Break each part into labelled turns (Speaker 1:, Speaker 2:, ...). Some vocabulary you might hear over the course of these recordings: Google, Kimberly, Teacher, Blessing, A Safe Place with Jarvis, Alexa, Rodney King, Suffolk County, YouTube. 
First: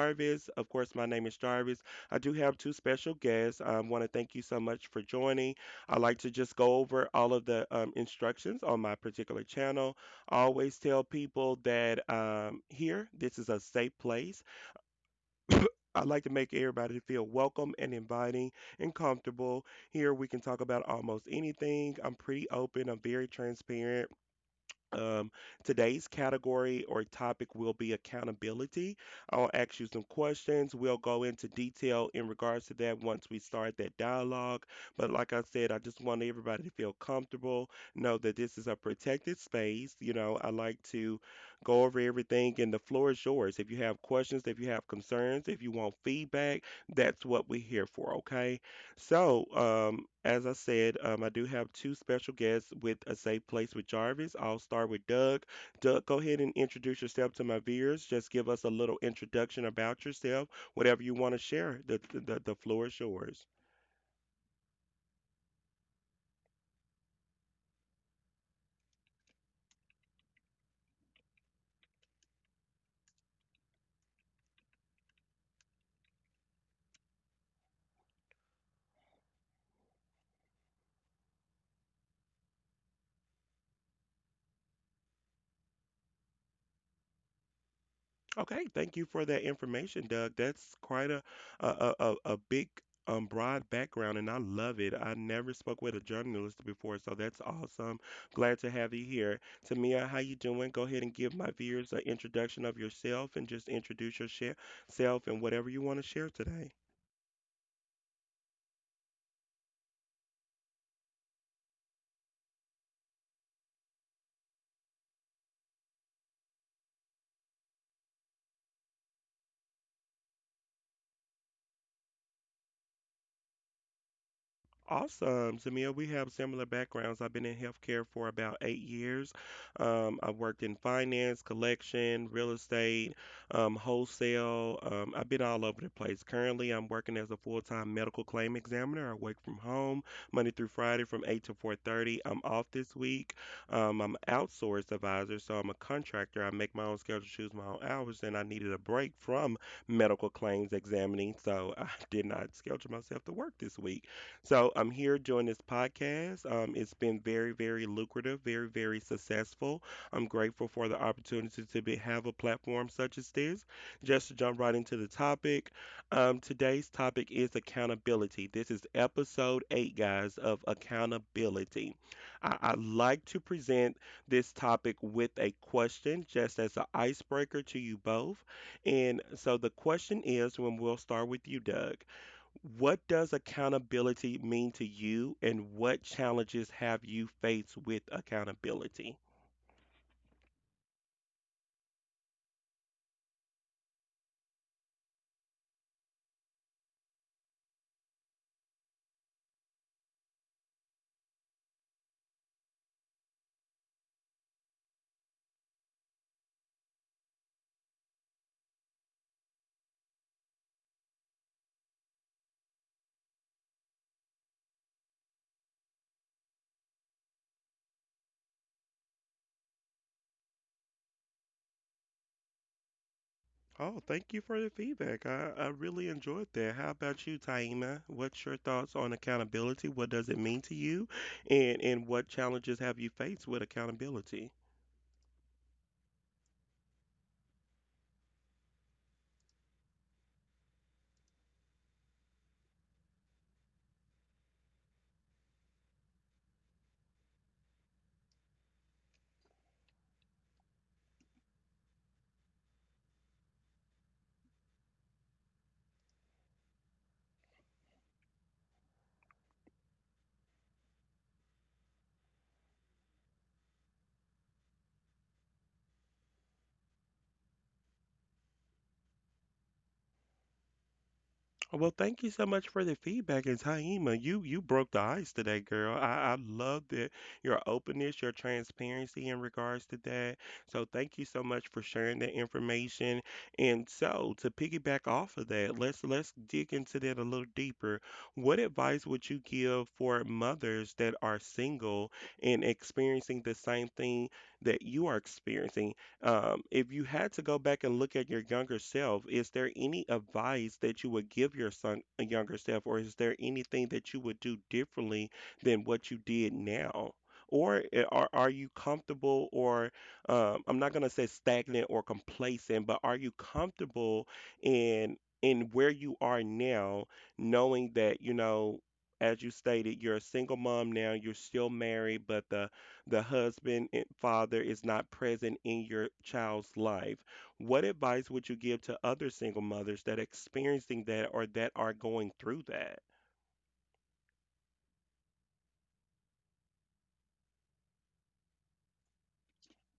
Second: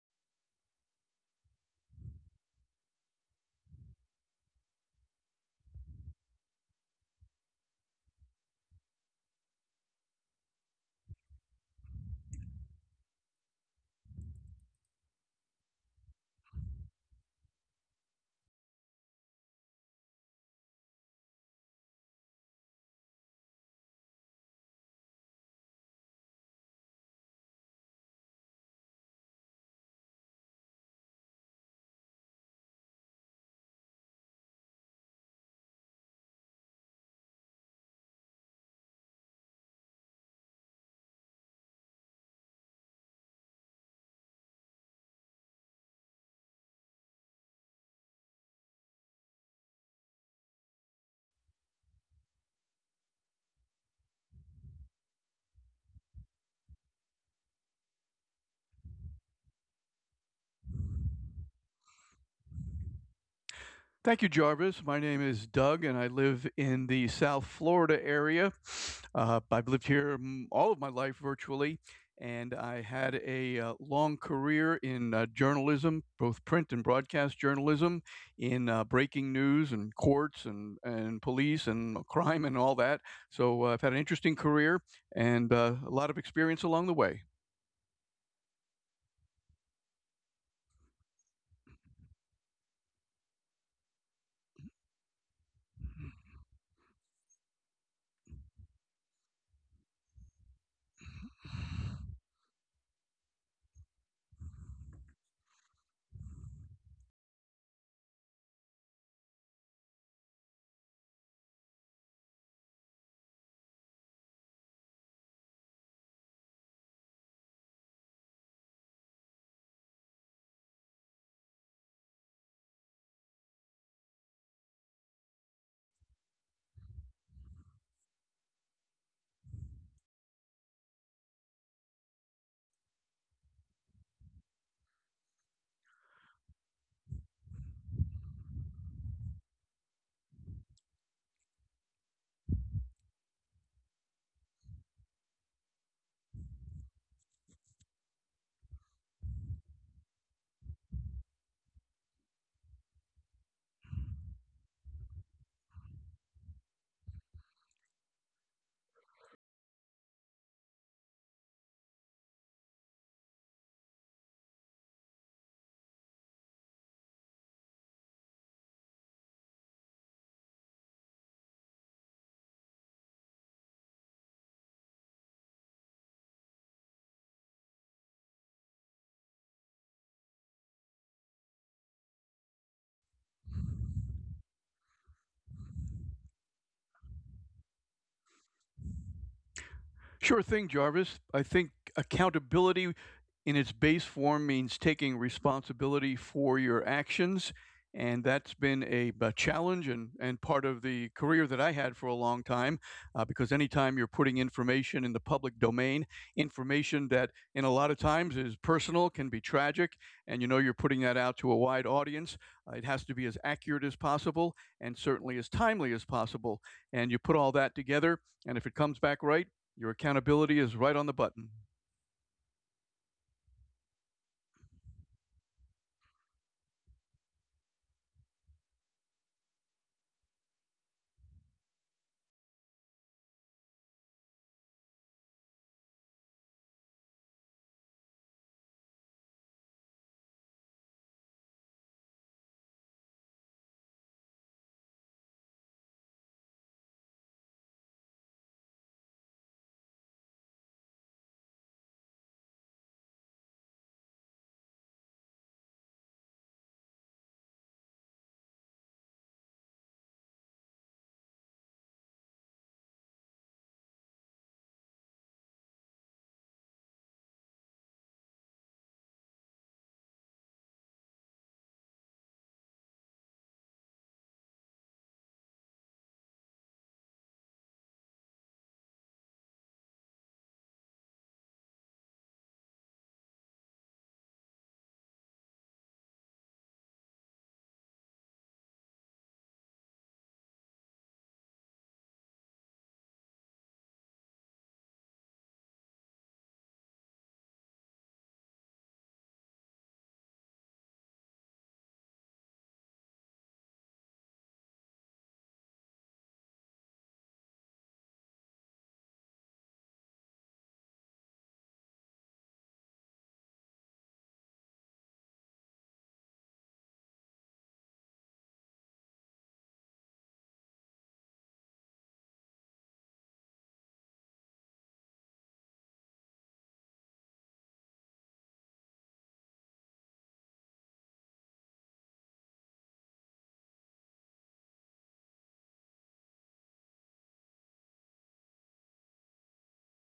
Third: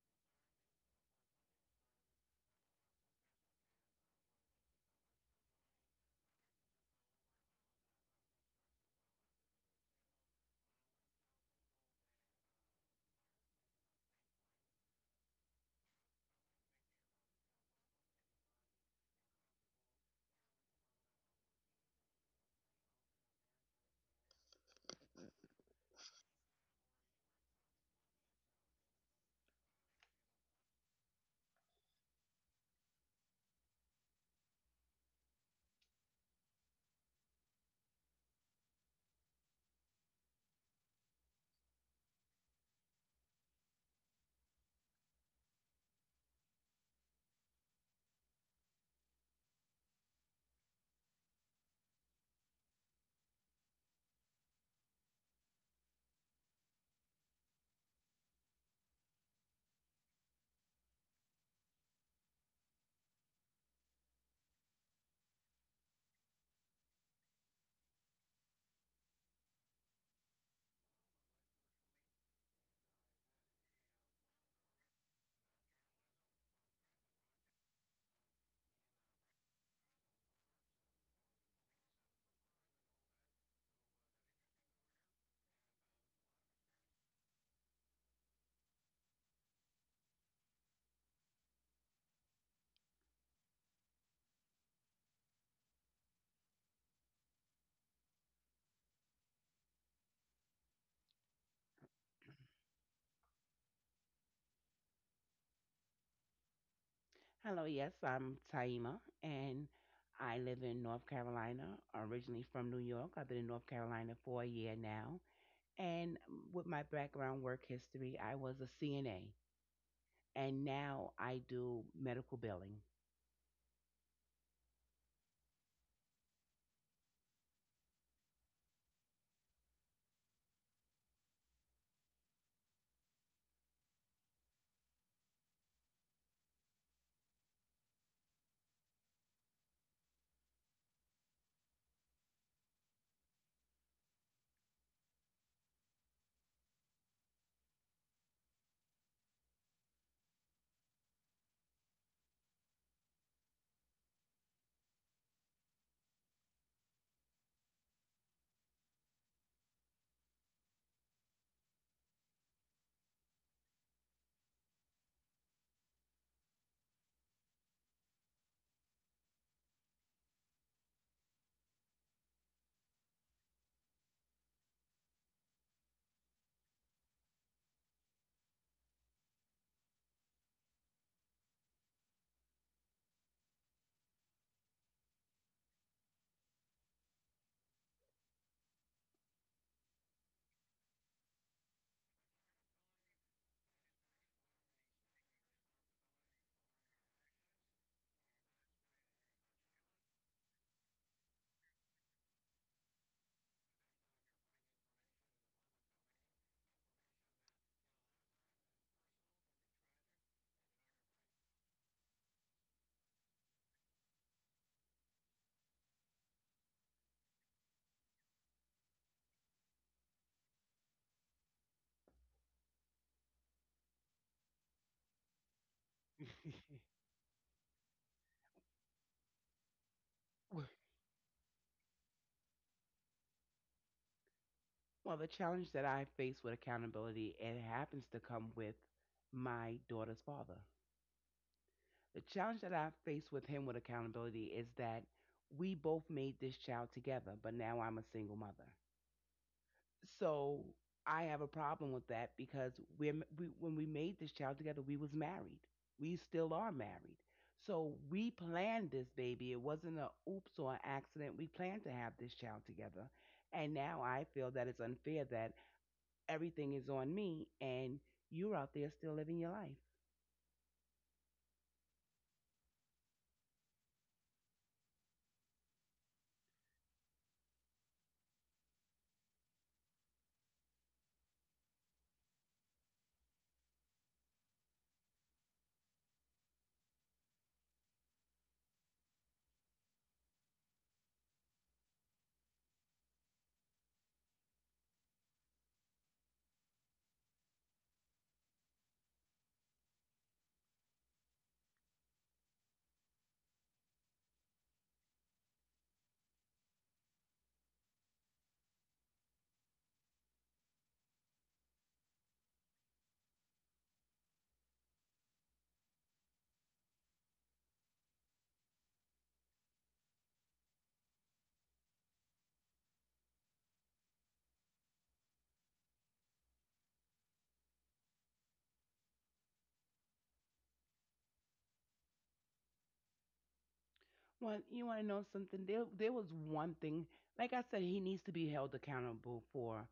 Speaker 1: Jarvis. Of course, my name is Jarvis. I do have two special guests. I want to thank you so much for joining. I like to just go over all of the instructions on my particular channel. I always tell people that here, this is a safe place. I like to make everybody feel welcome and inviting and comfortable. Here, we can talk about almost anything. I'm pretty open, I'm very transparent um, Today's category or topic will be accountability. I'll ask you some questions. We'll go into detail in regards to that once we start that dialogue. But like I said, I just want everybody to feel comfortable, know that this is a protected space. You know, I like to go over everything, and the floor is yours. If you have questions, if you have concerns, if you want feedback, that's what we're here for, okay? So, as I said, I do have two special guests with A Safe Place with Jarvis. I'll start with Doug. Doug, go ahead and introduce yourself to my viewers. Just give us a little introduction about yourself, whatever you want to share. The floor is yours.
Speaker 2: Thank you, Jarvis. My name is Doug, and I live in the South Florida area. I've lived here all of my life virtually, and I had a long career in journalism, both print and broadcast journalism, in breaking news and courts and police and crime and all that. So I've had an interesting career and a lot of experience along the way.
Speaker 1: Okay, thank you for that information, Doug. That's quite a a big broad background, and I love it. I never spoke with a journalist before, so that's awesome. Glad to have you here. Tamia, how you doing? Go ahead and give my viewers an introduction of yourself and just introduce yourself and whatever you want to share today.
Speaker 3: Hello, yes, I'm Taima, and I live in North Carolina, originally from New York. I've been in North Carolina for a year now. And with my background work history, I was a CNA, and now I do medical billing.
Speaker 1: Awesome, Samia. We have similar backgrounds. I've been in healthcare for about 8 years. I've worked in finance, collection, real estate, wholesale. I've been all over the place. Currently, I'm working as a full-time medical claim examiner. I work from home Monday through Friday from 8 to 4:30. I'm off this week. I'm an outsourced advisor, so I'm a contractor. I make my own schedule, choose my own hours, and I needed a break from medical claims examining, so I did not schedule myself to work this week. So I'm here doing this podcast. It's been very, very lucrative, very, very successful. I'm grateful for the opportunity to be, have a platform such as this. Just to jump right into the topic, today's topic is accountability. This is episode eight, guys, of accountability. I like to present this topic with a question, just as an icebreaker to you both. And so the question is, when we'll start with you, Doug. What does accountability mean to you, and what challenges have you faced with accountability?
Speaker 2: Sure thing, Jarvis. I think accountability in its base form means taking responsibility for your actions. And that's been a challenge, and part of the career that I had for a long time. Because anytime you're putting information in the public domain, information that in a lot of times is personal, can be tragic, and you know you're putting that out to a wide audience, it has to be as accurate as possible and certainly as timely as possible. And you put all that together, and if it comes back right, your accountability is right on the button.
Speaker 1: Oh, thank you for the feedback. I really enjoyed that. How about you, Taima? What's your thoughts on accountability? What does it mean to
Speaker 3: Well,
Speaker 1: you? And what challenges have you faced with accountability?
Speaker 3: well, the challenge that I face with accountability, it happens to come with my daughter's father. The challenge that I face with him with accountability is that we both made this child together, but now I'm a single mother. So I have a problem with that because we when we made this child together, we was married. We still are married. So we planned this baby. It wasn't a oops or an accident. We planned to have this child together. And now I feel that it's unfair that everything is on me and you're out there still living your life.
Speaker 1: Oh, well, thank you so much for the feedback. And Taima, you broke the ice today, girl. I love that your openness, your transparency in regards to that. So thank you so much for sharing that information. And so to piggyback off of that, let's dig into that a little deeper. What advice would you give for mothers that are single and experiencing the same thing that you are experiencing? If you had to go back and look at your younger self, is there any advice that you would give your son, a younger self, or is there anything that you would do differently than what you did now? Or are you comfortable, or I'm not going to say stagnant or complacent, but are you comfortable in where you are now, knowing that, you know, as you stated, you're a single mom now, you're still married, but the husband and father is not present in your child's life. What advice would you give to other single mothers that are experiencing that or that are going through that?
Speaker 3: Well, you want to know something? There was one thing. Like I said, he needs to be held accountable for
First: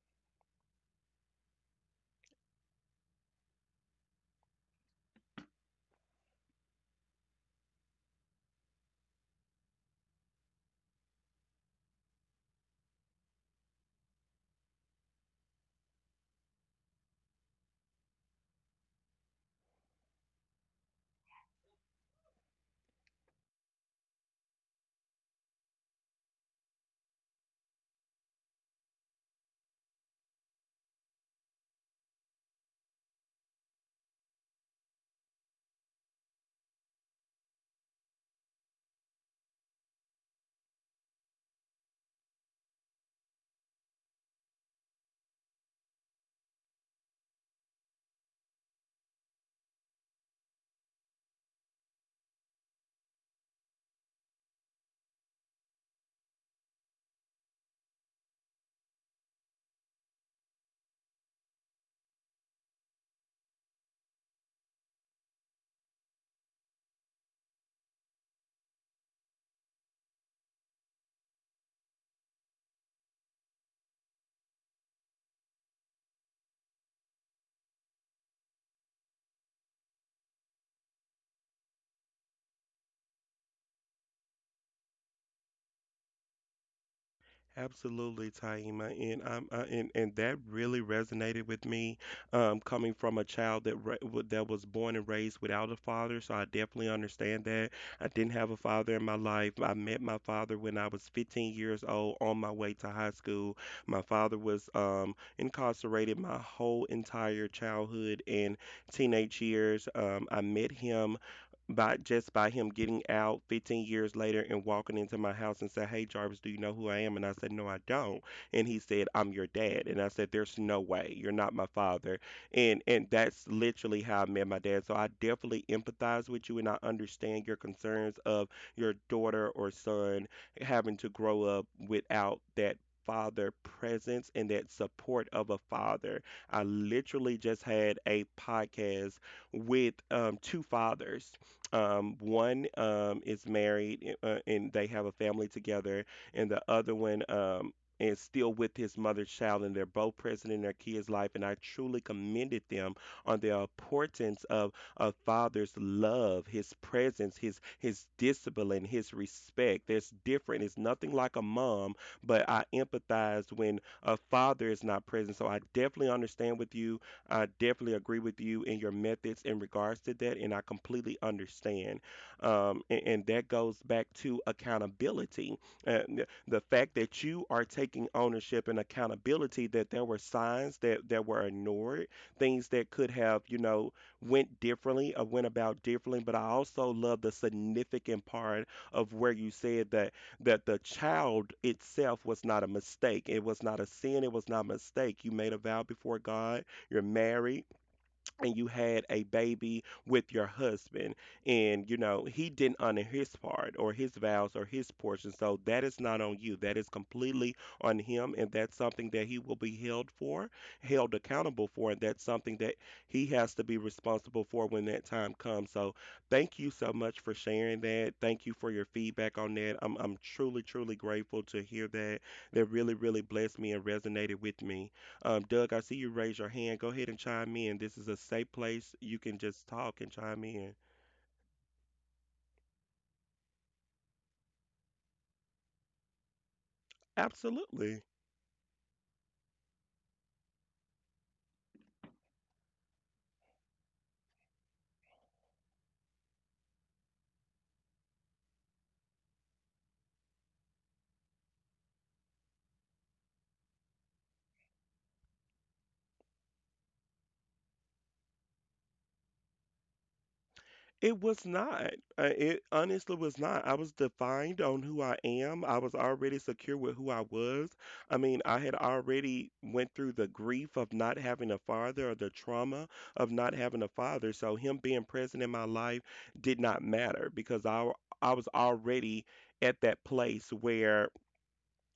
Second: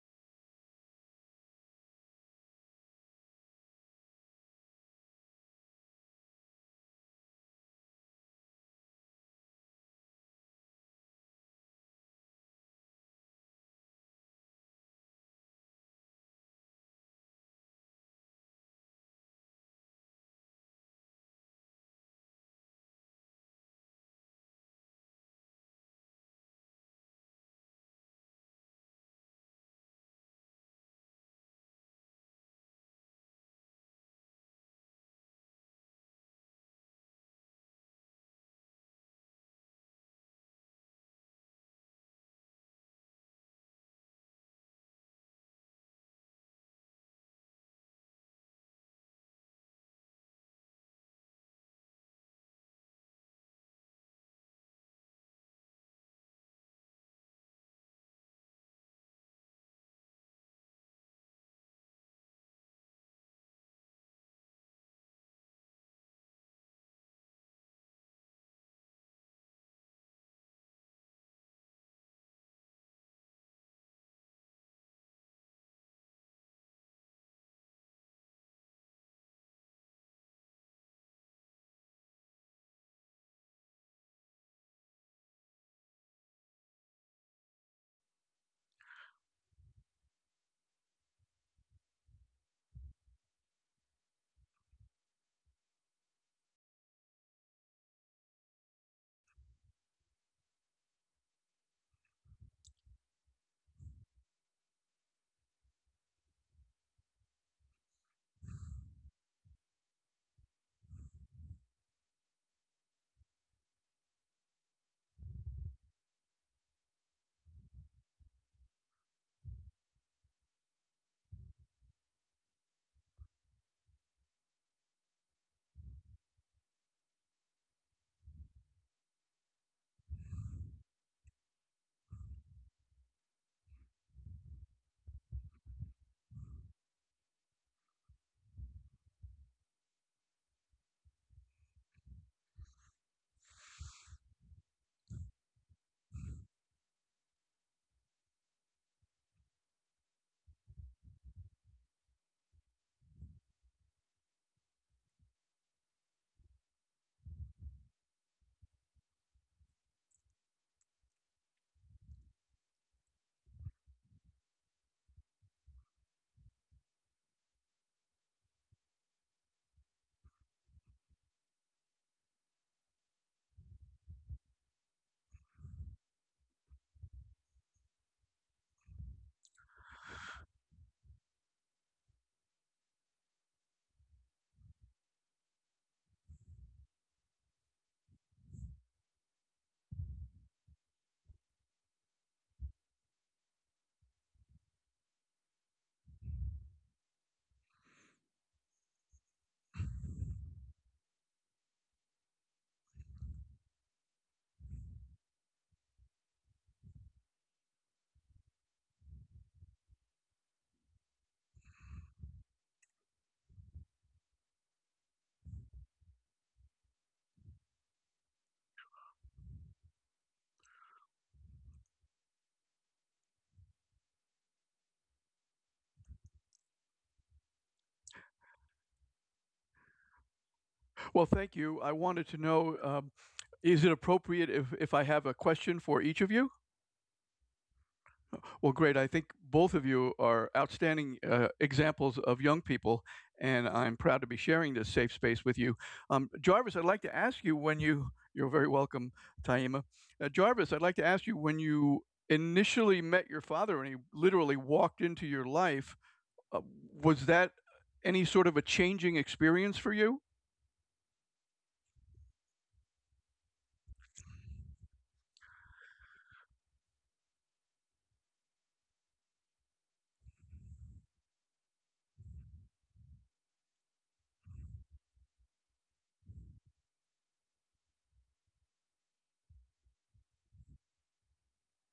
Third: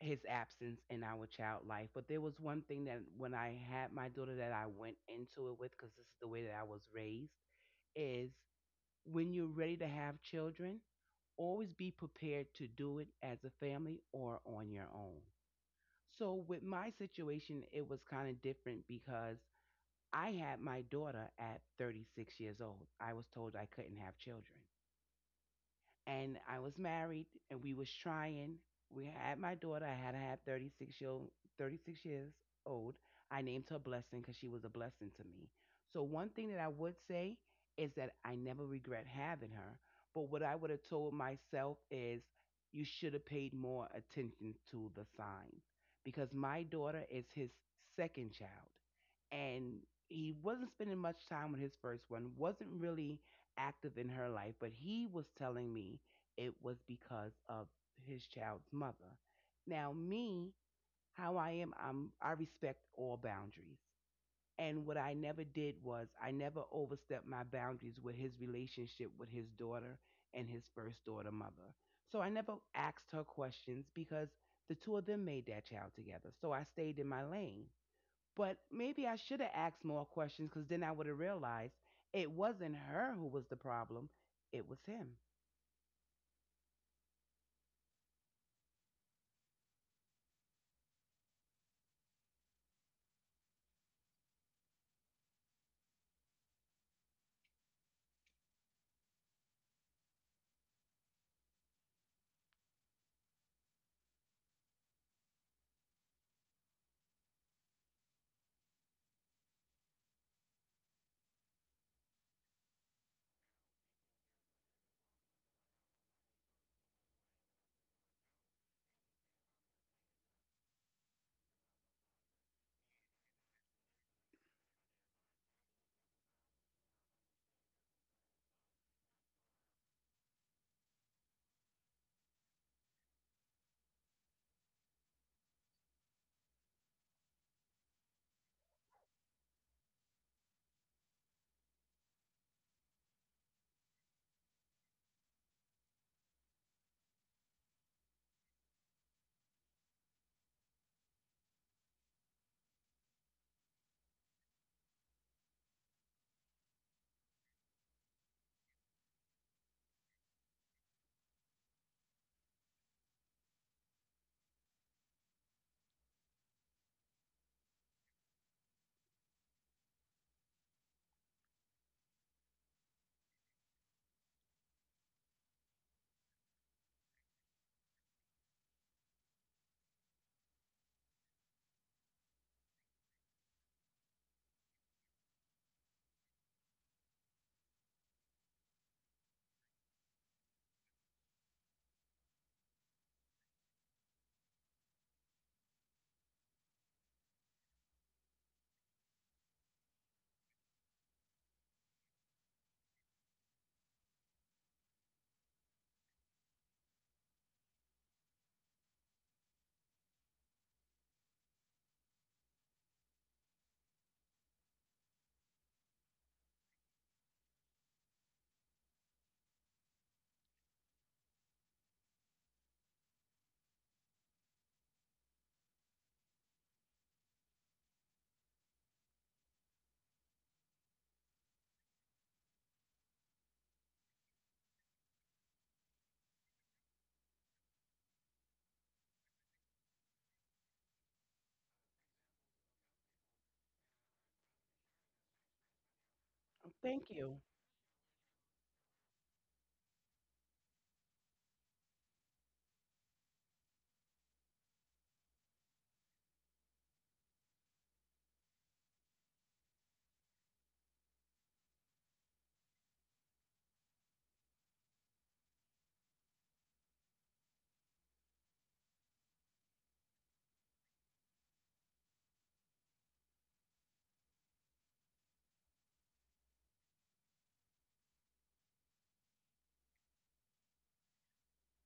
Speaker 3: his absence in our child life. But there was one thing that when I had my daughter, that I went into it with, because this is the way that I was raised, is when you're ready to have children, always be prepared to do it as a family or on your own. So with my situation, it was kind of different because I had my daughter at 36 years old. I was told I couldn't have children and I was married and we was trying. We had my daughter. I had to have 36 year old, 36 years old. I named her Blessing because she was a blessing to me. So one thing that I would say is that I never regret having her. But what I would have told myself is you should have paid more attention to the signs because my daughter is his second child and he wasn't spending much time with his first one. Wasn't really active in her life, but he was telling me it was because of his child's mother. Now, me, how I am, I respect all boundaries. And what I never did was I never overstepped my boundaries with his relationship with his daughter and his first daughter mother. So I never asked her questions because the two of them made that child together. So I stayed in my lane. But maybe I should have asked more questions because then I would have realized it wasn't her who was the problem, it was him.
Speaker 1: Absolutely, Taima, and that really resonated with me, coming from a child that was born and raised without a father. So I definitely understand that. I didn't have a father in my life. I met my father when I was 15 years old on my way to high school. My father was incarcerated my whole entire childhood and teenage years. I met him by him getting out 15 years later and walking into my house and said, "Hey Jarvis, do you know who I am?" And I said, "No, I don't." And he said, "I'm your dad." And I said, "There's no way. You're not my father." And that's literally how I met my dad. So I definitely empathize with you, and I understand your concerns of your daughter or son having to grow up without that father presence and that support of a father. I literally just had a podcast with two fathers, one is married and they have a family together, and the other one is still with his mother's child, and they're both present in their kids' life. And I truly commended them on the importance of a father's love, his presence, his discipline, his respect. There's different. It's nothing like a mom, but I empathize when a father is not present. So I definitely understand with you. I definitely agree with you in your methods in regards to that, and I completely understand. And that goes back to accountability. The fact that you are taking ownership and accountability that there were signs that were ignored, things that could have, you know, went differently or went about differently. But I also love the significant part of where you said that the child itself was not a mistake. It was not a sin. It was not a mistake. You made a vow before God. You're married and you had a baby with your husband, and you know he didn't honor his part or his vows or his portion, so that is not on you. That is completely on him, and that's something that he will be held accountable for, and that's something that he has to be responsible for when that time comes. So thank you so much for sharing that. Thank you for your feedback on that. I'm truly, truly grateful to hear that. That really, really blessed me and resonated with me. Doug, I see you raise your hand. Go ahead and chime in. This is a safe place. You can just talk and chime in.
Speaker 2: Well, thank you. I wanted to know, is it appropriate if I have a question for each of you?
Speaker 1: Absolutely.
Speaker 2: Well, great. I think both of you are outstanding examples of young people, and I'm proud to be sharing this safe space with you. Jarvis, I'd like to
Speaker 3: Thank
Speaker 2: ask
Speaker 3: you.
Speaker 2: you when you, you're very welcome, Taima. Jarvis, I'd like to ask you when you initially met your father and he literally walked into your life, uh, was that any sort of a changing experience for you?
Speaker 1: It was not. It honestly was not. I was defined on who I am. I was already secure with who I was. I mean, I had already went through the grief of not having a father or the trauma of not having a father. So him being present in my life did not matter because I was already at that place where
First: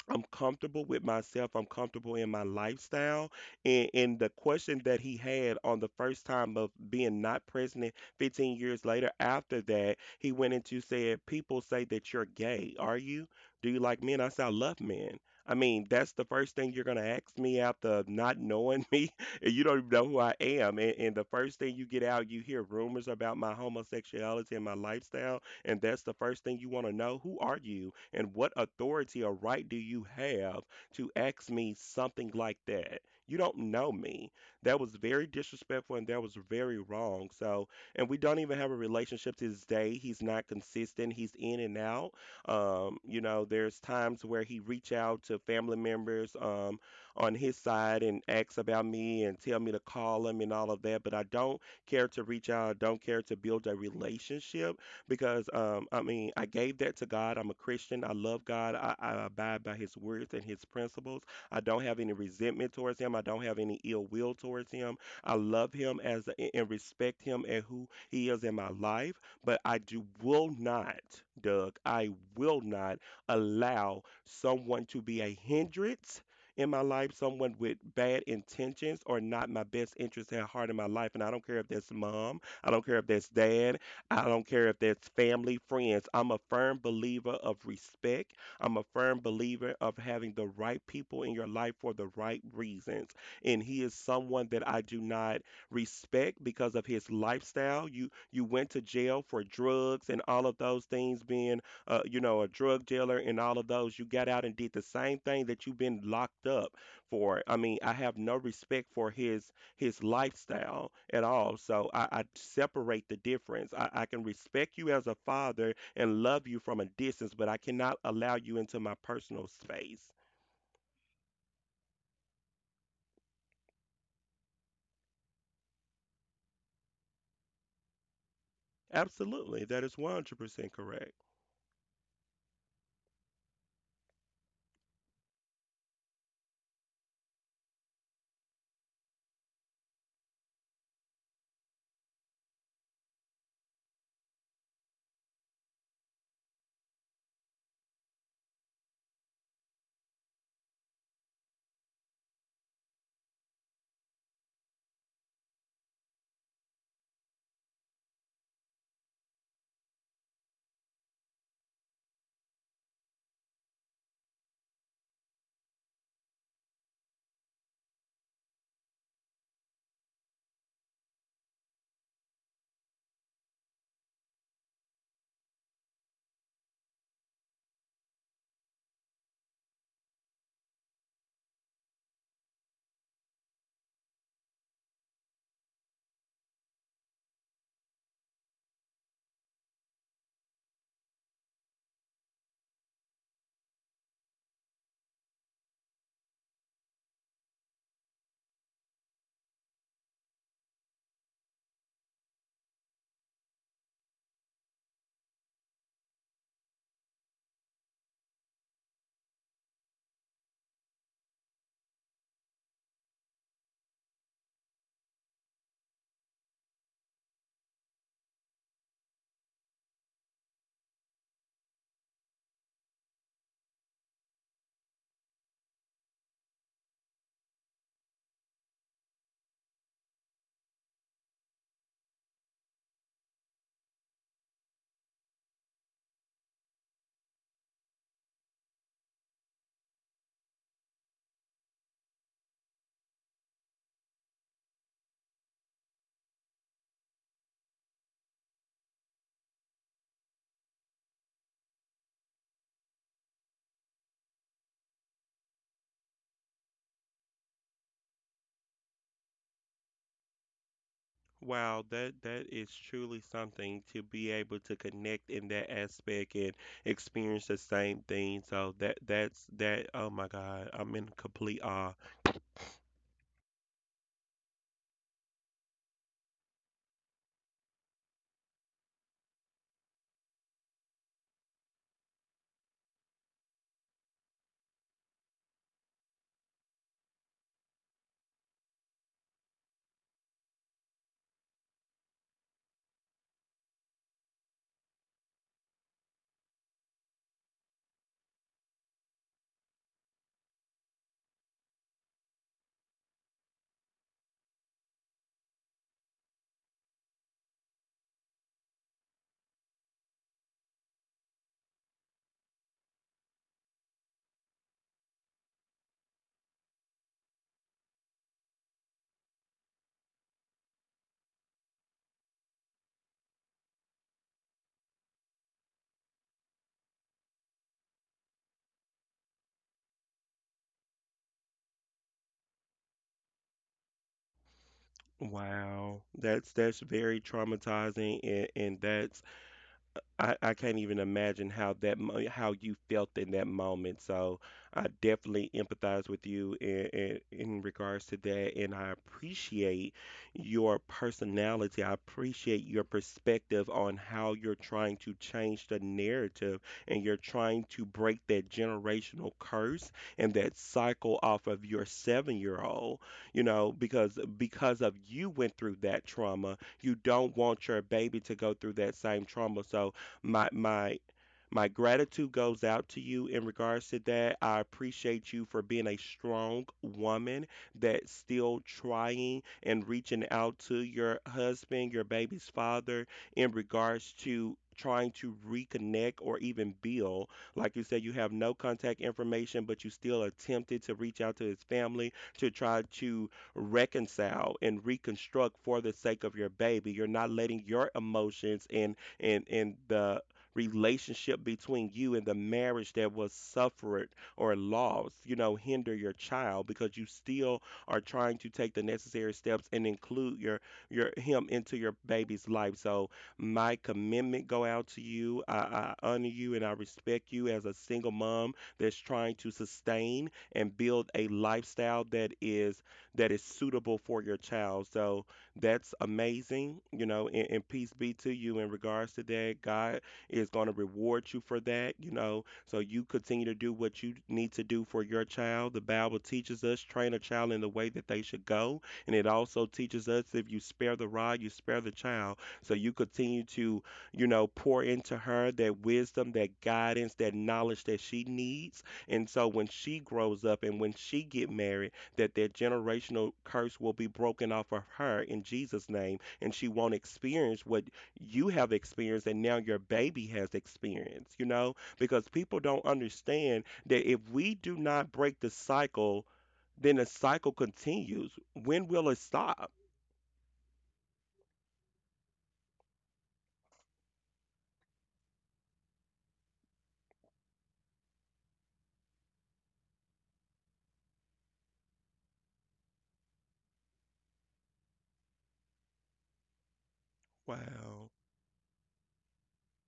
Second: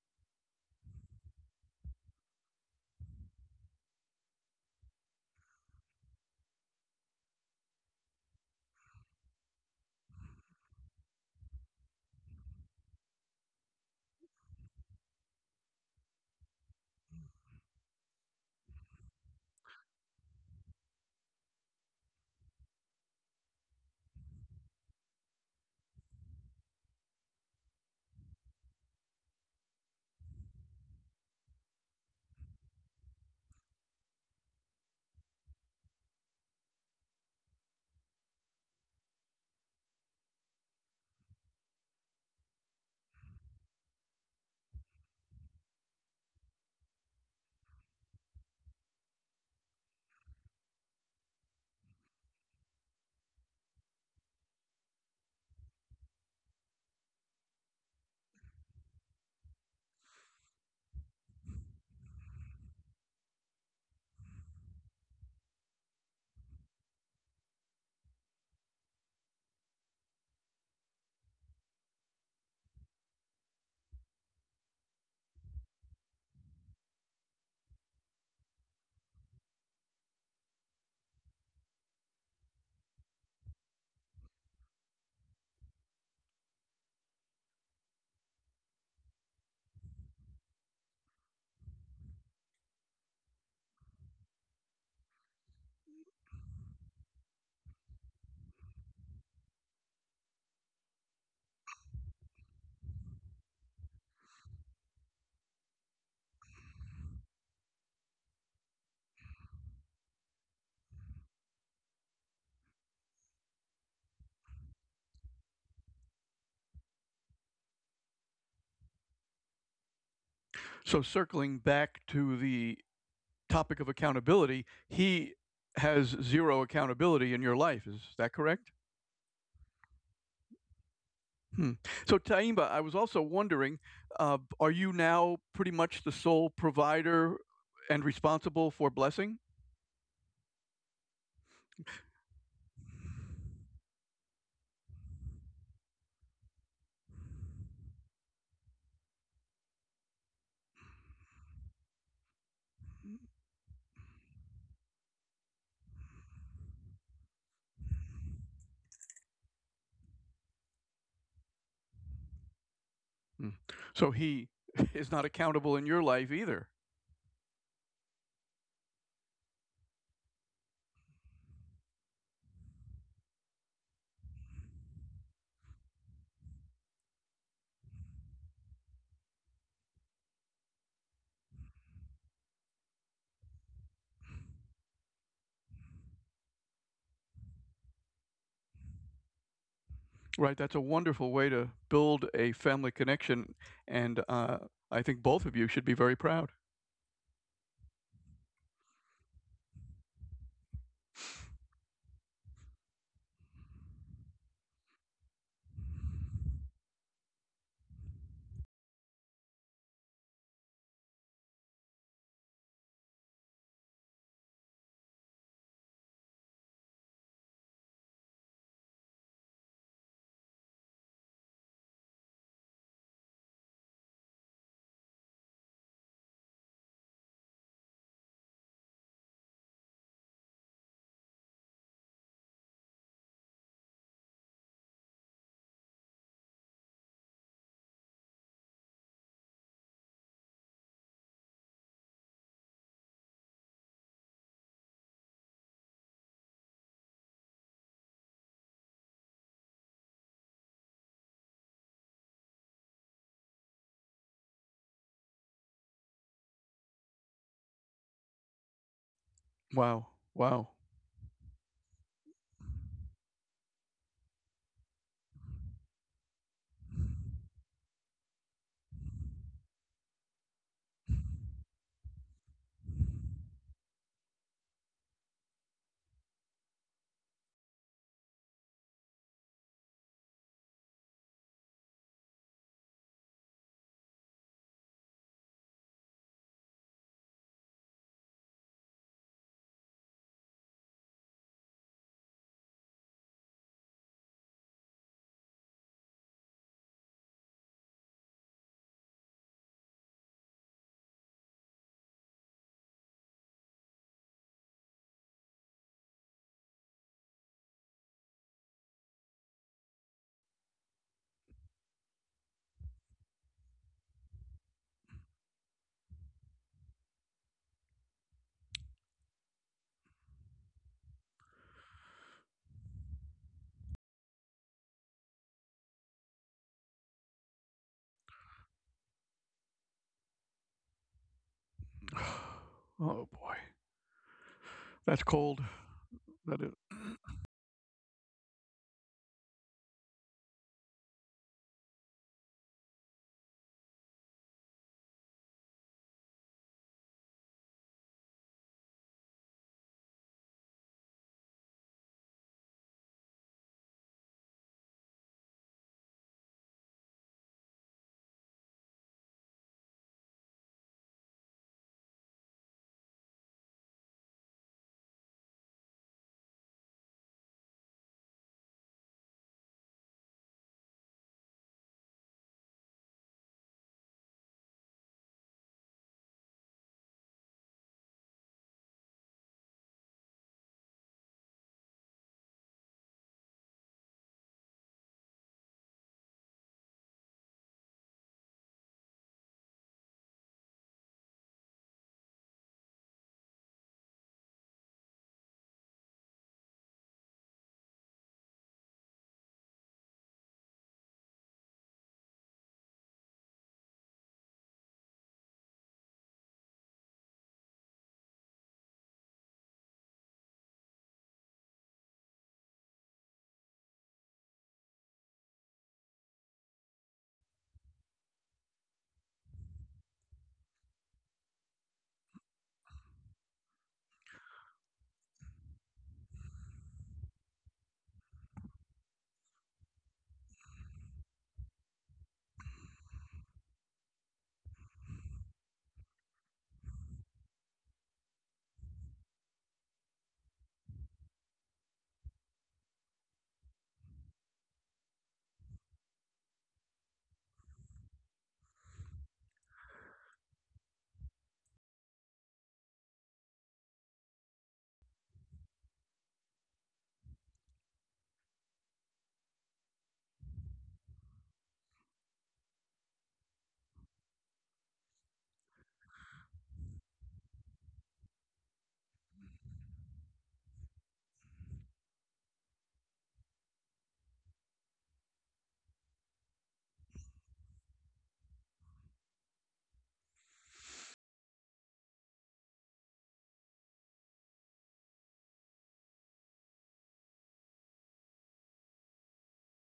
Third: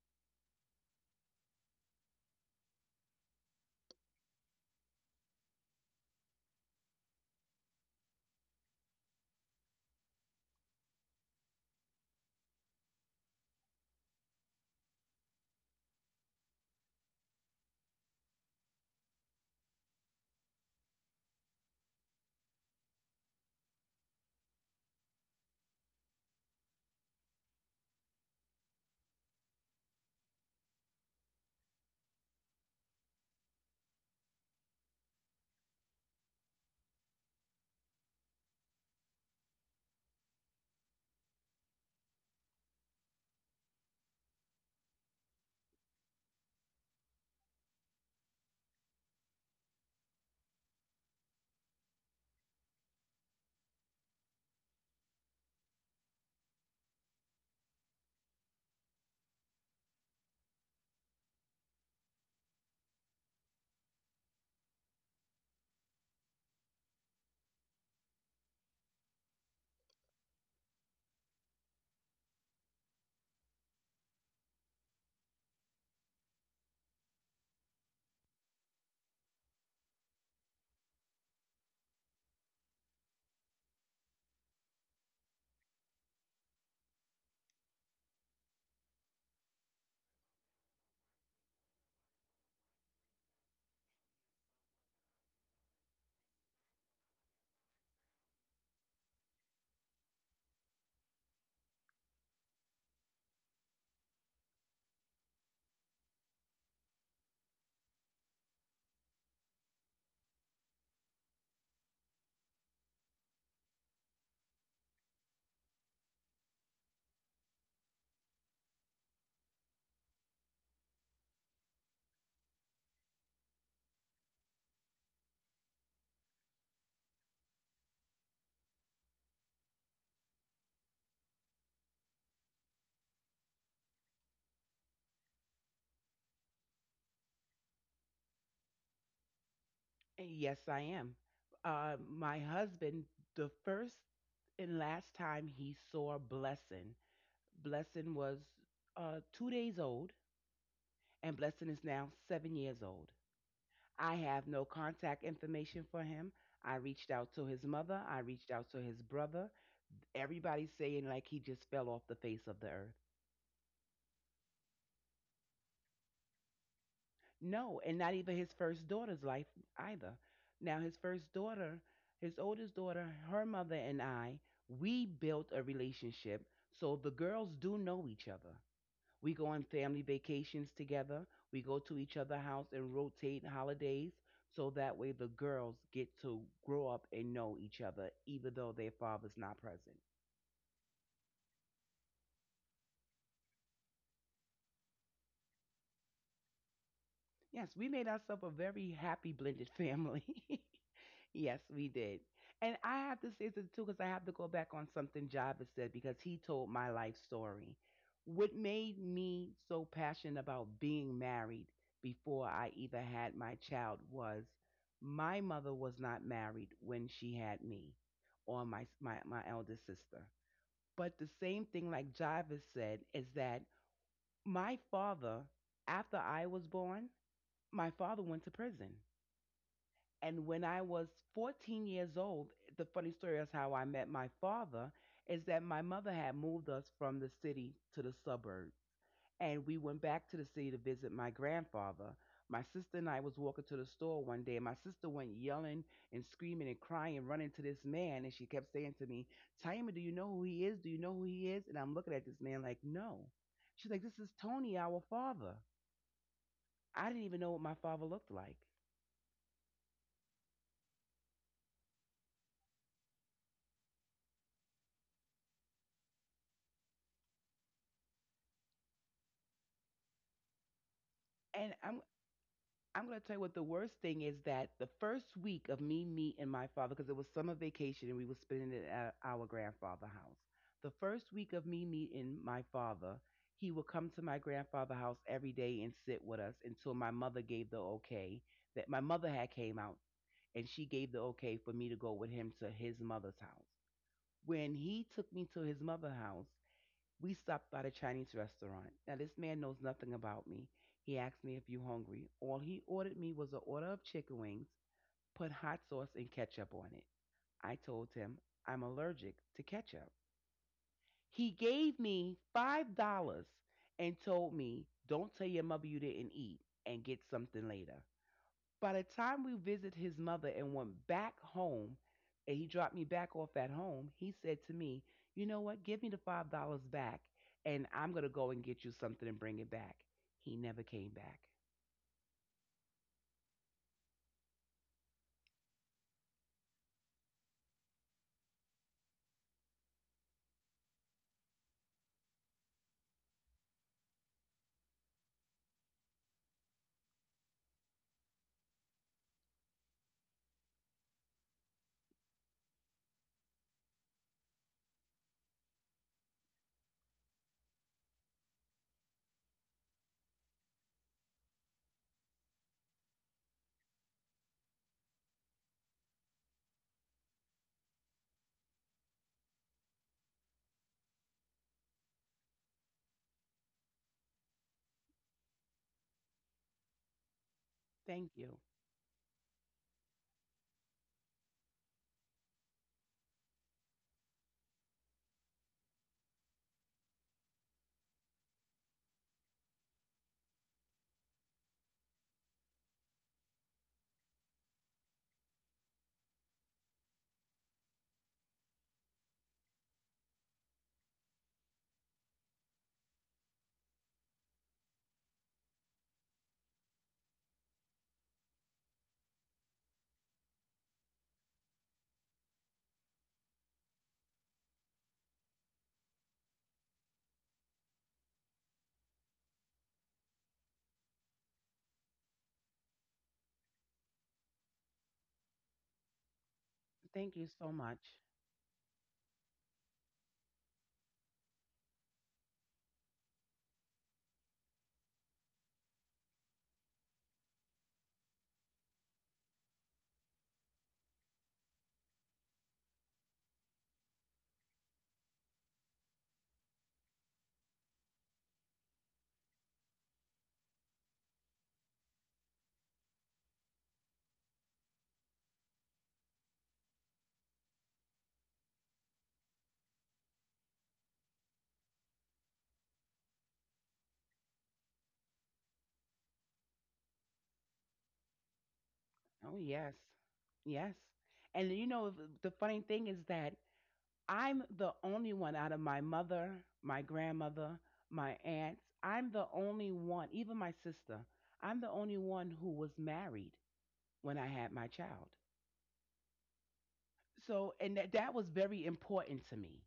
Speaker 1: I'm comfortable with myself. I'm comfortable in my lifestyle. And the question that he had on the first time of being not president 15 years later, after that, he went into said, "People say that you're gay. Are you? Do you like men?" I said, "I love men." I mean, that's the first thing you're going to ask me after not knowing me. And You don't even know who I am. And the first thing you get out, you hear rumors about my homosexuality and my lifestyle. And that's the first thing you want to know. Who are you? And what authority or right do you have to ask me something like that? You don't know me. That was very disrespectful and that was very wrong. So, and we don't even have a relationship to this day. He's not consistent. He's in and out. You know, there's times where he reach out to family members on his side and asks about me and tell me to call him and all of that. But I don't care to reach out. I don't care to build a relationship because I mean, I gave that to God. I'm a Christian. I love God. I abide by His words and His principles. I don't have any resentment towards Him. I don't have any ill will towards Him. I love Him as and respect Him and who He is in my life. But I do will not, Doug. I will not allow someone to be a hindrance in my life, someone with bad intentions or not my best interest at heart in my life. And I don't care if that's mom, I don't care if that's dad, I don't care if that's family, friends. I'm a firm believer of respect. I'm a firm believer of having the right people in your life for the right reasons. And he is someone that I do not respect because of his lifestyle. You went to jail for drugs and all of those things being a drug dealer and all of those. You got out and did the same thing that you've been locked up for. I mean, I have no respect for his lifestyle at all. So I separate the difference. I can respect you as a father and love you from a distance, but I cannot allow you into my personal space.
Speaker 2: So, circling back to the topic of accountability, he has zero accountability in your life. Is that correct?
Speaker 1: Absolutely, that is 100% correct.
Speaker 2: Hmm. So, Taimba, I was also wondering, are you now pretty much the sole provider and responsible for blessing?
Speaker 3: Yes, I am. My husband, the first and last time he saw Blessing, Blessing was 2 days old, and Blessing is now 7 years old. I have no contact information for him. I reached out to his mother. I reached out to his brother. Everybody's saying like he just fell off the face of the earth.
Speaker 2: Hmm. So, he is not accountable in your life either.
Speaker 3: No, and not even his first daughter's life either. Now, his first daughter, his oldest daughter, her mother and I, we built a relationship. So the girls do know each other. We go on family vacations together. We go to each other's house and rotate holidays. So that way the girls get to grow up and know each other, even though their father's not present.
Speaker 2: Right. That's a wonderful way to build a family connection. And I think both of you should be very proud.
Speaker 3: Yes, we made ourselves a very happy blended family. Yes, we did. And I have to say this too, because I have to go back on something Java said because he told my life story. What made me so passionate about being married before I either had my child was my mother was not married when she had me or my eldest sister. But the same thing like Java said is that my father, after I was born, my father went to prison. And when I was 14 years old, the funny story is how I met my father is that my mother had moved us from the city to the suburb. And we went back to the city to visit my grandfather. My sister and I was walking to the store one day, and my sister went yelling and screaming and crying, running to this man, and she kept saying to me, "Taima, do you know who he is? Do you know who he is?" And I'm looking at this man like, no. She's like, "This is Tony, our father." I didn't even know what my father looked like.
Speaker 2: Wow. Wow.
Speaker 1: Wow, that is truly something to be able to connect in that aspect and experience the same thing. So that that's that. Oh my God, I'm in complete
Speaker 3: And
Speaker 1: awe.
Speaker 3: I'm going to tell you what the worst thing is that the first week of me meeting my father, because it was summer vacation and we were spending it at our grandfather's house. The first week of me meeting my father, he would come to my grandfather's house every day and sit with us until my mother gave the okay that my mother had came out and she gave the okay for me to go with him to his mother's house. When he took me to his mother's house, we stopped by the Chinese restaurant. Now this man knows nothing about me. He asked me if you hungry. All he ordered me was a order of chicken wings, put hot sauce and ketchup on it. I told him I'm allergic to ketchup. He gave me $5 and told me, "Don't tell your mother you didn't eat and get something later." By the time we visited his mother and went back home, and he dropped me back off at home, he said to me, "You know what? Give me the $5 back, and I'm going to go and get you something and bring it back." He never came back.
Speaker 2: Oh, boy. That's cold.
Speaker 1: Wow, that's
Speaker 2: But it,
Speaker 1: that's very traumatizing, and that's I can't even imagine how how you felt in that moment. So I definitely empathize with you in regards to that, and I appreciate your personality. I appreciate your perspective on how you're trying to change the narrative and you're trying to break that generational curse and that cycle off of your seven-year-old. You know, because of you went through that trauma, you don't want your baby to go through that same trauma. So my my my gratitude goes out to you in regards to that. I appreciate you for being a strong woman that's
Speaker 3: Thank you.
Speaker 1: still trying and reaching out to your husband, your baby's father, in regards to trying to reconnect or even build. Like you said, you have no contact information, but you still attempted to reach out to his family to try to reconcile and reconstruct for the sake of your baby. You're not letting your emotions and the relationship between you and the marriage that was suffered or lost, you know, hinder your child because you still are trying to take the necessary steps and include your him into your baby's life. So my commitment go out to you. I honor you and I respect you as a single mom that's trying to sustain and build a lifestyle that is suitable for your child. So that's amazing, you know,
Speaker 3: Thank you
Speaker 1: and,
Speaker 3: so
Speaker 1: and peace
Speaker 3: much.
Speaker 1: be to you in regards to that. God is going to reward you for that, you know, so you continue to do what you need to do for your child. The Bible teaches us train a child in the way that they should go, and it also teaches us if you spare the rod, you spare the child. So you continue to, you know, pour into her that wisdom, that guidance, that knowledge that she needs. And so when she grows up and when she get married, that that generational curse will be broken off of her in Jesus' name, and she won't experience what you have experienced and now your baby has experienced, you know? Because people don't understand that if we do not break the cycle, then the cycle continues. When will it
Speaker 3: Oh,
Speaker 1: stop?
Speaker 3: yes. Yes. And you know, the funny thing is that I'm the only one out of my mother, my grandmother, my aunts. I'm the only one, even my sister, I'm the only one who was married when I had my child. So, and
Speaker 1: Wow.
Speaker 3: that, that was very important to me.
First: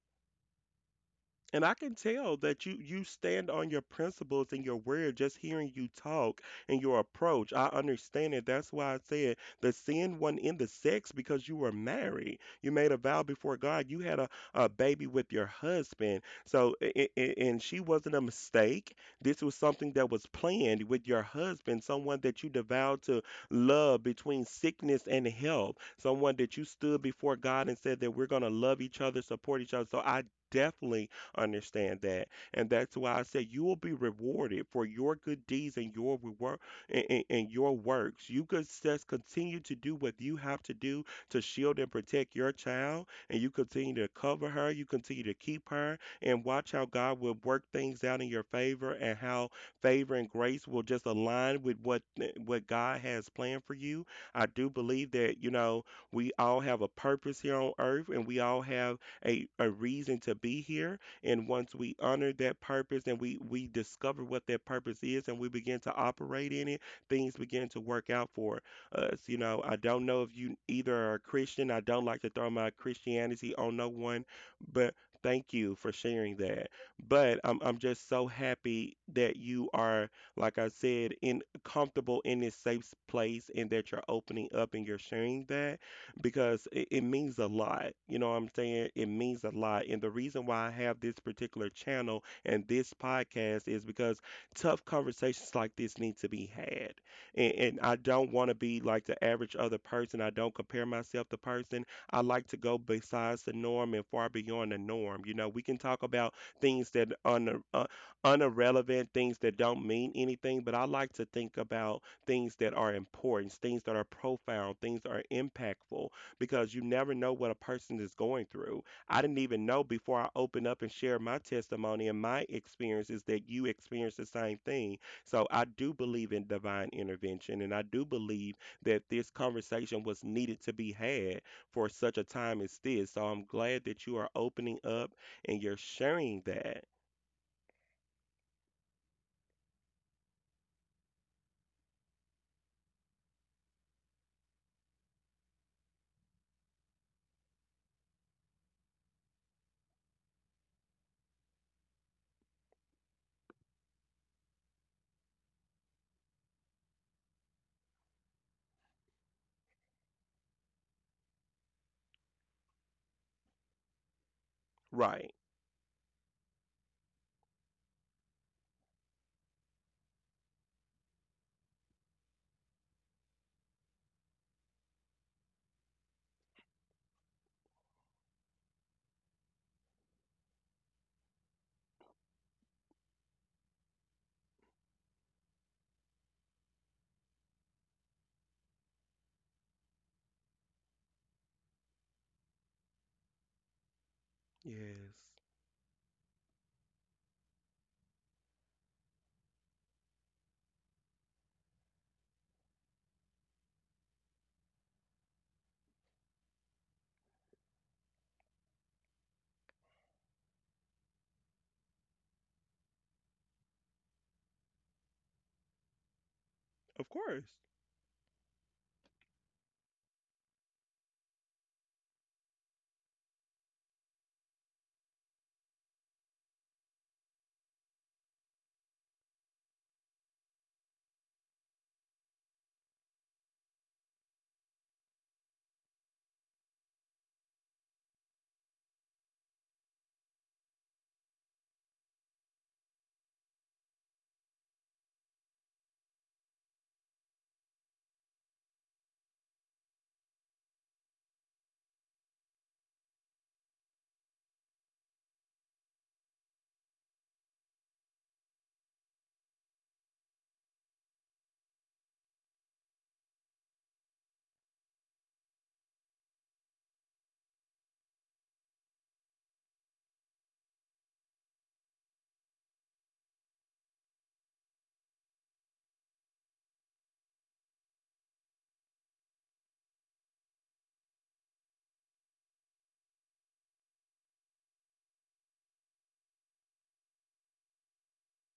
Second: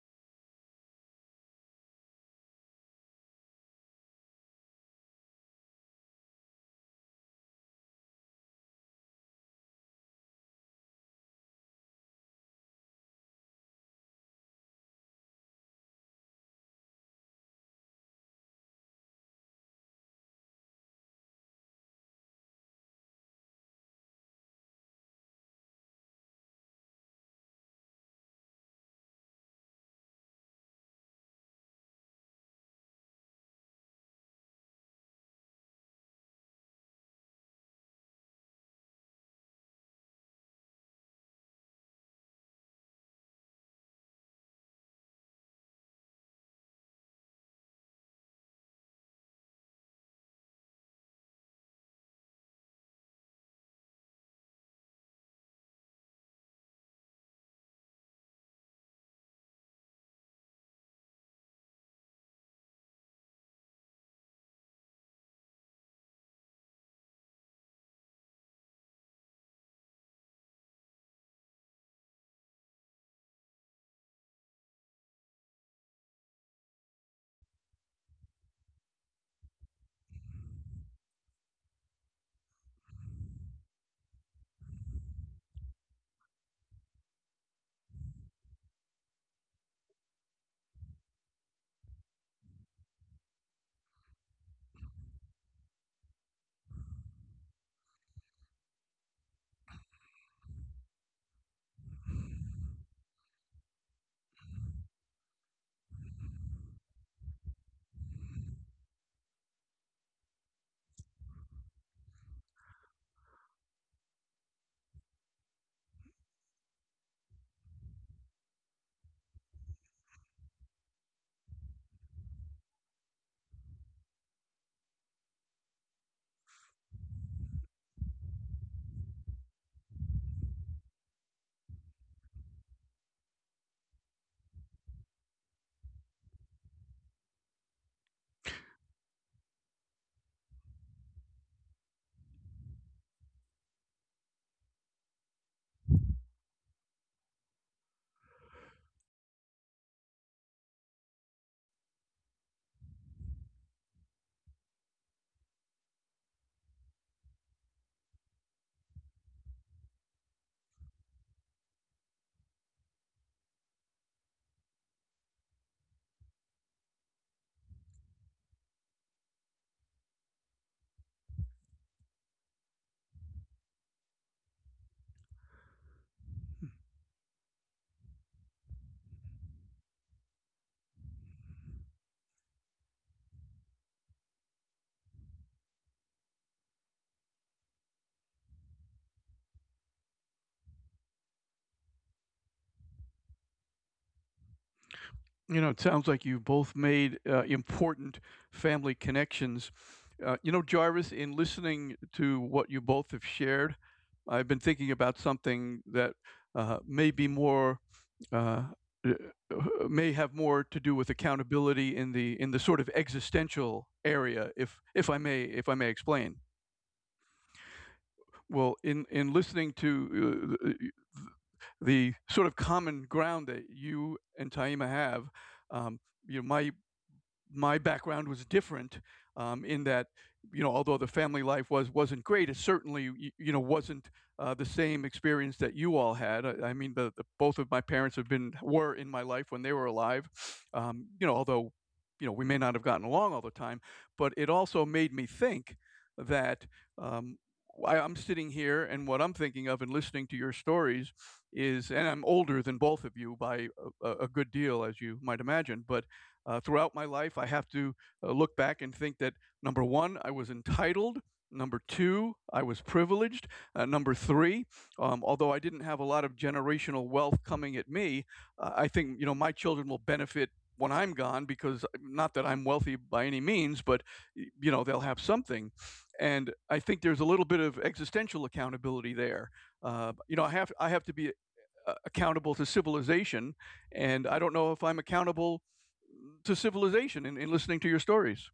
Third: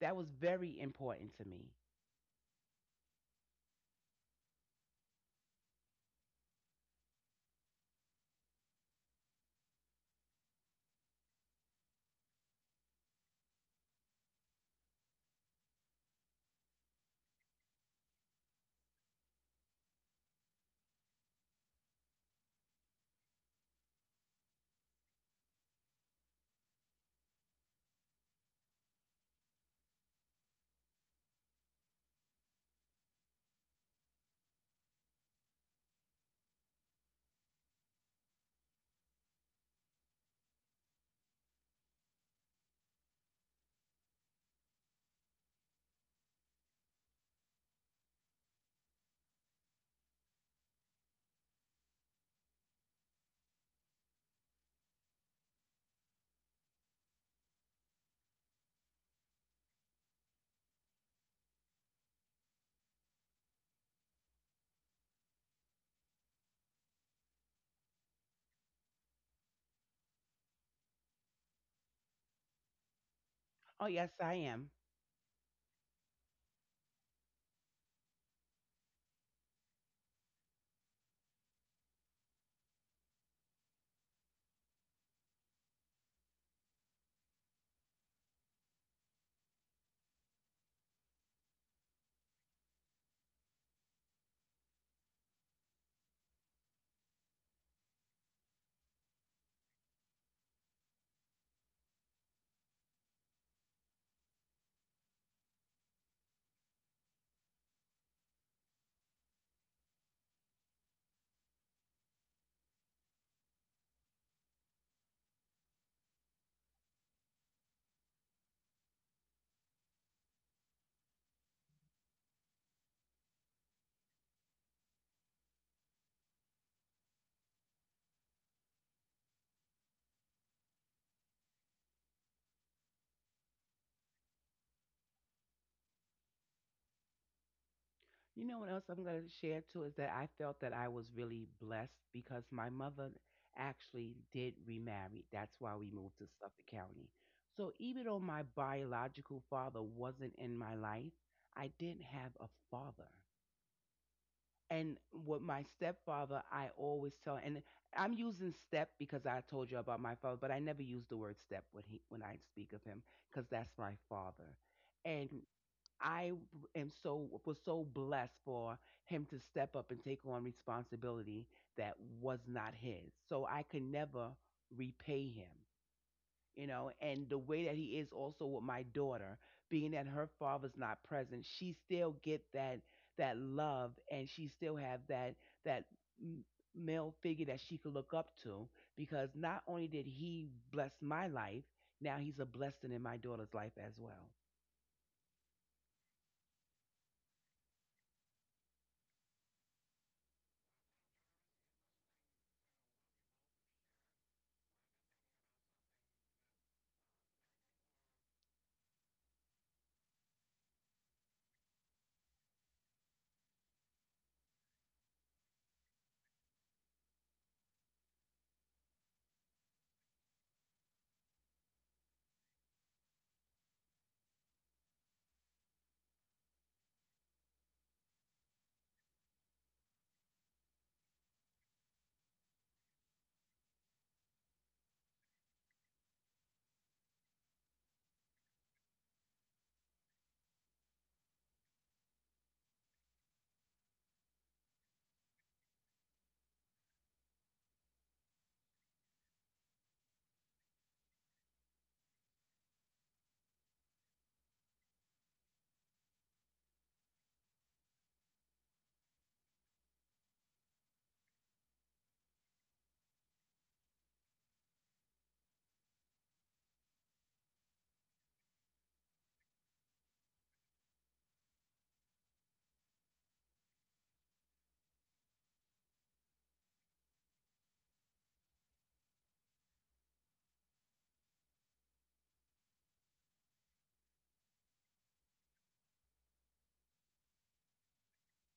Speaker 3: That was very important to
Speaker 1: And
Speaker 3: me.
Speaker 1: I can tell that you stand on your principles and your word just hearing you talk and your approach. I understand it. That's why I said the sin wasn't in the sex because you were married. You made a vow before God. You had a baby with your husband. So and she wasn't a mistake. This was something that was planned with your husband, someone that you devowed to love between sickness and health, someone that you stood before God and said that we're gonna love each other, support each other. So I definitely understand that. And that's why I said you will be rewarded for your good deeds and your reward and your works. You could just continue to do what you have to do to shield and protect your child, and you continue to cover her, you continue to keep her, and watch how God will work things out in your favor and how favor and grace will just align with what God has planned for you. I do believe that, you know, we all have a purpose here on earth and we all have a reason to be here and once we honor that purpose and we discover what that purpose is and we begin to operate in it, things begin to work out for us. You know, I don't know if you either are a Christian. I don't like to throw my Christianity on
Speaker 3: Oh,
Speaker 1: no
Speaker 3: yes,
Speaker 1: one,
Speaker 3: I am.
Speaker 1: but thank you for sharing that. But I'm just so happy that you are, like I said, in comfortable in this safe place and that you're opening up and you're sharing that because it means a lot. You know what I'm saying? It means a lot. And the reason why I have this particular channel and this podcast is because tough conversations like this need to be had. And I don't want to be like the average other person. I don't compare myself to person. I like to go besides the norm and far beyond the norm. You know, we can talk about things that are unirrelevant, things that don't mean anything, but I like to think about things that are important, things that are profound, things that are impactful because you never know what a person is going through. I didn't even know before I opened up and shared my testimony and my experiences that you experienced the same thing. So I do believe in divine intervention, and I do believe that this conversation was needed to be had for such a time as this. So I'm glad that you are opening up and you're sharing that.
Speaker 3: You know what else I'm going to share too is that I felt that I was really blessed because my mother actually did remarry. That's why we moved to Suffolk County. So, even though my biological father wasn't in my life, I did have a father. And with my stepfather, I always tell, and I'm using step because I told you about my father, but I never use the word step when he when I speak of him because that's my father, and
Speaker 1: Right.
Speaker 3: I am so was so blessed for him to step up and take on responsibility that was not his. So I could never repay him, you know, and the way that he is also with my daughter, being that her father's not present, she still get that that love and she still have that m- male figure that she could look up to because not only did he bless my life, now he's a blessing in my daughter's life as well.
Speaker 1: Yes.
Speaker 2: you know, it sounds like you both made important family connections. You know, Jarvis, in listening to what you both have shared, I've been thinking about something that may be more. Uh, uh, may have more to do with accountability in the sort of existential area, if I may, if I may explain.
Speaker 1: Of course.
Speaker 2: Well, in listening to the sort of common ground that you and Taima have, um, you know, my background was different, in that you know, although the family life was wasn't great, it certainly you know wasn't the same experience that you all had. I mean, the both of my parents have been were in my life when they were alive. You know, although you know we may not have gotten along all the time, but it also made me think that, um, I, I'm sitting here and what I'm thinking of and listening to your stories is, and I'm older than both of you by a good deal as you might imagine, but throughout my life, I have to look back and think that number one, I was entitled. Number two, I was privileged. Number three, although I didn't have a lot of generational wealth coming at me, I think you know my children will benefit when I'm gone, because not that I'm wealthy by any means, but you know they'll have something. And I think there's a little bit of existential accountability there. You know, I have, I have to be accountable to civilization, and I don't know if I'm accountable to civilization in listening to your stories.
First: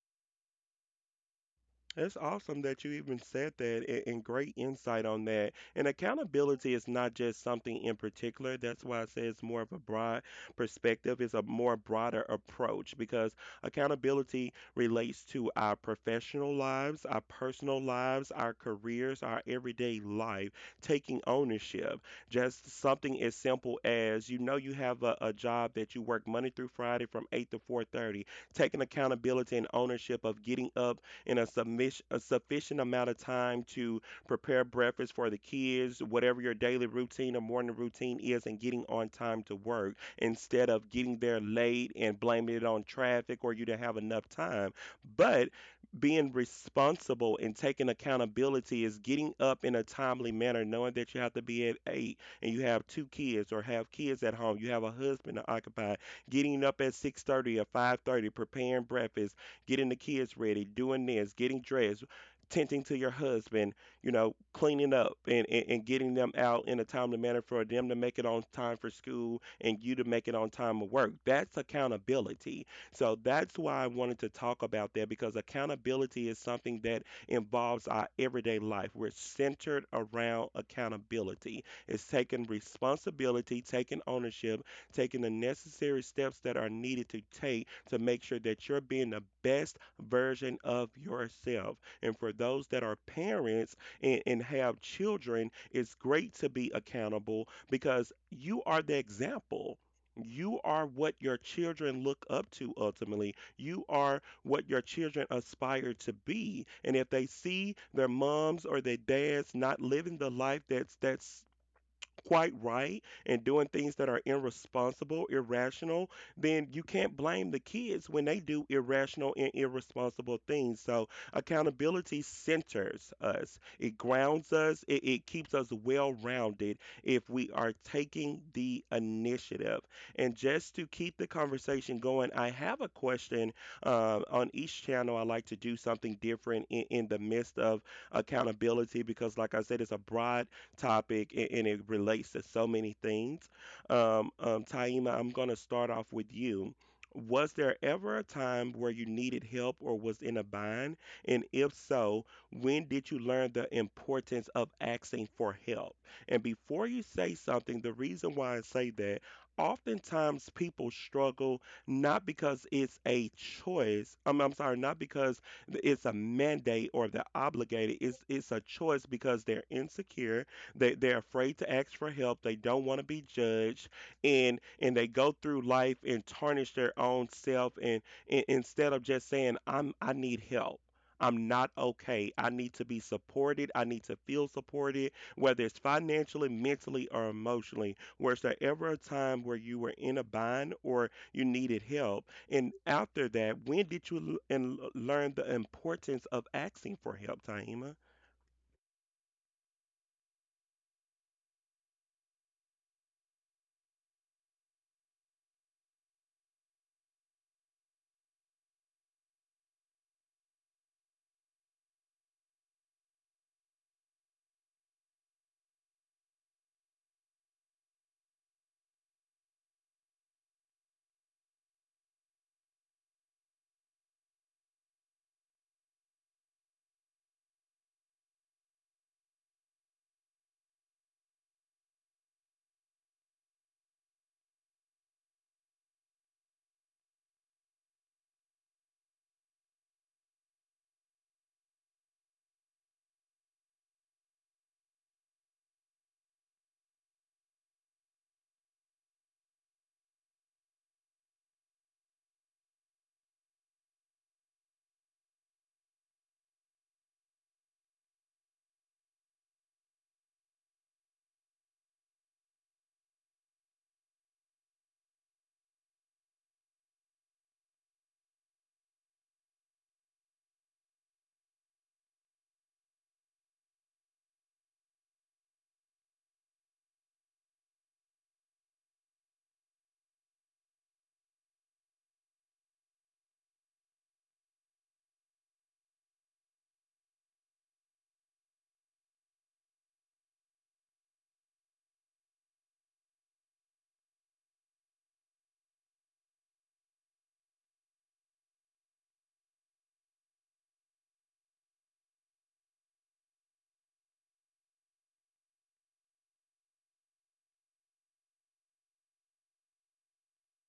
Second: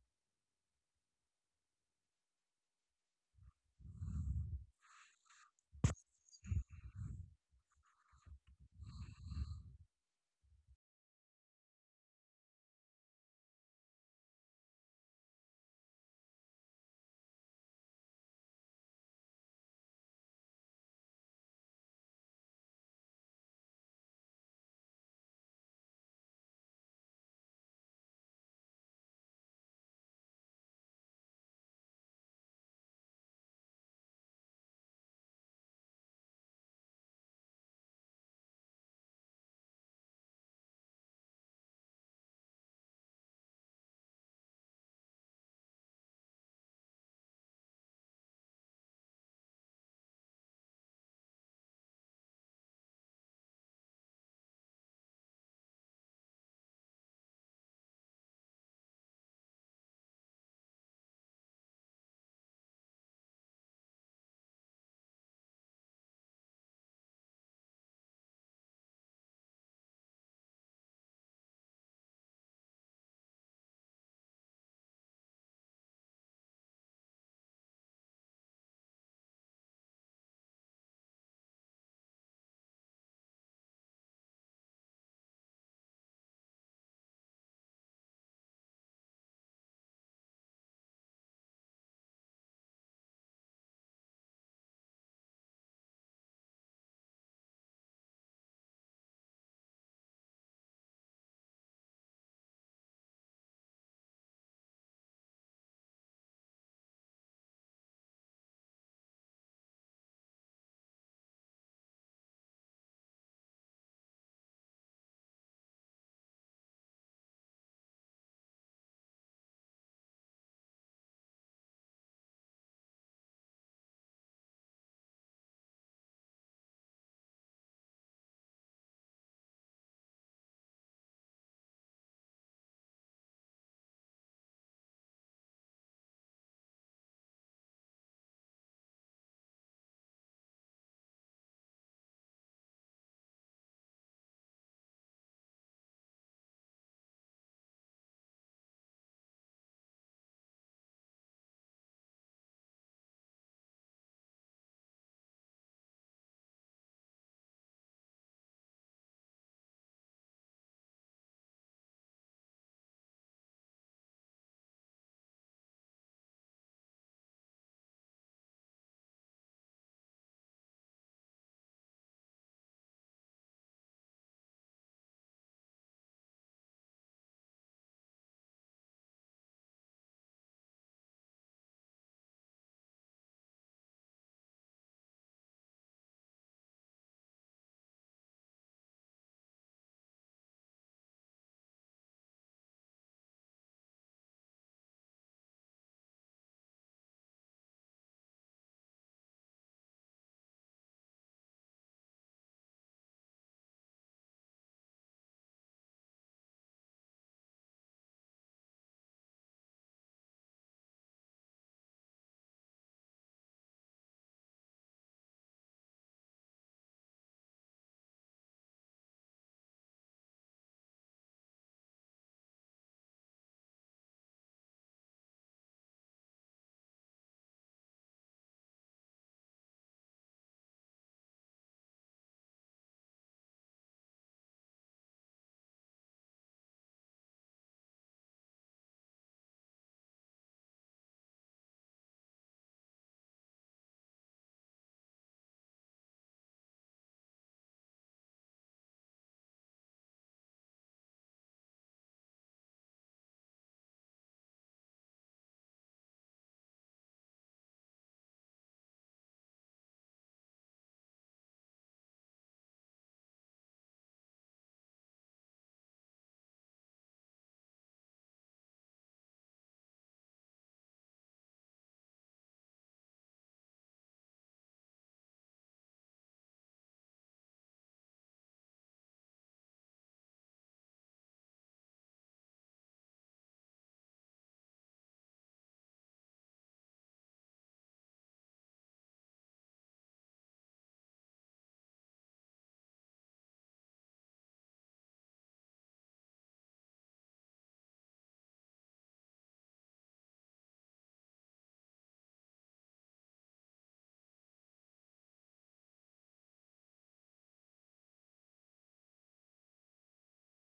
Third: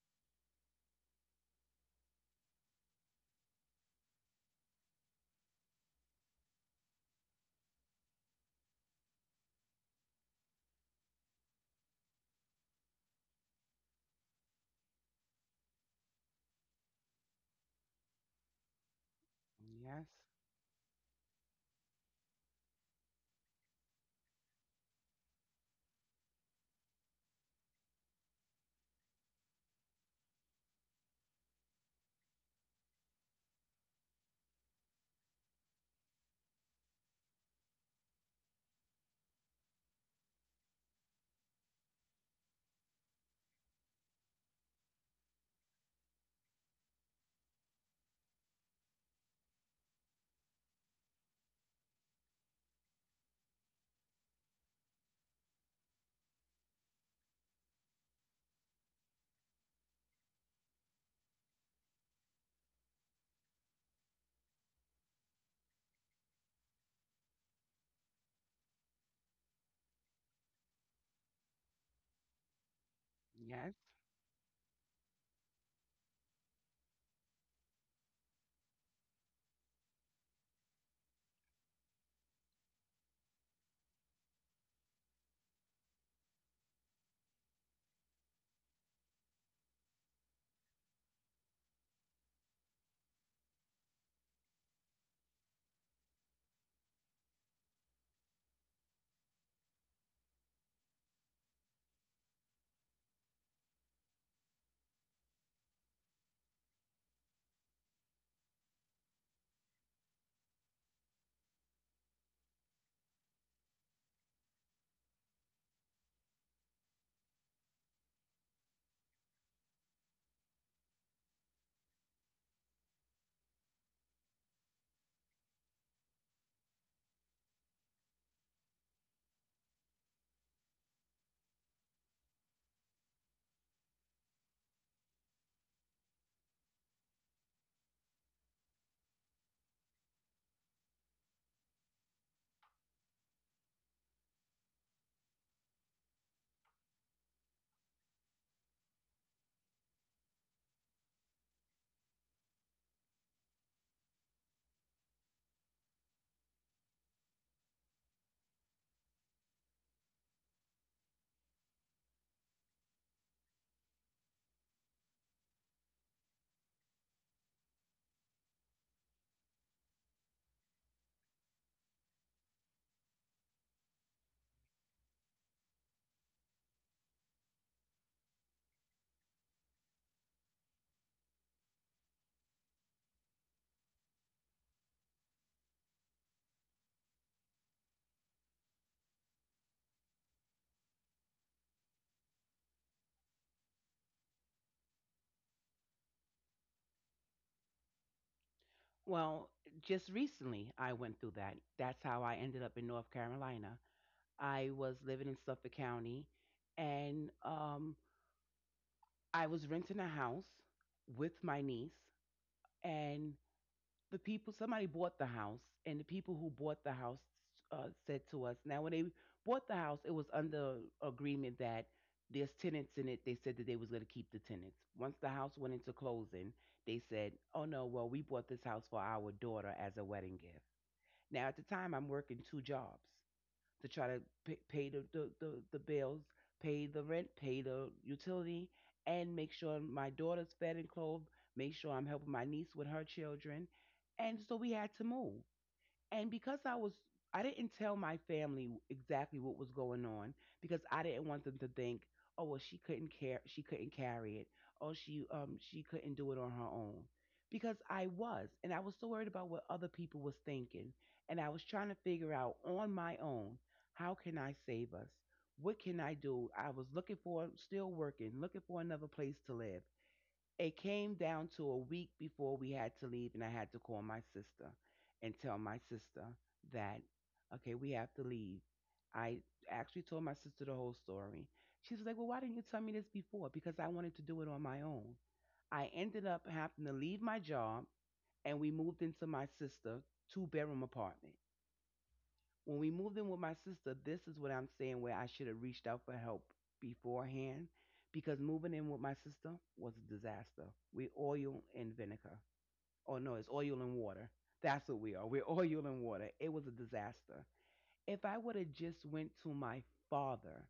Speaker 1: That's awesome that you even said that and great insight on that. And accountability is not just something in particular. That's why I say it's more of a broad perspective, it's a more broader approach because accountability relates to our professional lives, our personal lives, our careers, our everyday
Speaker 3: Yes.
Speaker 1: life, taking ownership. Just something as simple as you know you have a job that you work Monday through Friday from 8 to 4:30, taking accountability and ownership of getting up in a sufficient amount of time to prepare breakfast for the kids, whatever your daily routine or morning routine is, and getting on time to work instead of getting there late and blaming it on traffic or you didn't have enough time. But being responsible and taking accountability is getting up in a timely manner, knowing that you have to be at 8 and you have 2 kids or have kids at home, you have a husband to occupy, getting up at 6:30 or 5:30, preparing breakfast getting the kids ready, doing this, getting dressed, tending to your husband, you know, cleaning up and, and getting them out in a timely manner for them to make it on time for school and you to make it on time of work. That's accountability. So that's
Speaker 3: Yes.
Speaker 1: why I wanted to talk about that because accountability is something that involves our everyday life. We're centered around accountability. It's taking responsibility, taking ownership, taking the necessary steps that are needed to take to make sure that you're being the best version of yourself. And for those that are parents and have children, it's great to be accountable because you are the example. You are what your children look up to ultimately. You are what your children aspire to be. And if they see their moms or their dads not living the life that's quite right and doing things that are irresponsible, irrational, then you can't blame the kids when they do irrational and irresponsible things. So accountability centers us, it grounds us, it keeps us well rounded if we are taking the initiative. And just to keep the conversation going, I have a question. On each channel, I like to do something different in the midst of accountability because, like I said, it's a broad topic, and it relates to so many things. Taima, I'm going to start off with you. Was there ever a time where you needed help or was in a bind? And if so, when did you learn the importance of asking for help? And before you say something, the reason why I say that, oftentimes people struggle not because it's a choice. I'm sorry, not because it's a mandate or they're obligated. It's a choice because they're insecure they're afraid to ask for help. They don't want to be judged, and they go through life and tarnish their own self. And instead of just saying, "I'm I need help." I'm not okay. I need to be supported. I need to feel supported, whether it's financially, mentally, or emotionally. Was there ever a time where you were in a bind or you needed help? And after that, when did you learn the importance of asking for help, Taima?
Speaker 3: Well, just recently I went through that. That's how I ended up in North Carolina. I was living in Suffolk County and I was renting a house with my niece, and the people, somebody bought the house, and the people who bought the house said to us, now when they bought the house, it was under agreement that there's tenants in it. They said that they was going to keep the tenants. Once the house went into closing, they said, "Oh no, well, we bought this house for our daughter as a wedding gift." Now, at the time, I'm working two jobs to try to pay the, the bills, pay the rent, pay the utility, and make sure my daughter's fed and clothed, make sure I'm helping my niece with her children. And so we had to move. And because I was, I didn't tell my family exactly what was going on because I didn't want them to think, "Oh well, she couldn't care, she couldn't carry it, oh she couldn't do it on her own," because I was, and I was so worried about what other people was thinking, and I was trying to figure out on my own how can I save us, what can I do? I was looking for, still working, looking for another place to live, it came down to a week before we had to leave, and I had to call my sister and tell my sister that, okay, we have to leave. I actually told my sister the whole story. She was like, "Well, why didn't you tell me this before?" Because I wanted to do it on my own. I ended up having to leave my job, and we moved into my sister's two-bedroom apartment. When we moved in with my sister, this is what I'm saying, where I should have reached out for help beforehand, because moving in with my sister was a disaster. We oil and vinegar. Oh no, it's oil and water. That's what we are. We're oil and water. It was a disaster. If I would have just went to my father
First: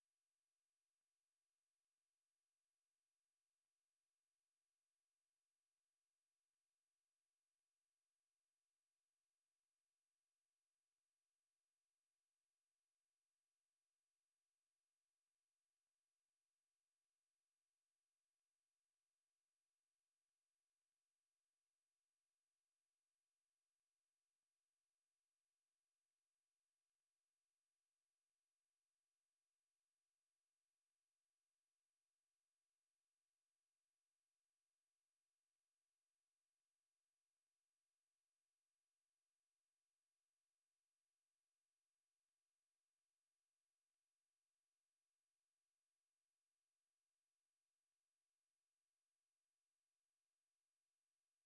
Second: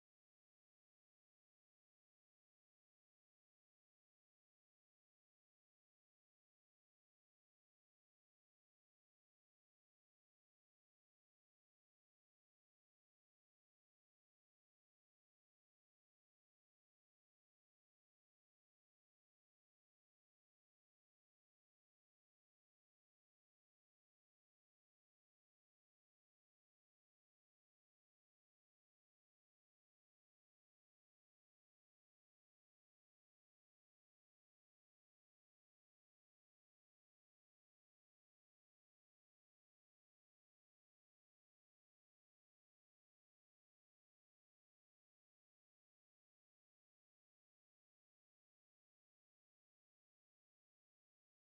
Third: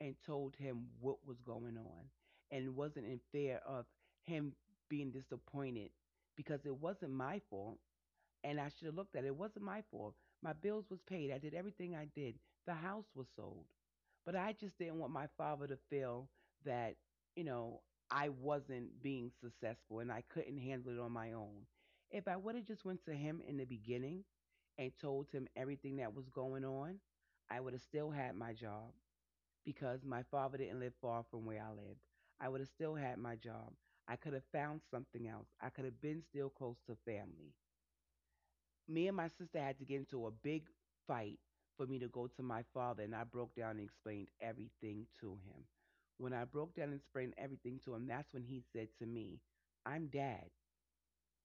Speaker 3: and told him what was going on and wasn't in fear of him being disappointed, because it wasn't my fault, and I should have looked at it. It wasn't my fault. My bills was paid. I did everything I did. The house was sold. But I just didn't want my father to feel that, you know, I wasn't being successful and I couldn't handle it on my own. If I would have just went to him in the beginning and told him everything that was going on, I would have still had my job because my father didn't live far from where I lived. I would have still had my job. I could have found something else. I could have been still close to family. Me and my sister had to get into a big fight for me to go to my father, and I broke down and explained everything to him. When I broke down and explained everything to him, that's when he said to me, I'm dad,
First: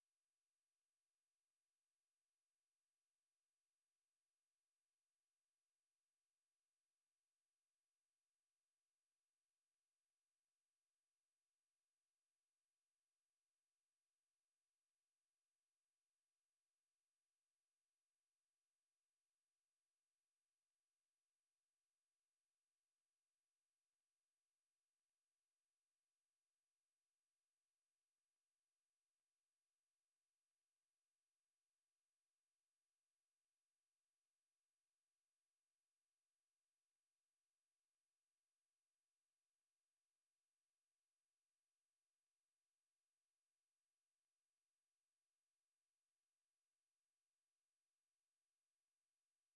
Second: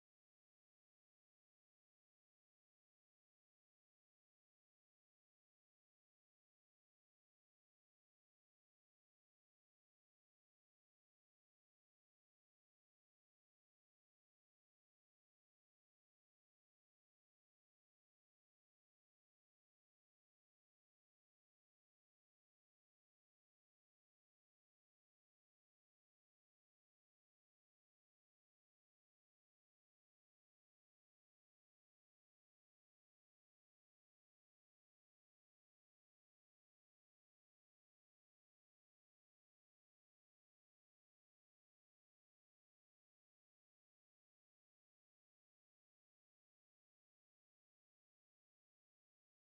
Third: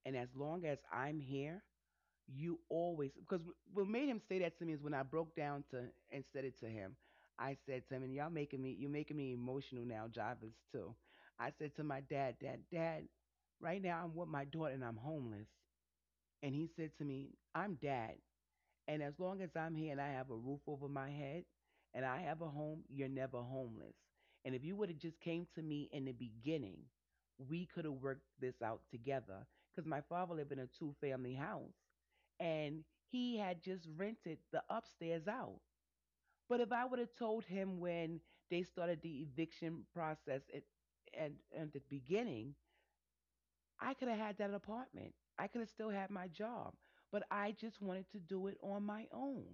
Speaker 3: and as long as I'm here, you always, because what made him say that to me is when I broke down to and said it to him. I said to him, and you're making me emotional now, Jarvis, too. I said to my dad, Dad, Dad, right now I'm with my daughter and I'm homeless. And he said to me, I'm dad and as long as I'm here and I have a roof over my head and I have a home, you're never homeless. And if you would have just came to me in the beginning, we could have worked this out together. Because my father lived in a two family house and he had just rented the upstairs out. But if I would have told him when they started the eviction process and at the beginning, I could have had that apartment. I could have still had my job. But I just wanted to do it on my own.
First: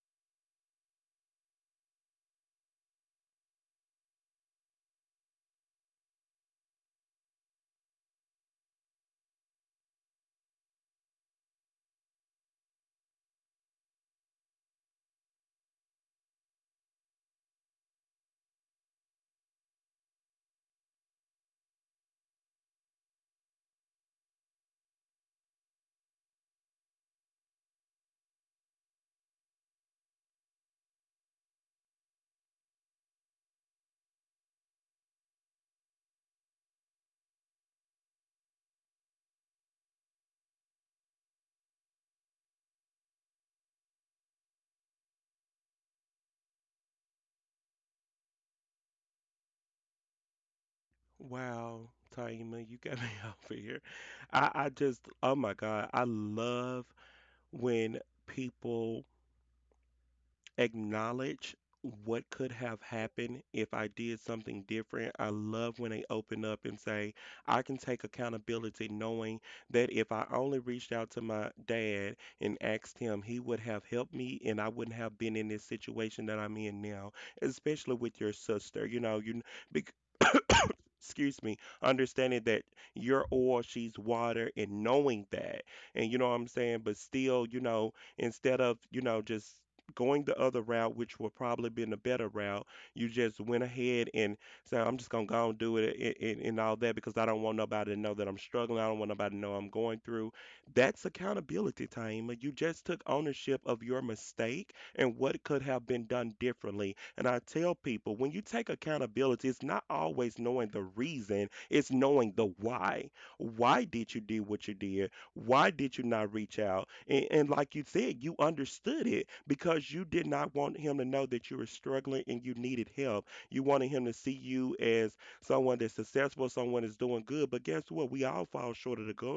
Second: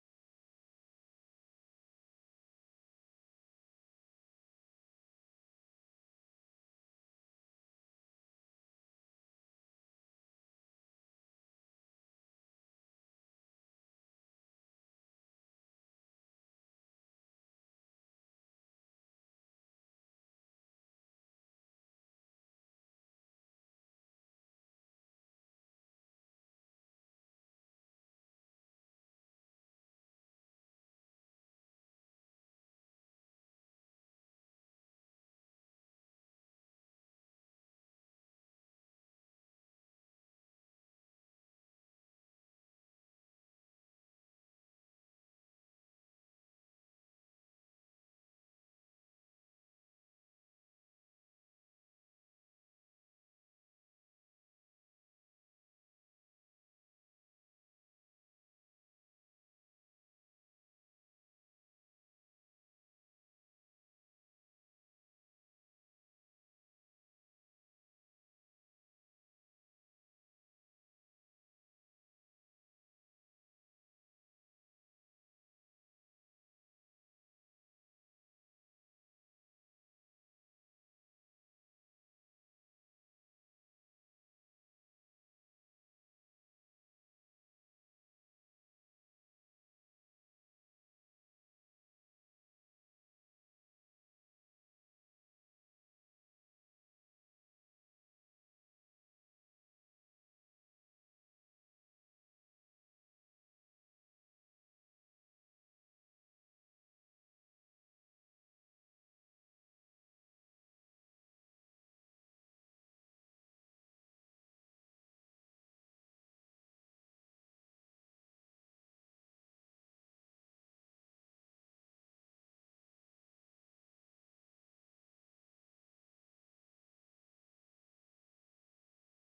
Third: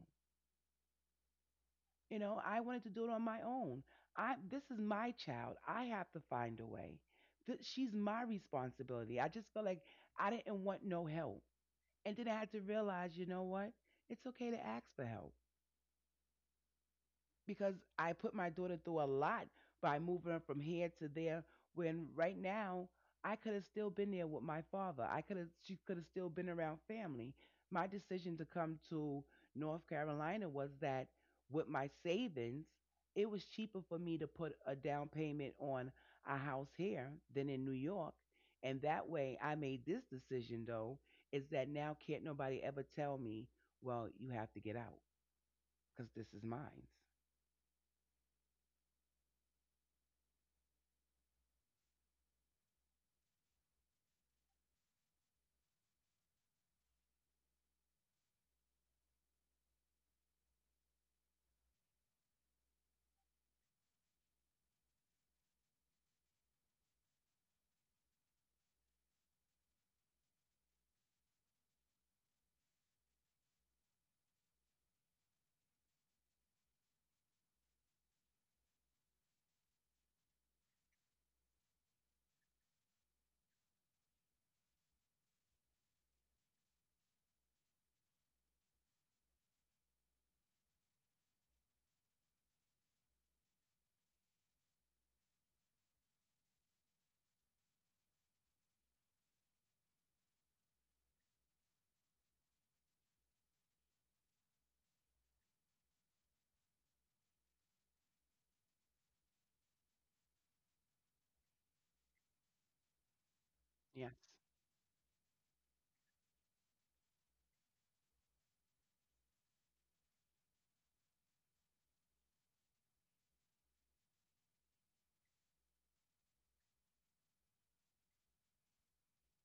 Speaker 3: I wanted to do it on my own. I This is my child. I have to find a way. She's my responsibility. I just felt like I didn't want no help. And then I had to realize, you know what? It's okay to ask for help, because I put my daughter through a lot by moving her from here to there, when right now I could have still been there with my father. I could have She could have still been around family. My decision to come to North Carolina was that, with my savings, it was cheaper for me to put a down payment on a house here than in New York. And that way I made this decision though, is that now can't nobody ever tell me, well, you have to get out because this is mine.
Speaker 1: Wow, Taima, you got me over here. I just, oh my God, I love when people acknowledge what could have happened if I did something different. I love when they open up and say, I can take accountability knowing that if I only reached out to my dad and asked him, he would have helped me and I wouldn't have been in this situation that I'm in now, especially with your sister. You know, you understanding that you're oil, she's water, and knowing that. And you know what I'm saying? But still, you know, instead of, you know, just going the other route, which would probably been a better route, you just went ahead and said, I'm just gonna go and do it and all that because I don't want nobody to know that I'm struggling. I don't want nobody to know I'm going through. That's accountability, Taima. You just took ownership of your mistake and what could have been done differently. And I tell people when you take accountability, it's not always knowing the reason, it's knowing the why. Why
Speaker 3: Yes.
Speaker 1: did you do what you did? Why did you not reach out? And like you said, you understood it because you did not want him to know that you were struggling and you needed help. You wanted him to see you as someone that's successful, someone that's doing good. But guess what? We all fall short of the goal.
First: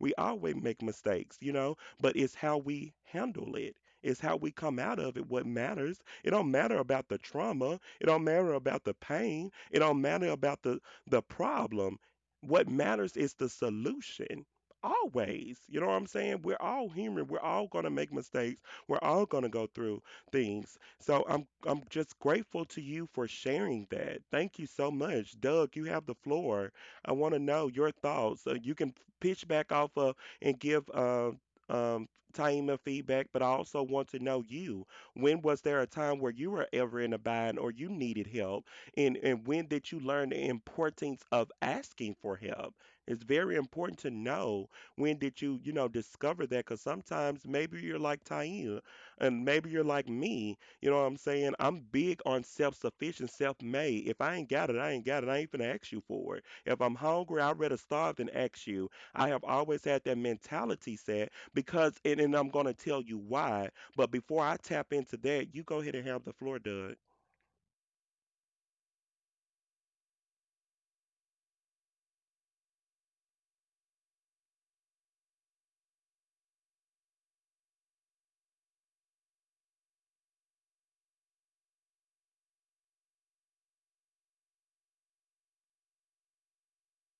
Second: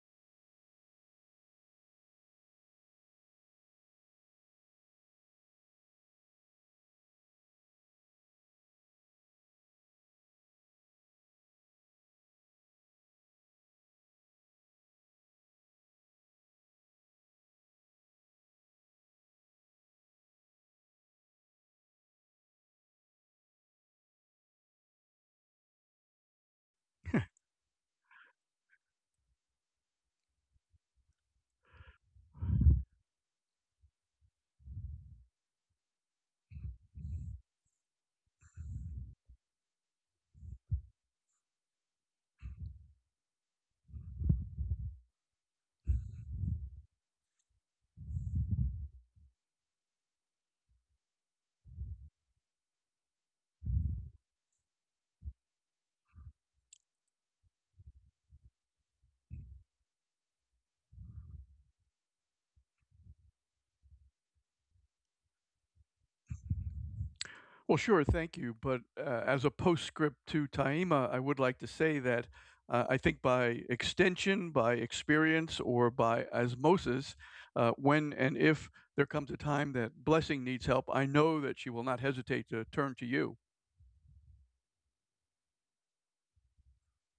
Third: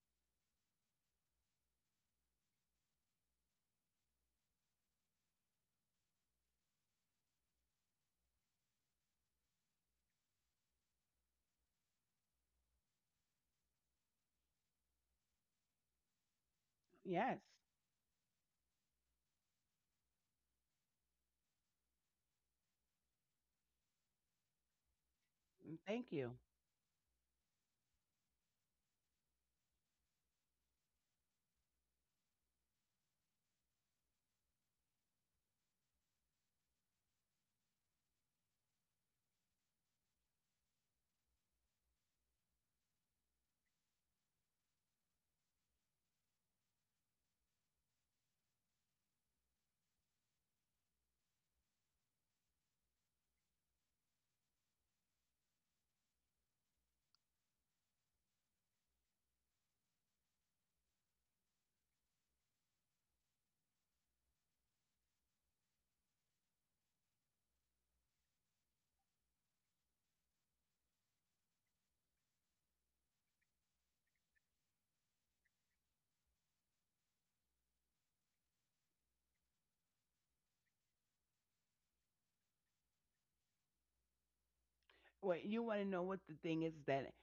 Speaker 1: We always make mistakes, you know, but it's how we handle it. It's how we come out of it what matters. It don't matter about the trauma. It don't matter about the pain. It don't matter about the problem. What matters is the solution. Always. You know what I'm saying? We're all human. We're
Speaker 3: Yes.
Speaker 1: all gonna make mistakes. We're all gonna go through things. So I'm just grateful to you for sharing that. Thank you so much. Doug, you have
Speaker 3: Thank
Speaker 1: the
Speaker 3: you.
Speaker 1: floor. I want to know your thoughts. You can pitch back off of and give um, Taima feedback, but I also want to know you. When was there a time where you were ever in a bind or you needed help? And when did you learn the importance of asking for help? It's very important to know when did you, you know, discover that because sometimes maybe you're like Taina and maybe you're like me. You know what I'm saying? I'm big on self-sufficient, self-made. If I ain't got it, I ain't got it. I ain't finna ask you for it. If I'm hungry, I'd rather starve than ask you. I have always had that mentality set because, and I'm gonna tell you why. But before I tap into that, you go ahead and have the floor, Doug.
Speaker 2: Well, sure, thank you. But as a postscript to Taima, I would like to say that I think by extension, by experience, or by osmosis, when and if there comes a time that Blessing needs help, I know that she will not hesitate to turn to you.
Speaker 3: Well, you want to know what the thing is that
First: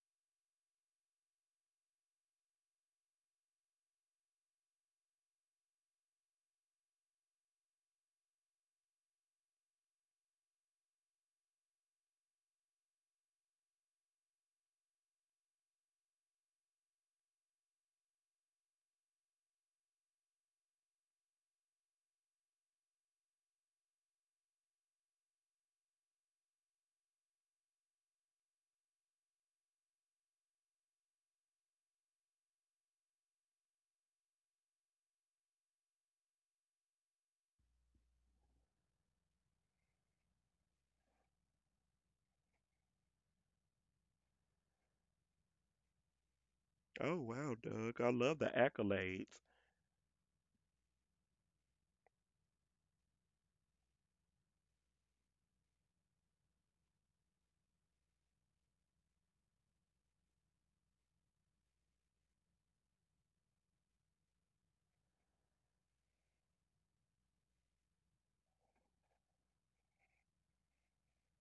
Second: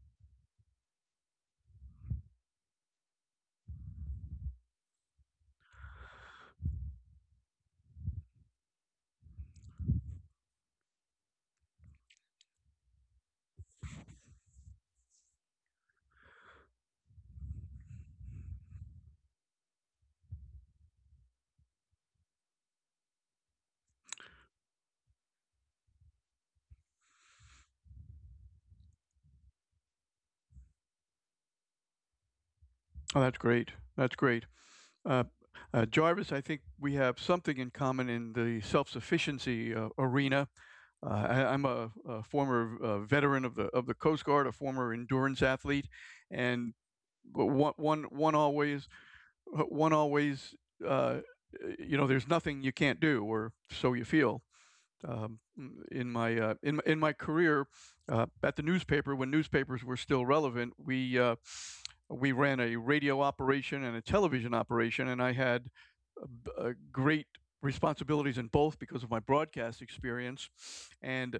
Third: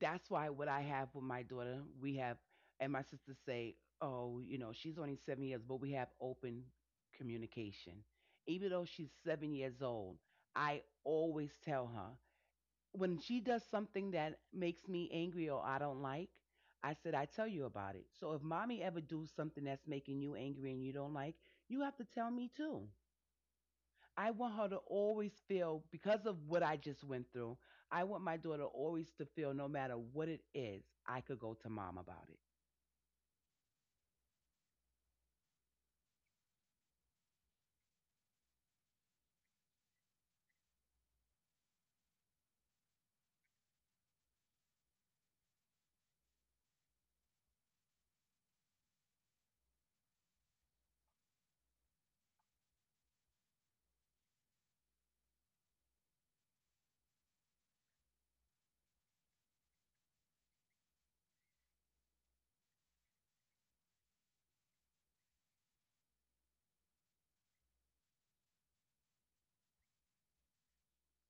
Speaker 3: that's why what I have with my daughter, we have, and my sisters say, oh, she's only 7 years, but we have open communication. Even though she's 7 years old, I always tell her, when she does something that makes me angry or I don't like, I said, I tell you about it. So if mommy ever do something that's making you angry and you don't like, you have to tell me too. I want her to always feel, because of what I just went through, I want my daughter always to feel, no matter what it is, I could go to mom about it.
Speaker 2: Oh, that's great. That's great. Uh, Jarvis, I think we have something in common in the self sufficiency arena. I, I'm a former veteran of the Coast Guard, a former endurance athlete, and
Speaker 1: Oh
Speaker 2: but
Speaker 1: wow,
Speaker 2: one
Speaker 1: Doug,
Speaker 2: one
Speaker 1: I
Speaker 2: one
Speaker 1: love the
Speaker 2: always
Speaker 1: accolades.
Speaker 2: one always, uh, you know there's nothing you can't do, or so you feel. Um, in my in my career at the newspaper when newspapers were still relevant. We ran a radio operation and a television operation, and I had uh, great responsibilities in both because of my broadcast experience and.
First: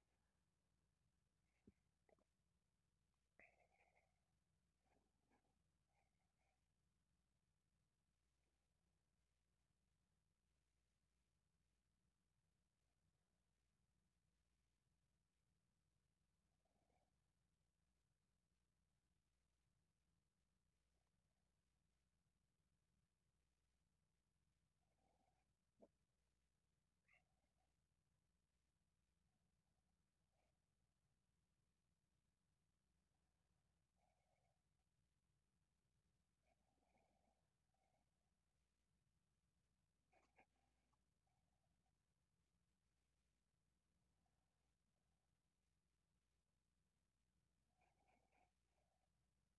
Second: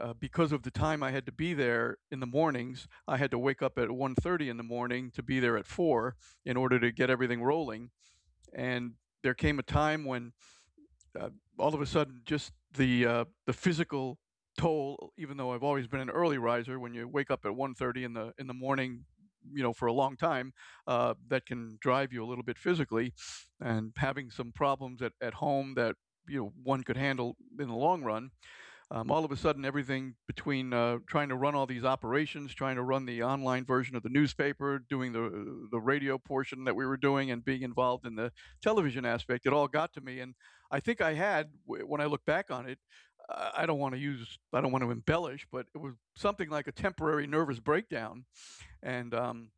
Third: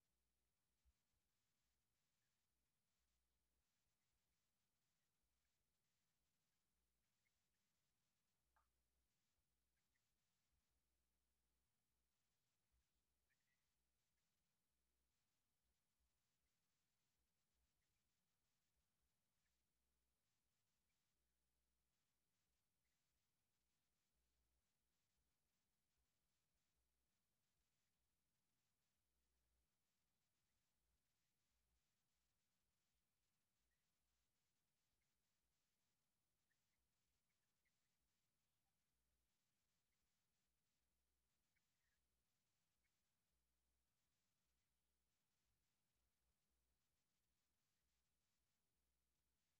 Speaker 2: Because of the time I had to be there in the mornings, I had to wake up at 1:30 in the morning to be there at 4 in order to get everything rolling. And there came a time when, uh, all of a sudden, just the physical toll. Even though I've always been an early riser, when you wake up at 1:30 in the morning, you know, for a long time, that can drive you a little bit physically, and having some problems at home that you know one could handle in the long run, all of a sudden everything between trying to run all these operations, trying to run the online version of the newspaper, doing the radio portion that we were doing, and being involved in the television aspect, it all got to me. And I think I had, when I look back on it, I don't want to use, I don't want to embellish, but it was something like a temporary nervous breakdown, and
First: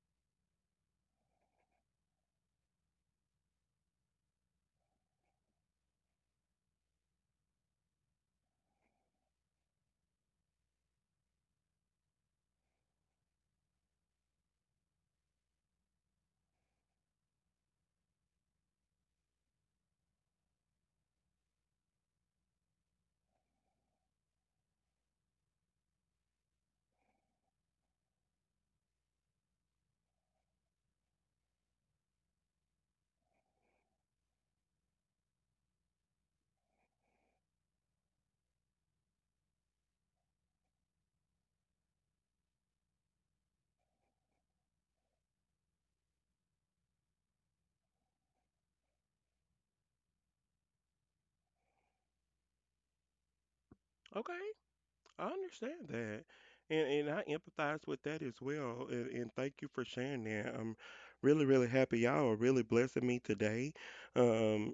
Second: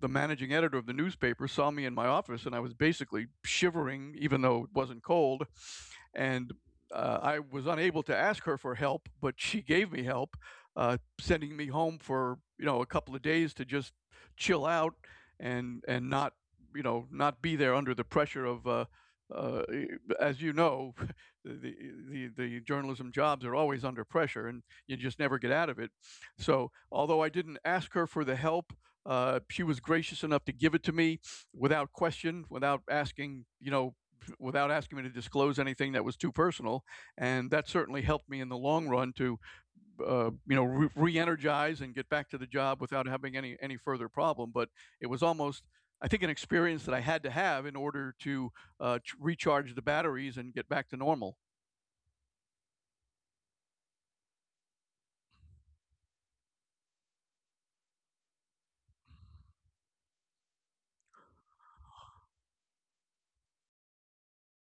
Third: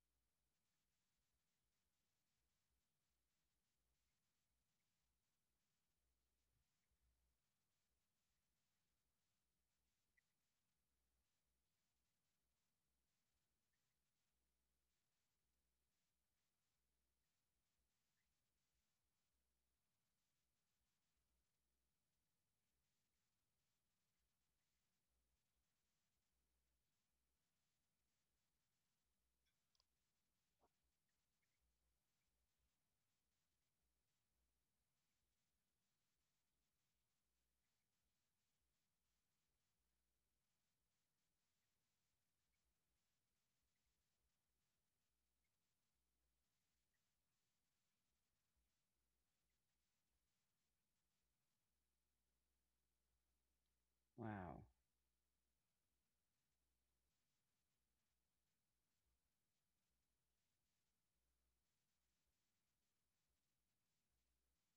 Speaker 2: the managing editor of the newspaper saw me in my office and I was basically shivering, even though it wasn't cold. And I was unable to ask her for help, but she gave me help, sending me home for you know a couple of days to just chill out and not you know not be there under the pressure of. Uh, e, as you know, the, the journalism jobs are always under pressure, and you just never get out of it. So, although I didn't ask her for the help, she was gracious enough to give it to me without question, without asking, you know, without asking me to disclose anything that was too personal. And that certainly helped me in the long run to, you know, re-energize and get back to the job without having any further problem. But it was almost. I think an experience that I had to have in order to, recharge the batteries and get back to normal.
Speaker 1: Okay,
Speaker 3: Wow.
Speaker 1: I understand that. And I empathize with that as well. And thank you for sharing that. I'm really, really happy. Y'all are really blessing me today. Um,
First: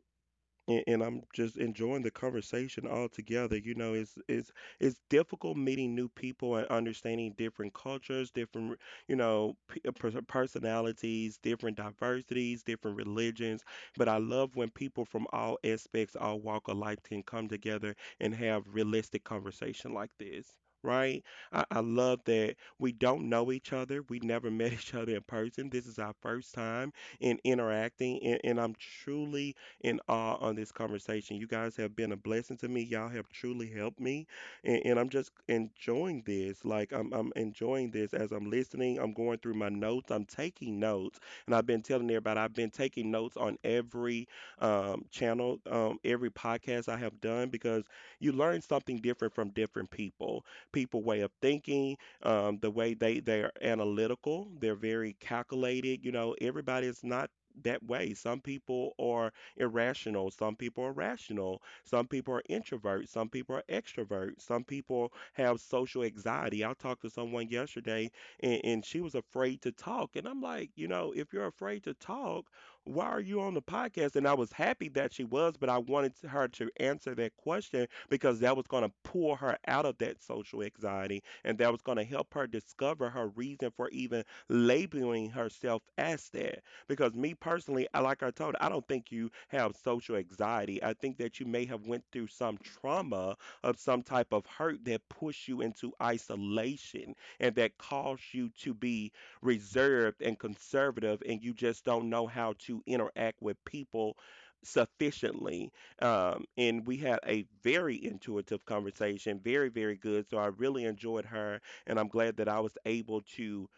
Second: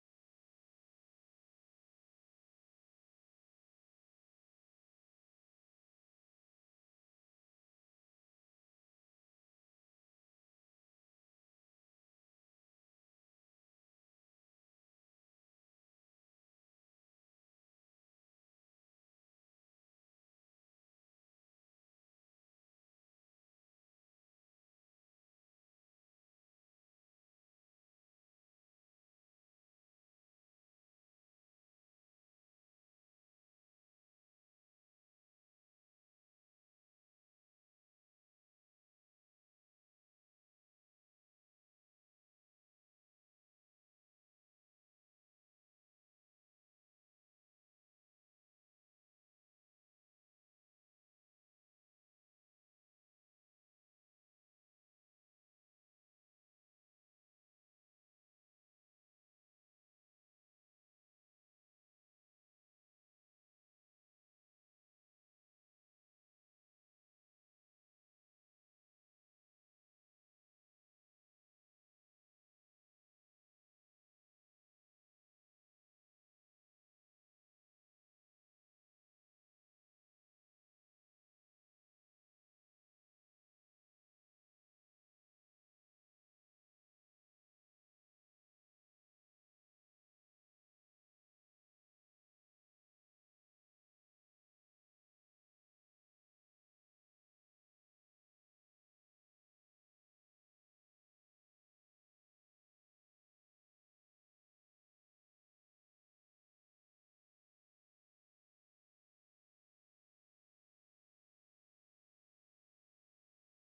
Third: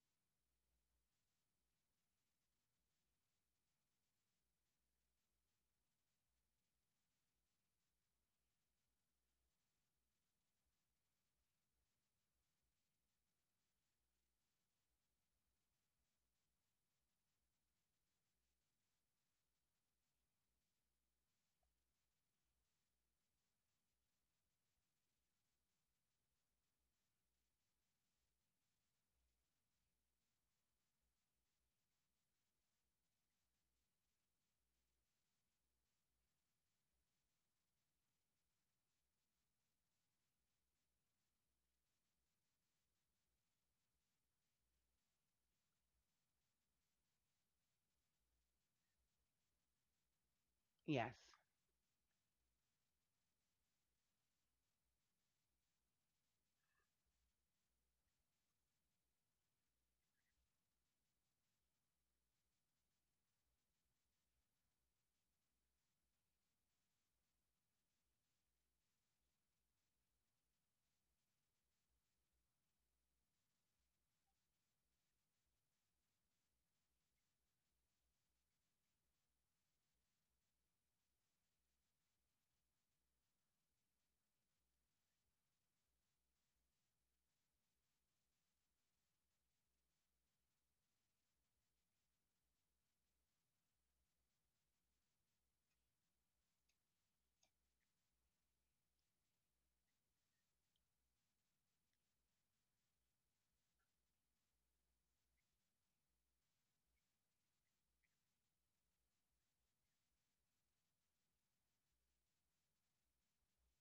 Speaker 1: and I'm just enjoying the conversation altogether. You know, it's difficult meeting new people and understanding different cultures, different you know personalities, different diversities, different religions. But I love when people from all aspects, all walk of life, can come together and have realistic conversation like this. Right? I love that we don't know each other. We never met each other in person. This is our first time in interacting, and I'm truly and awe on this conversation. You guys have been a blessing to me. Y'all have truly helped me. And I'm just enjoying this. Like, I'm enjoying this as I'm listening. I'm going through my notes. I'm taking notes. And I've been telling everybody, I've been taking notes on every channel, every podcast I have done because you learn something different from different people, people
Speaker 3: Yes.
Speaker 1: way of thinking, the way they're analytical, they're very calculated. You know, everybody is not that way. Some people are irrational. Some people are rational. Some people are introverts. Some people are extroverts. Some people have social anxiety. I talked to someone yesterday and she was afraid to talk. And I'm like, you know, if you're afraid to talk, why are you on the podcast? And I was happy that she was, but I wanted her to answer that question because that was going to pull her out of that social anxiety and that was going to help her discover her reason for even labeling herself as that. Because me personally, I like I told, I don't think you have social anxiety. I think that you may have went through some trauma of some type of hurt that pushed you into isolation and that caused you to be reserved and conservative, and you just don't know how to interact with people sufficiently, and we had a very intuitive conversation, very very good, so I really enjoyed her and I'm glad that I was able to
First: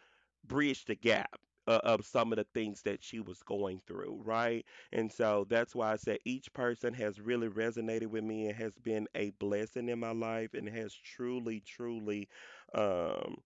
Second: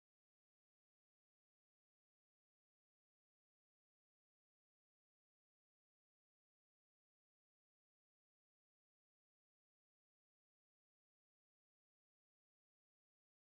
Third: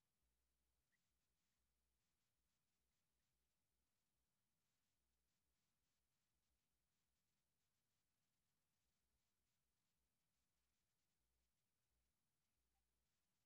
Speaker 1: bridge the gap of some of the things that she was going through, right? And so that's why I said each person has really resonated with me and has been a blessing in my life and has truly, truly um,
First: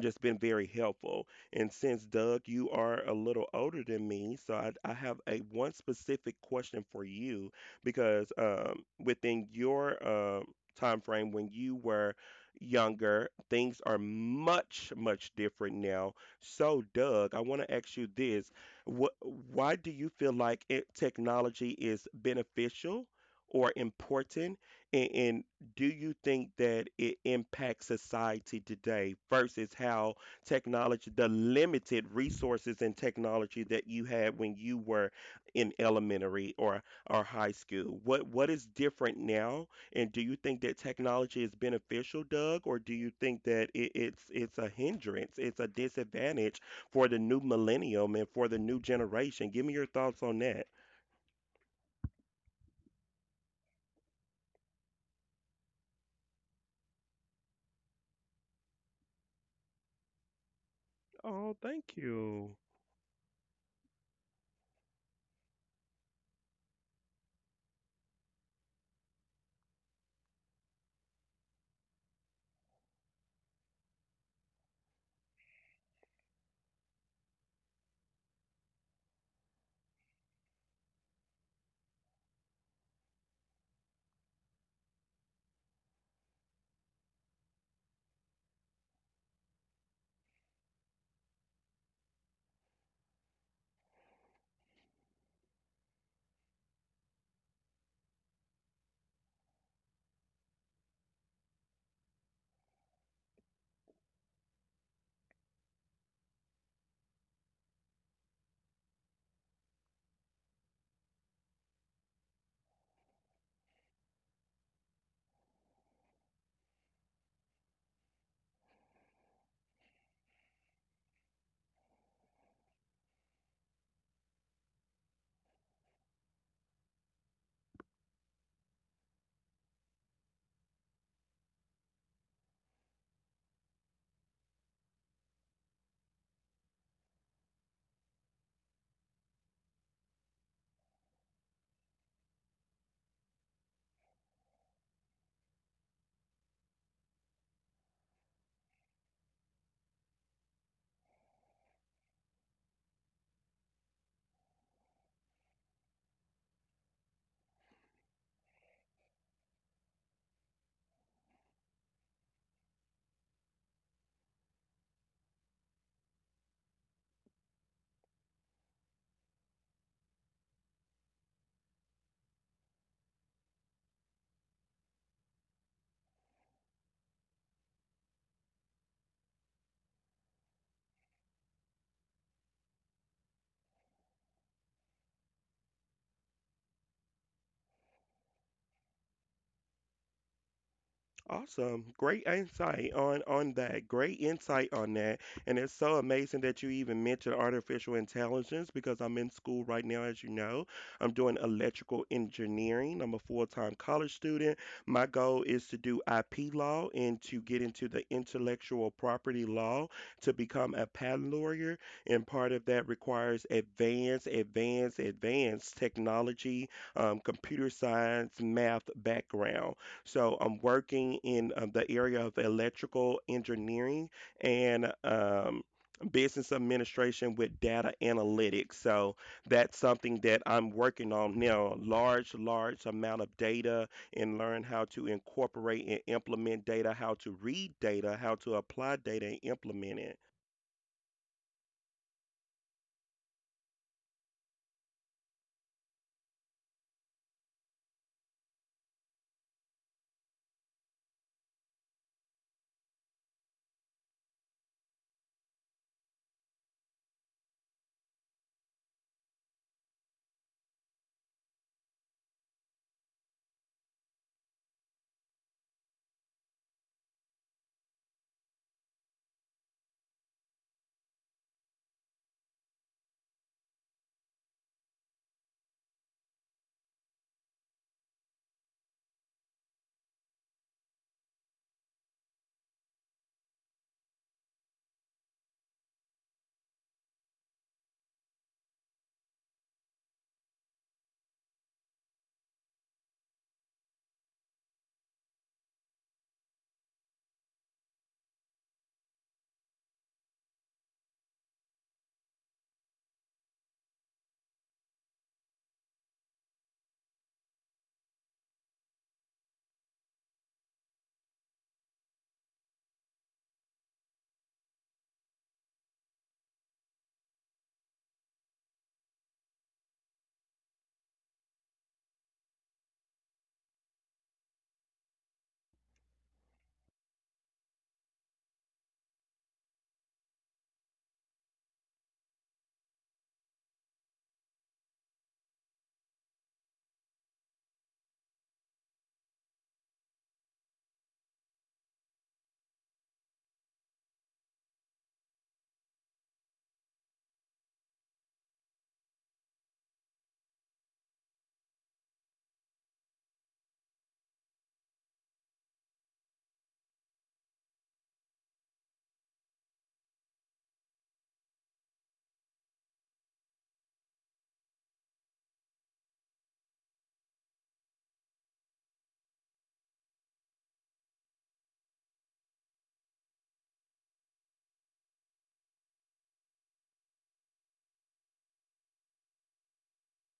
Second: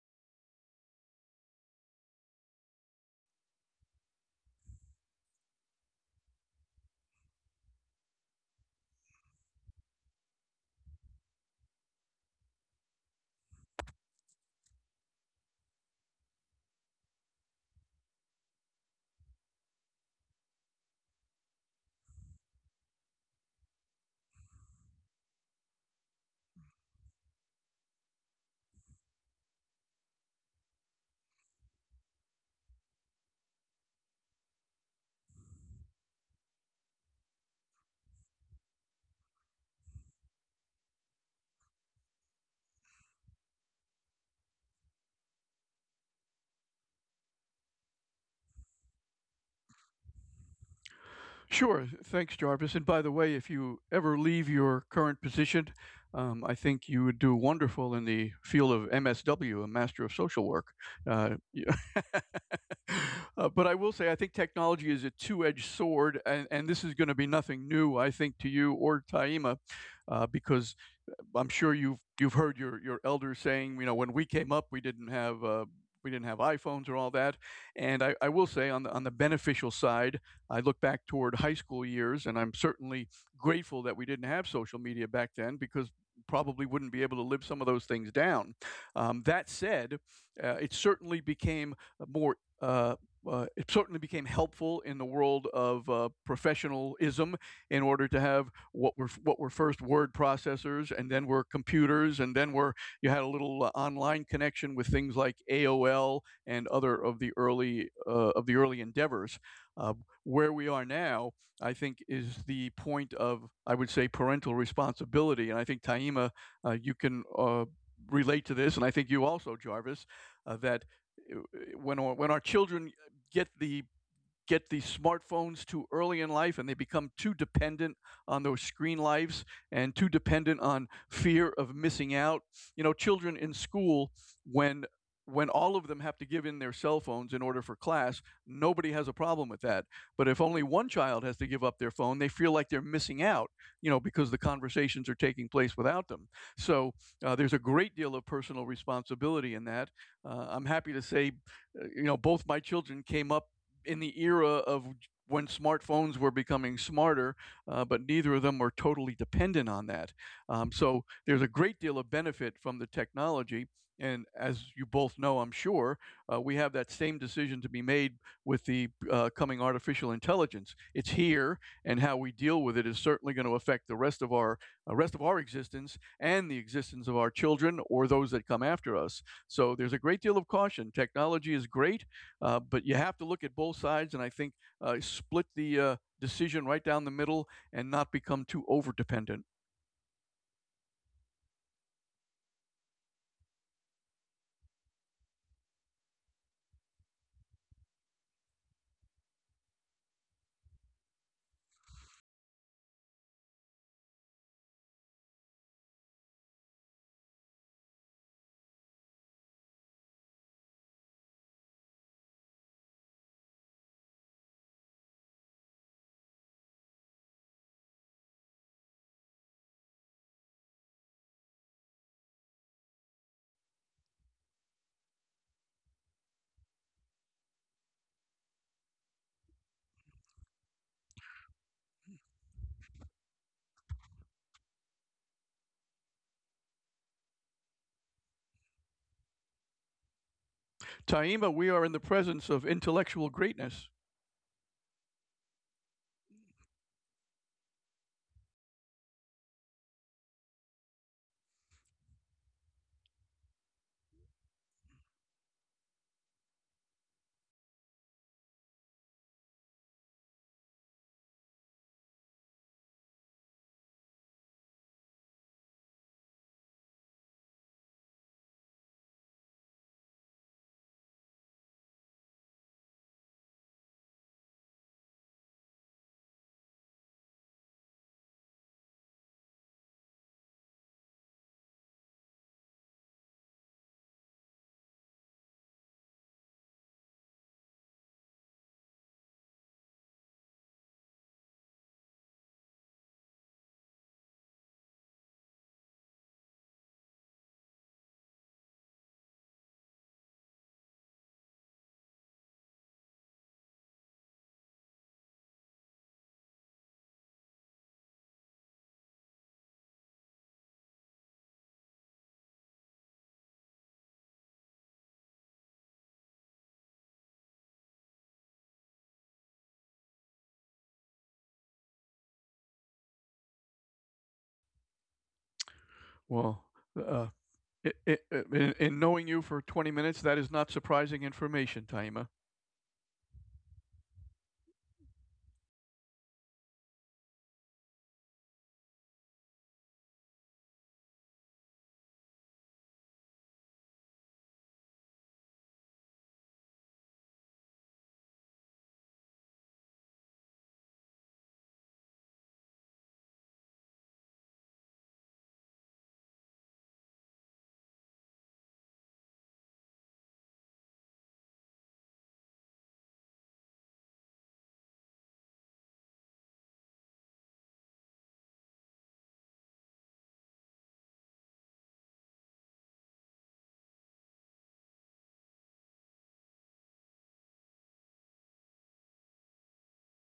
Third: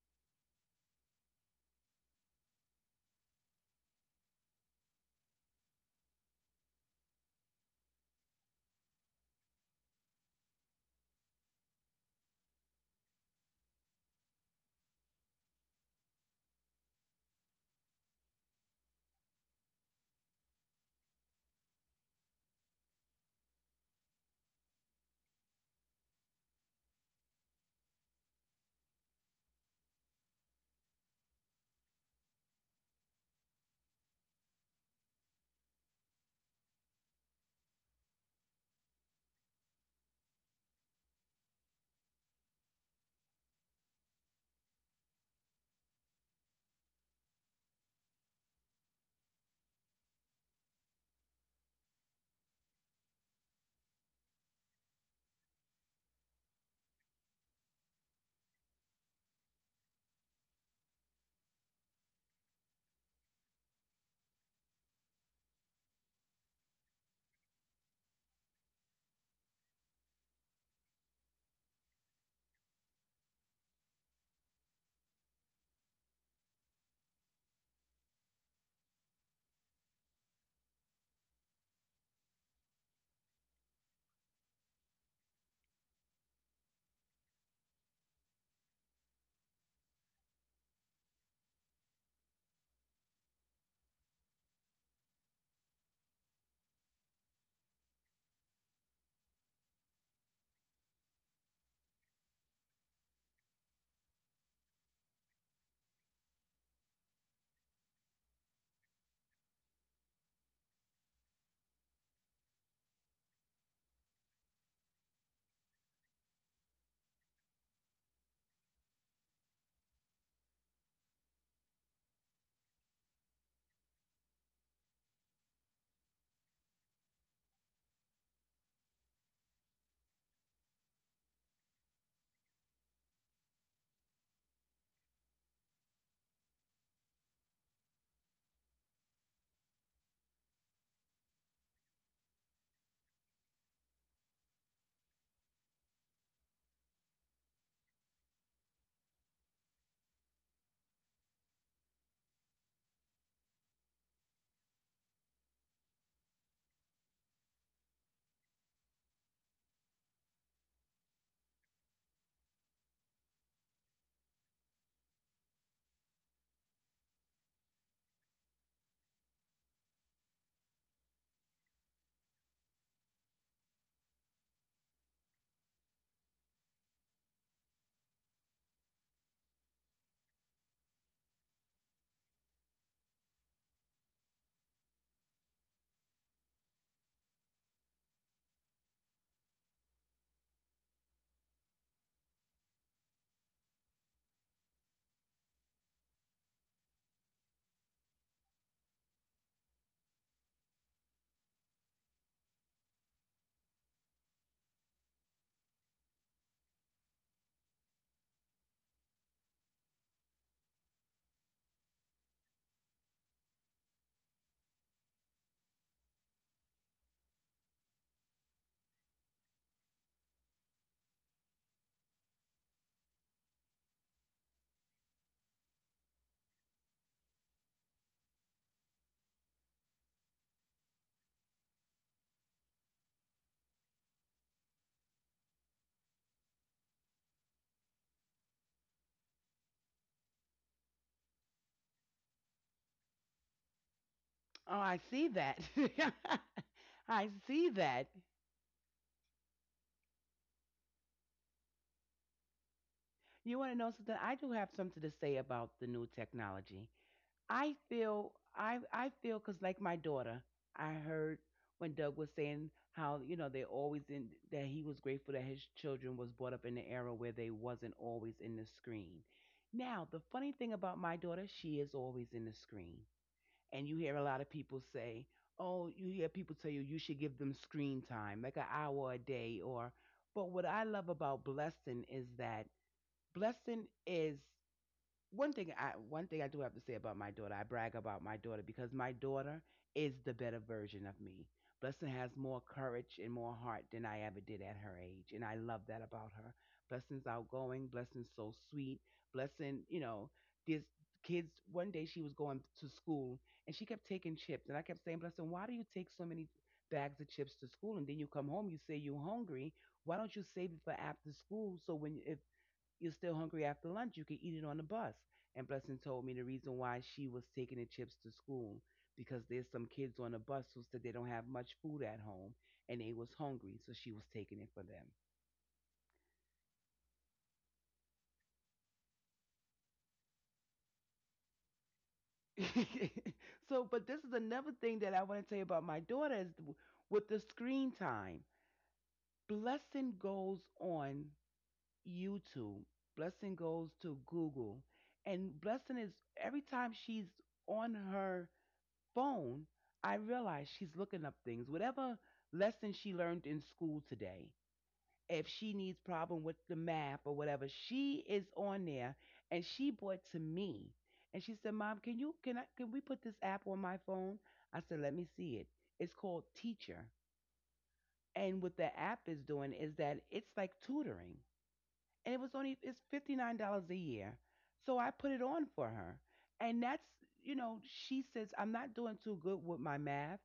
Speaker 1: just been very helpful. And since Doug, you are a little older than me, so I have a one specific question for you because within your time frame when you were younger, things are much much different now. So, Doug, I want to ask you this: why do you feel like technology is beneficial or important in do you think that it impacts society today versus how technology, the limited resources and technology that you had when you were in elementary or high school? What is different now? And do you think that technology is beneficial, Doug, or do you think that it's a hindrance, it's a disadvantage for the new millennium and for the new generation? Give me your thoughts on that.
Speaker 2: Sure. Thanks, Jarvis. And by the way, if you ever leave your current position, I think you would do wonderful in the field of MSW, a Master of Social Work.
Speaker 1: Oh,
Speaker 2: Yeah.
Speaker 1: thank you.
Speaker 2: But I will say, I think technology is a two edged sword, and this is going to be nothing new, I think, to you or Taima, because I'm sure you've heard your elders saying, you know, when we came up, we didn't have iPhones or all that. And I will say on the beneficial side, I look back toward high school years, and I'm certainly grateful that we didn't have social media back then because probably wouldn't be able to live some of those things down. That said, it certainly became more. It certainly became helpful in the world of professionalism in order to have what were first word processors and then were computers and then were you had a little online connection with things like AOL and other of the early endeavors. Uh, where we are now, I think, is the point of I would say parental responsibility, and I think Taima, you can relate to this, and I think you also, Jarvis, that uh, when our children get the get these smartphones too early in life and they become too dependent on those screen lives and too dependent on fear of missing out. You know, children in school, when when all of them have to give in their cell phones in order for class, nobody has a problem with that. But if only one child has to give up their phone, they feel like they're missing out, you know, because the conversations are taking place without them. So there's a great deal of personal responsibility in that. I'm happy to say, you know, both my children came up in the era of when smartphones were becoming smarter, but neither of them were totally dependent on that. So there's a great deal of benefit from the technology. And as you both know, I'm sure, we have that same decision to be made with the coming artificial intelligence. It's here, and how we deal with it is certainly going to affect the rest of our existence and the existence of our children or those that come after us. So there's a great deal of caution. Technology is great, but you have to look at both sides, and I think split the decision right down the middle and not become too over dependent.
Speaker 1: Awesome. Great insight on that. Great insight on that. And it's so amazing that you even mentioned artificial intelligence because I'm in school right now, as you know. I'm doing electrical engineering. I'm a full-time college student. My goal is to do IP law and to get into the intellectual property law to become a patent lawyer. And part of that requires advanced, advanced, advanced technology, computer science, math background. So I'm working in the area of electrical engineering and business administration with data analytics. So that's something that I'm working on now, large, large amount of data and learn how to incorporate and implement data, how to read data, how to apply data and implement it.
Speaker 2: Taima, we are in the presence of intellectual greatness.
Speaker 3: Oh, I see that. I see that. You want to know something? I do have something to say about the new technology. I feel, because like my daughter, I heard when Doug was saying how you know they always in that he was grateful that his children was brought up in an era where they wasn't always in the screen. Now the funny thing about my daughter, she is always in the screen, and you hear a lot of people say, "Oh, you hear people tell you you should give them screen time, like an hour a day." But what I love about Blessing is that Blessing is one thing I do have to say about my daughter. I brag about my daughter because my daughter is the better version of me. Blessing has more courage and more heart than I ever did at her age, and I love that about her. Blessing's outgoing, Blessing's so sweet, Blessing, this kids one day she was going to school and she kept taking chips, and I kept saying, Blessing, why do you take so many bags of chips to school and then you come home, you say you're hungry? Why don't you save it for after school, so when if you're still hungry after lunch, you can eat it on the bus. And Blessing told me the reason why she was taking the chips to school, because there's some kids on the bus who said they don't have much food at home and they was hungry, so she was taking it for
Speaker 2: Well, uh, I in knowing you for 20 minutes, that is not surprising information, Taima.
Speaker 3: them. So, but this is another thing that I want to tell you about my daughter is with the screen time. Blessing goes on YouTube. Blessing goes to Google. And Blessing is, every time she's on her phone, I realize she's looking up things. Whatever lesson she learned in school today, if she needs problem with the math or whatever, she is on there. And she brought to me and she said, Mom, can you can I can we put this app on my phone? I said, let me see it. It's called Teacher. And what the app is doing is that it's like tutoring, and it was only it's $59 a year. So I put it on for her, and that's you know she says I'm not doing too good with my math,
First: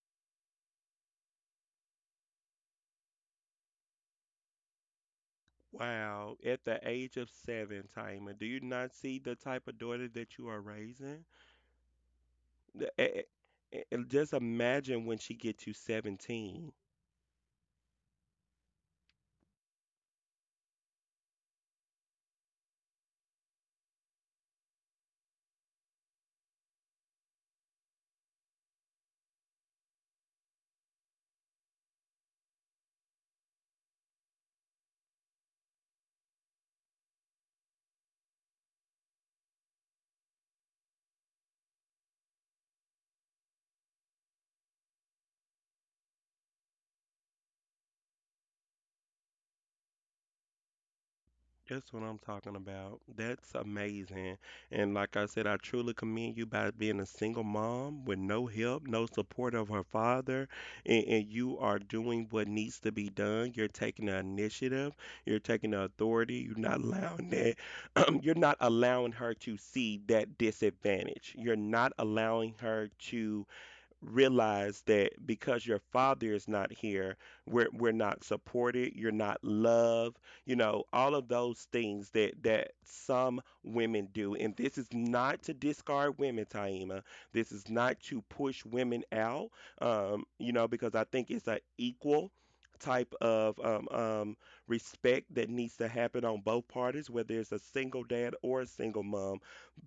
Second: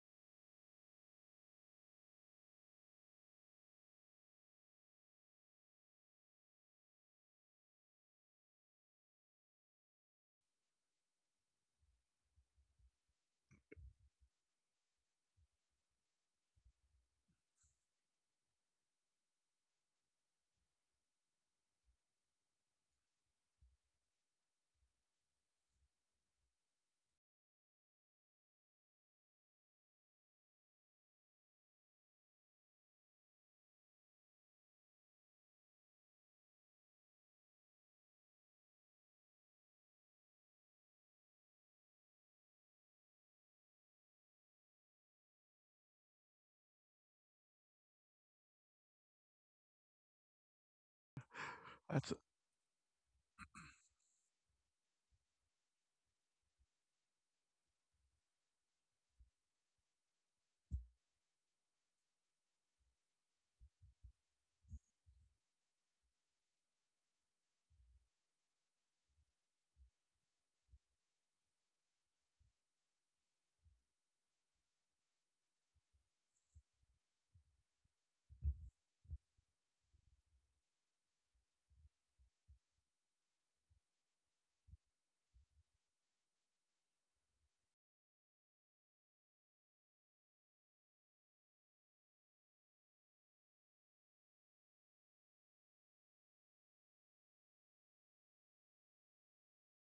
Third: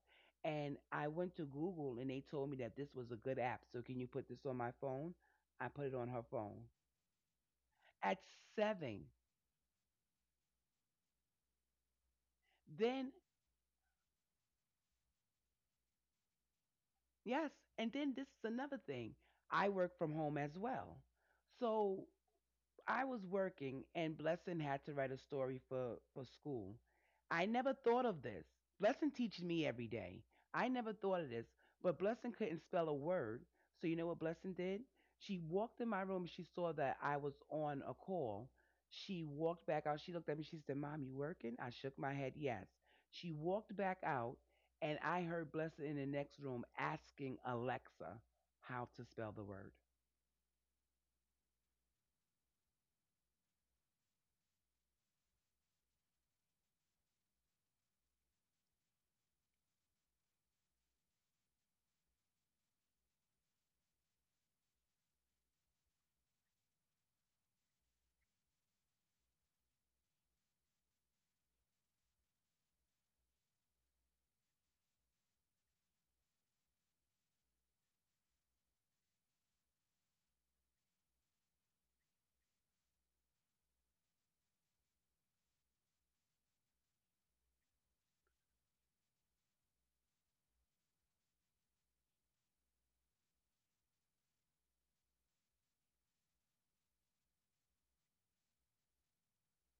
Speaker 3: and I went to Google and they told me that this was a good app. So can you put this on my phone? I put it on her
Speaker 1: Wow,
Speaker 3: phone
Speaker 1: at the age of seven,
Speaker 3: at
Speaker 1: Taima, do you not
Speaker 3: 7.
Speaker 1: see the type of daughter that you are raising? Eh,
Speaker 3: Then
Speaker 1: eh, Just imagine when she get to 17.
Speaker 3: Yes, and then this is another thing. I work from home as well, so I was working and Blessing had to write a story for school. I never thought of this. Blessing teaches me every day. I never thought of this, but Blessing couldn't spell a word. So you know what Blessing did? She walked in my room. She saw that I was on a call. She walked back out. She looked at me. She said, Mom, you working? I shook my head yes. She walked back out, and I heard Blessing in the next room asking Alexa how to spell the word.
Speaker 1: That's what
Speaker 2: That's,
Speaker 1: I'm talking about. That's amazing. And like I said, I truly commend you by being a single mom with no help, no support of her father, and you are doing what needs to be done. You're taking the initiative. You're taking the authority. You're not allowing that. You're not allowing her to see that disadvantage. You're not allowing her to realize that because your father is not here, we're not supported, you're not loved, you know, all of those things that that some women do. And this is not to discard women, Taima. This is not to push women out, you know, because I think it's an equal type of respect that needs to happen on both parties, whether it's a single dad or a single mom,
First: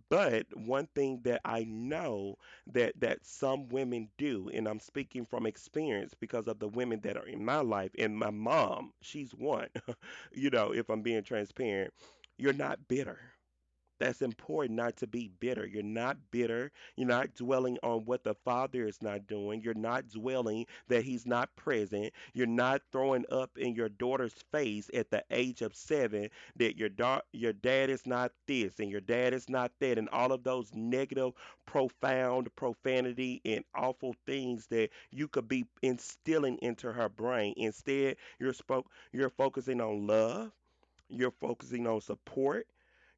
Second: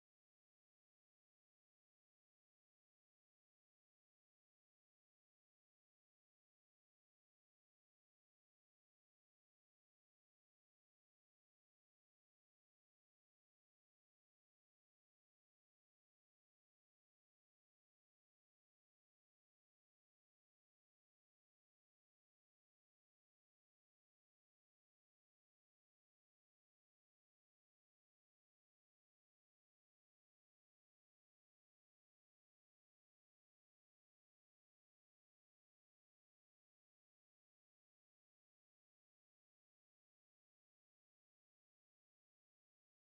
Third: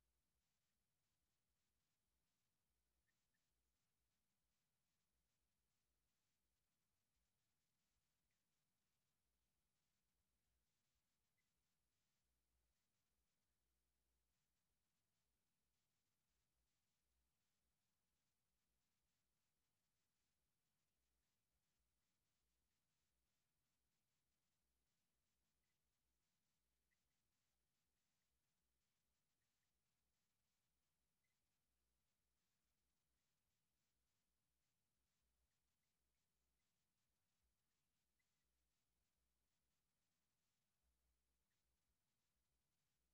Speaker 1: but one thing that I know that that some women do, and I'm speaking from experience because of the women that are in my life, and my mom, she's one. You know, if I'm being transparent, you're not bitter. That's important not to be bitter. You're not bitter. You're not dwelling on what the Father is not doing. You're not dwelling that He's not present. You're not throwing up in your daughter's face at the age of 7 that your, your dad is not this and your dad is not that and all of those negative, profound profanity and awful things that you could be instilling into her brain. Instead, you're, you're focusing on love. You're focusing on support.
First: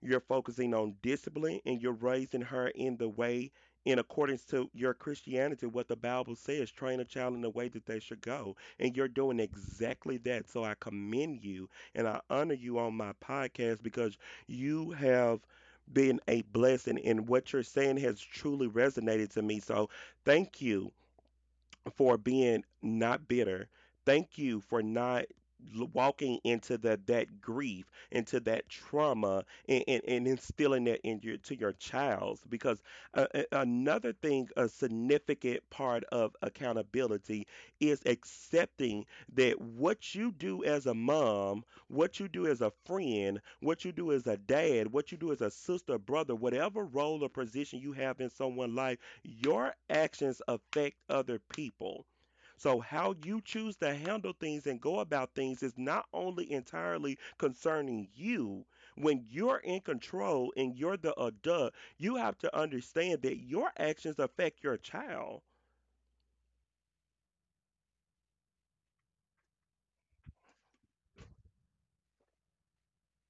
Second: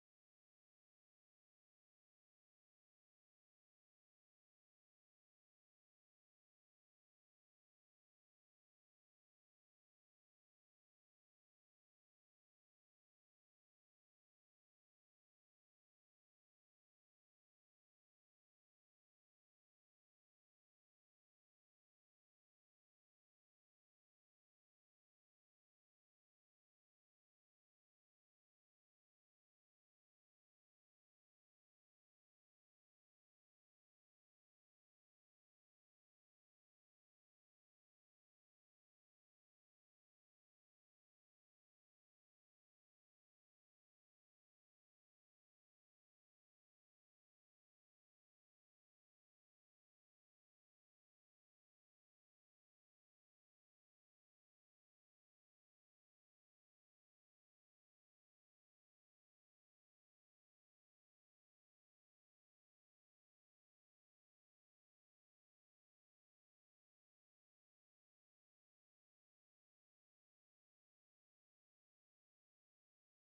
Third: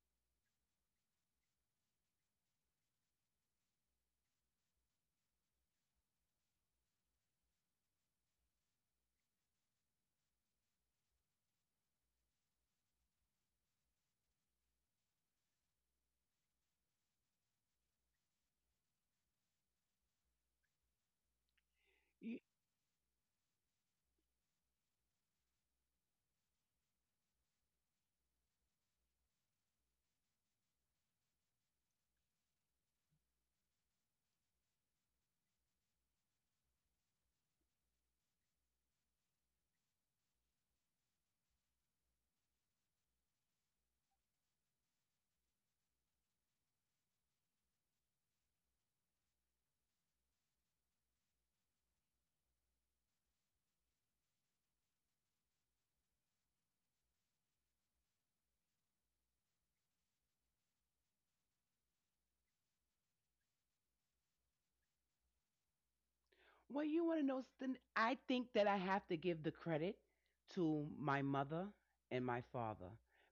Speaker 1: You're focusing on discipline and you're raising her in the way in accordance to your Christianity, what the Bible says, train a child in the way that they should go. And you're doing exactly that. So I commend you and I honor you on my podcast because you have been a blessing and what you're saying has truly resonated to me. So thank you for
Speaker 3: You
Speaker 1: being not bitter. Thank you for not walking into that grief, into that trauma, and, and instilling that in your to your child. Because another thing, a significant part of accountability is accepting that what you do as a mom, what you do as a friend, what you do as a dad, what you do as a sister, brother, whatever role or position you have in someone's life, your actions affect other people. So, how you choose to handle things and go about things is not only entirely concerning you. When you're in control and you're the adult, you have to understand that your actions affect your child.
Speaker 3: Well, you want to know something? I think that I have to give the credit to my mother and my father,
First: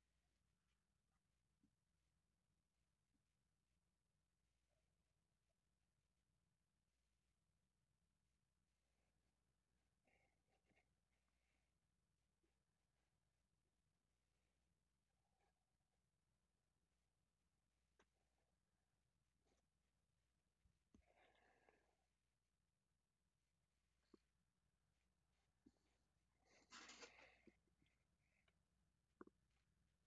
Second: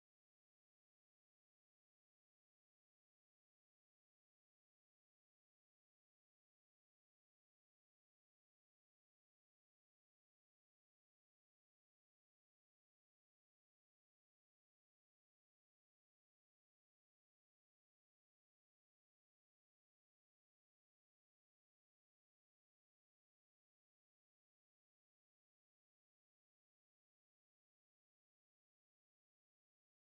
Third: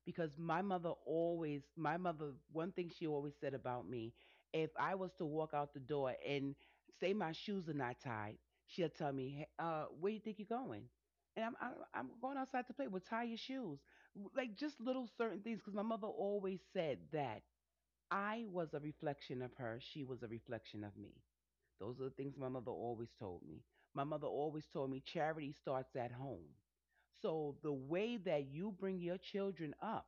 Speaker 3: because my mother always, my mother, one thing she always said about me, if I was to walk out the door and say my shoes are not tied, she'll tell me, "Hey, where you think you're going?" And I'm going outside to play. "Well, tie your shoes." Like just little certain things, because my mother always said that. I was a reflection of her. She was a reflection of me. Those are the things my mother always told me. My mother always told me charity starts at home. So the way that you bring your children up,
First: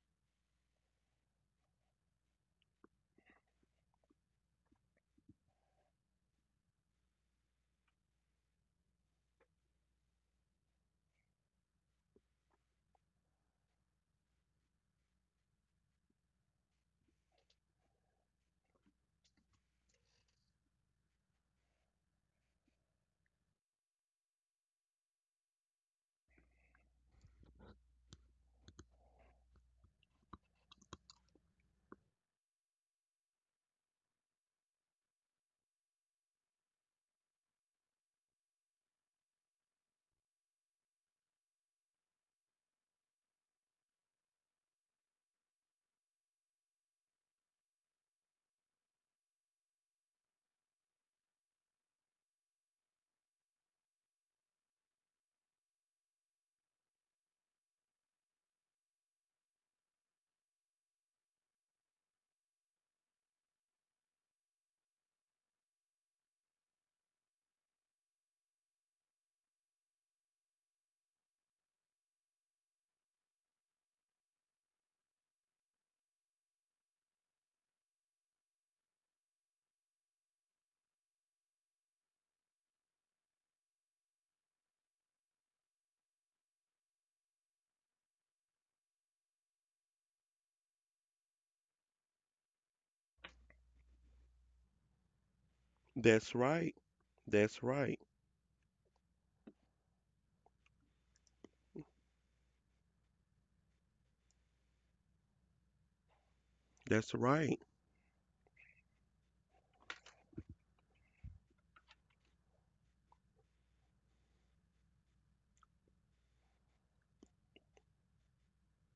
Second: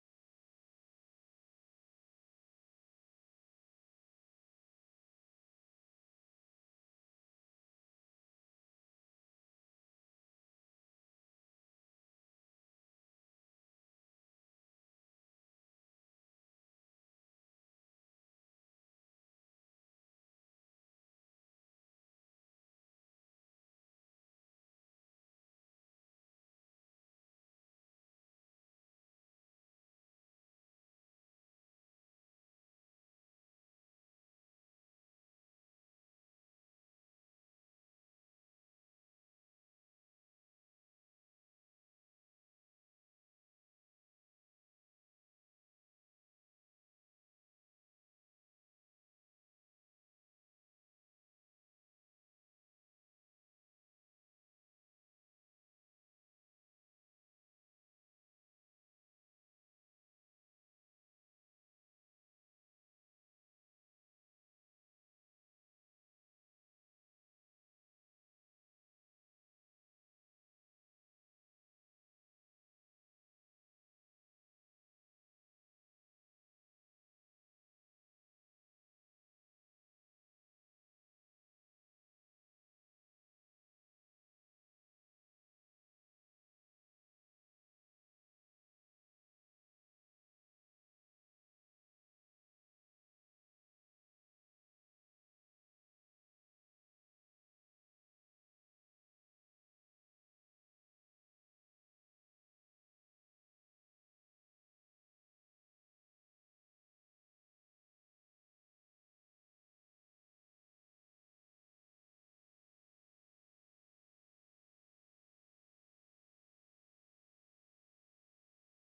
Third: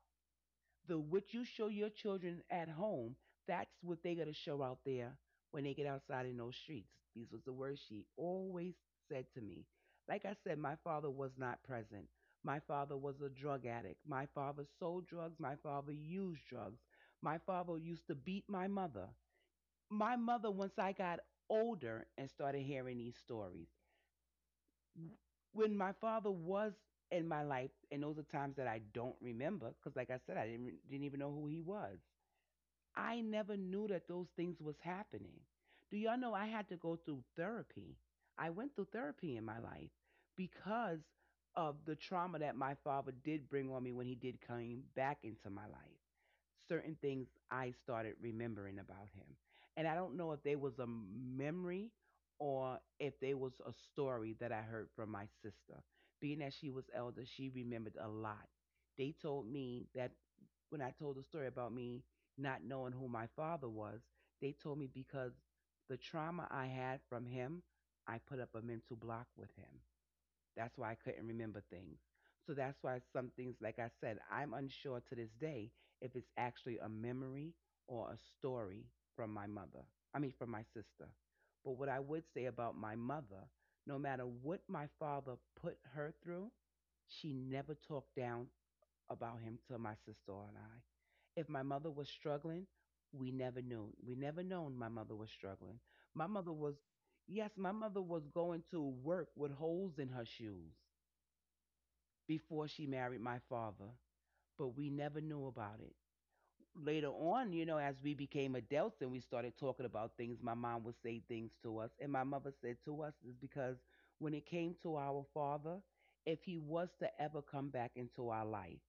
Speaker 3: the what you show your children at home, that's what they gotta show out there when they get outside in those streets. These was the words she always said to me. Like I said, my father was not present. My father was a drug addict. My father sold drugs. My father used drugs. My father used to beat my mother. My mother, once I got older and started hearing these stories, when my father was in my life, and those are times that I don't remember, because like I said, I didn't even know who he was. I never knew that those things was happening. Do y'all know I had to go through therapy? I went through therapy in my life because of the trauma that my father did bring on me. When he did come back into my life, certain things I started remembering about him. And I don't know if there was a memory or if there was a story that I heard from my sister. Being that she was elder, she remembered a lot. They told me that when I told the story about me not knowing who my father was, they told me because the trauma I had from him, I put up a mental block with him. That's why I couldn't remember things. So that's why some things, like I said, I'm unsure to this day if it's actually a memory or a story from my mother. I mean, from my sister. But what I would say about my mother, no matter what my father put her through, she never talked down about him to my sister and I. If my mother was struggling, we never knew. We never known my mother was struggling. My
Speaker 1: That's
Speaker 3: mother
Speaker 1: right.
Speaker 3: was, yes,
Speaker 1: That's
Speaker 3: my
Speaker 1: right.
Speaker 3: mother was going to work with holes in her shoes before she married my father, but we never knew about it.
Speaker 1: That's
Speaker 3: Later
Speaker 1: right.
Speaker 3: on, as we became adults and we started talking about things, my mom would say things to us. And my mother said to us is because when it came to our father, if he was to ever come back into our life,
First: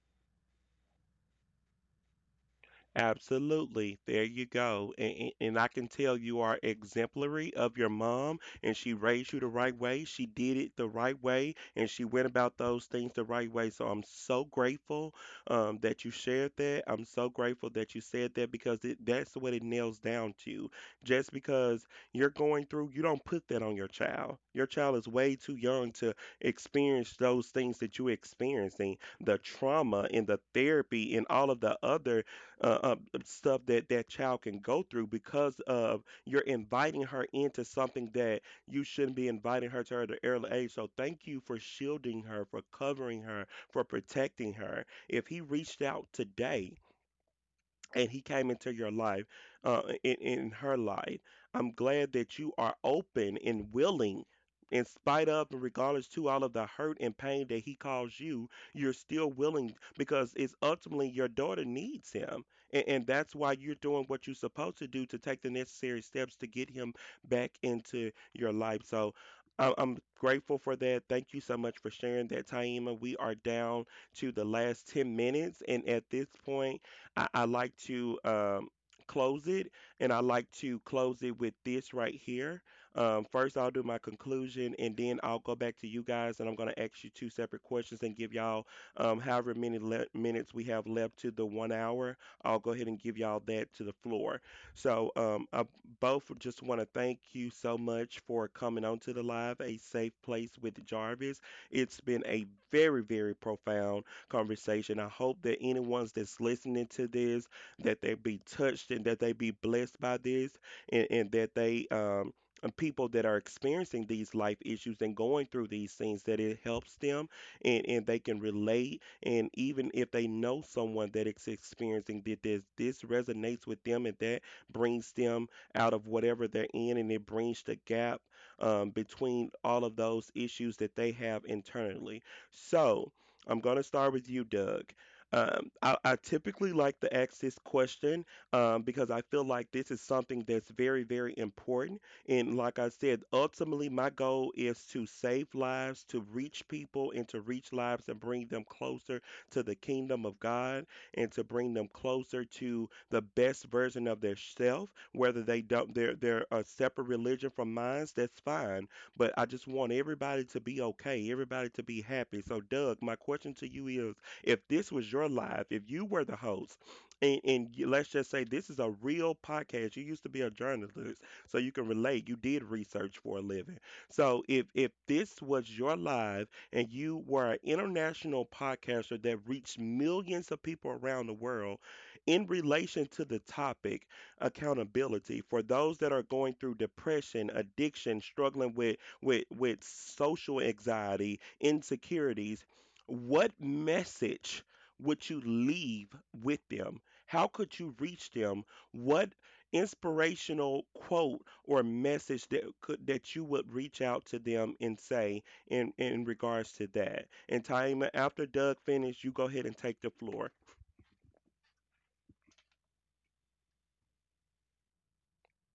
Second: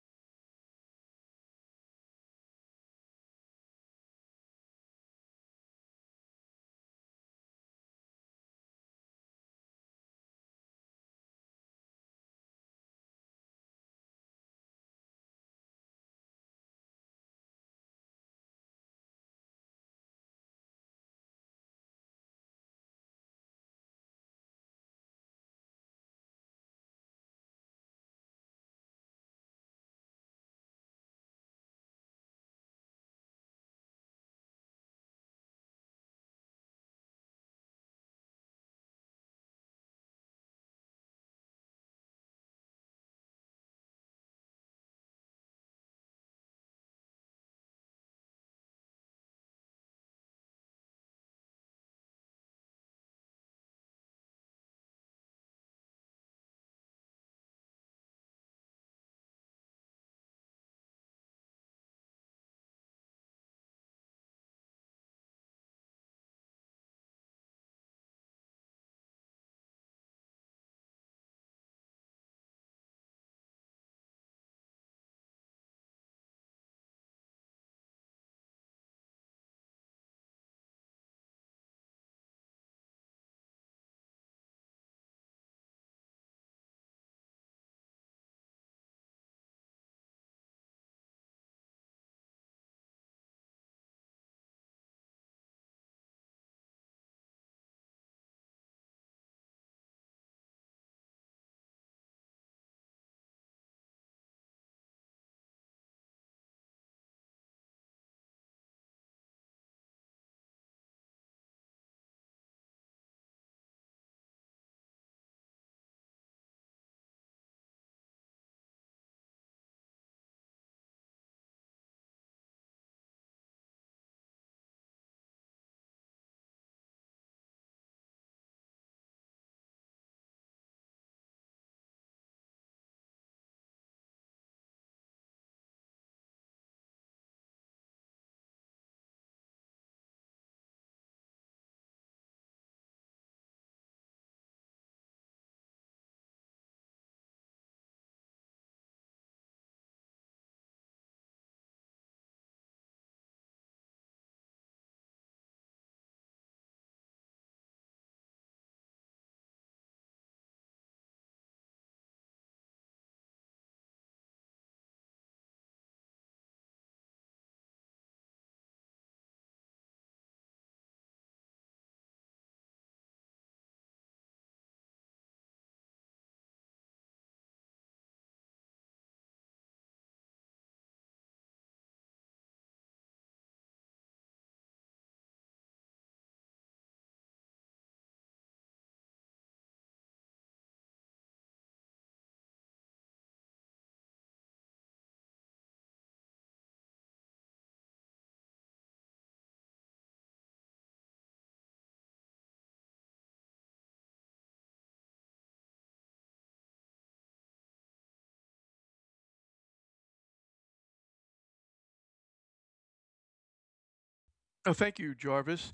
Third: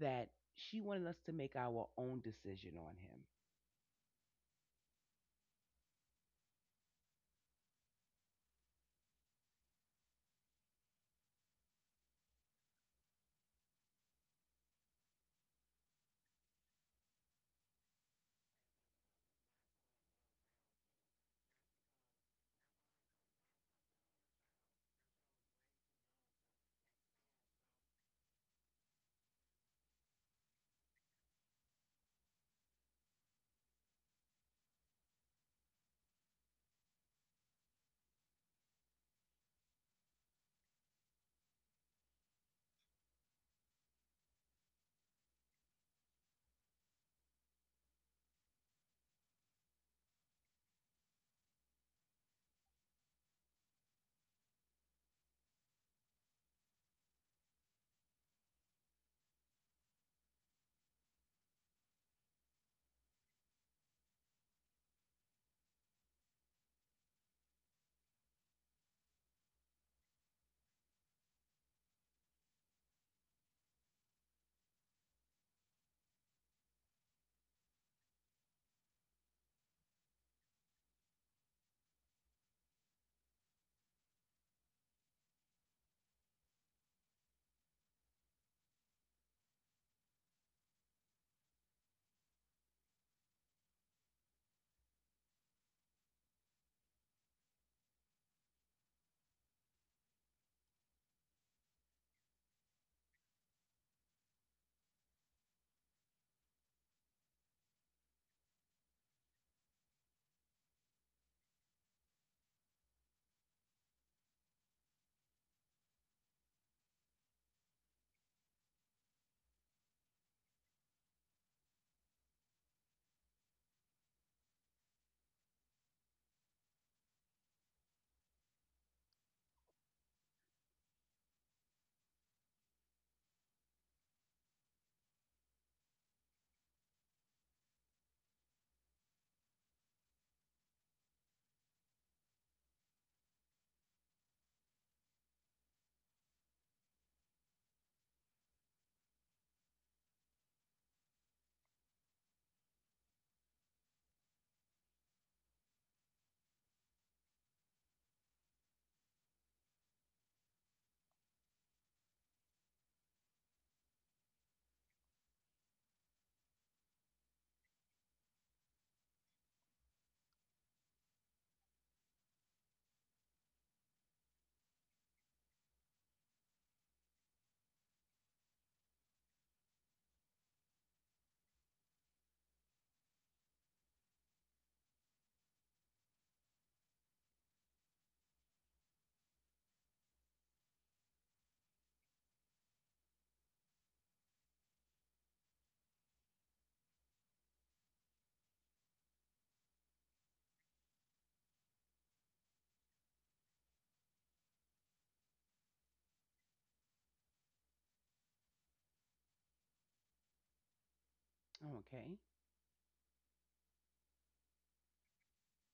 Speaker 3: that she wanted us to make our own decision on him.
Speaker 1: Absolutely. There you go. And I can tell you are exemplary of your mom, and she raised you the right way. She did it the right way, and she went about those things the right way. So I'm so grateful that you shared that. I'm so grateful that you said that because that's what it nails down to. Just because you're going through, you don't put that on your child. Your child is way too young to experience those things that you're experiencing, the trauma and the therapy and all of the other uh, uh, stuff that that child can go through because of you're inviting her into something that you shouldn't be inviting her to at an early age. So thank you for shielding her, for covering her, for protecting her. If he reached out today, and he came into your life, in her life, I'm glad that you are open and willing in spite of and regardless to all of the hurt and pain that he caused you. You're still willing because it's ultimately your daughter needs him, and that's why you're doing what you're supposed to do to take the necessary steps to get him back into your life. So I'm grateful for that. Thank you so much for sharing that, Taima. We are down to the last 10 minutes. And at this point, I like to close it, and I like to close it with this right here. First, I'll do my conclusion, and then I'll go back to you guys, and I'm going to ask you two separate questions and give y'all however many minutes we have left to the one hour. I'll go ahead and give y'all that to the floor. So, I both just want to thank you so much for coming on to the live, a safe place with Jarvis. It's been a very, very profound conversation. I hope that anyone's that's listening to this, that they be touched and that they be blessed by this, and that they and people that are experiencing these life issues and going through these things that it helps them, and they can relate, and even if they know someone that is experiencing that, this resonates with them and that brings them out of whatever they're in, and it brings the gap between all of those issues that they have internally. So I'm going to start with you, Doug. I typically like to ask this question because I feel like this is something that's very, very important. And like I said, ultimately, my goal is to save lives, to reach people, and to reach lives and bring them closer to the kingdom of God and to bring them closer to the best version of their self. Whether they don't, they're a separate religion from mine, that's fine. But I just want everybody to be okay, everybody to be happy. So, Doug, my question to you is, if this was your life, if you were the host, and, let's just say this is a real podcast, you used to be a journalist, so you can relate. You did research for a living. So, if this was your life and you were an international podcaster that reached millions of people around the world in relation to the topic, accountability for those that are going through depression, addiction, struggling with with social anxiety, insecurities, what message would you leave with them? How could you reach them? What inspirational quote or message that you would reach out to them and say in regards to that? And Taima, after Doug finished, you go ahead and take the floor.
Speaker 3: Okay.
Speaker 2: thank you, Jarvis.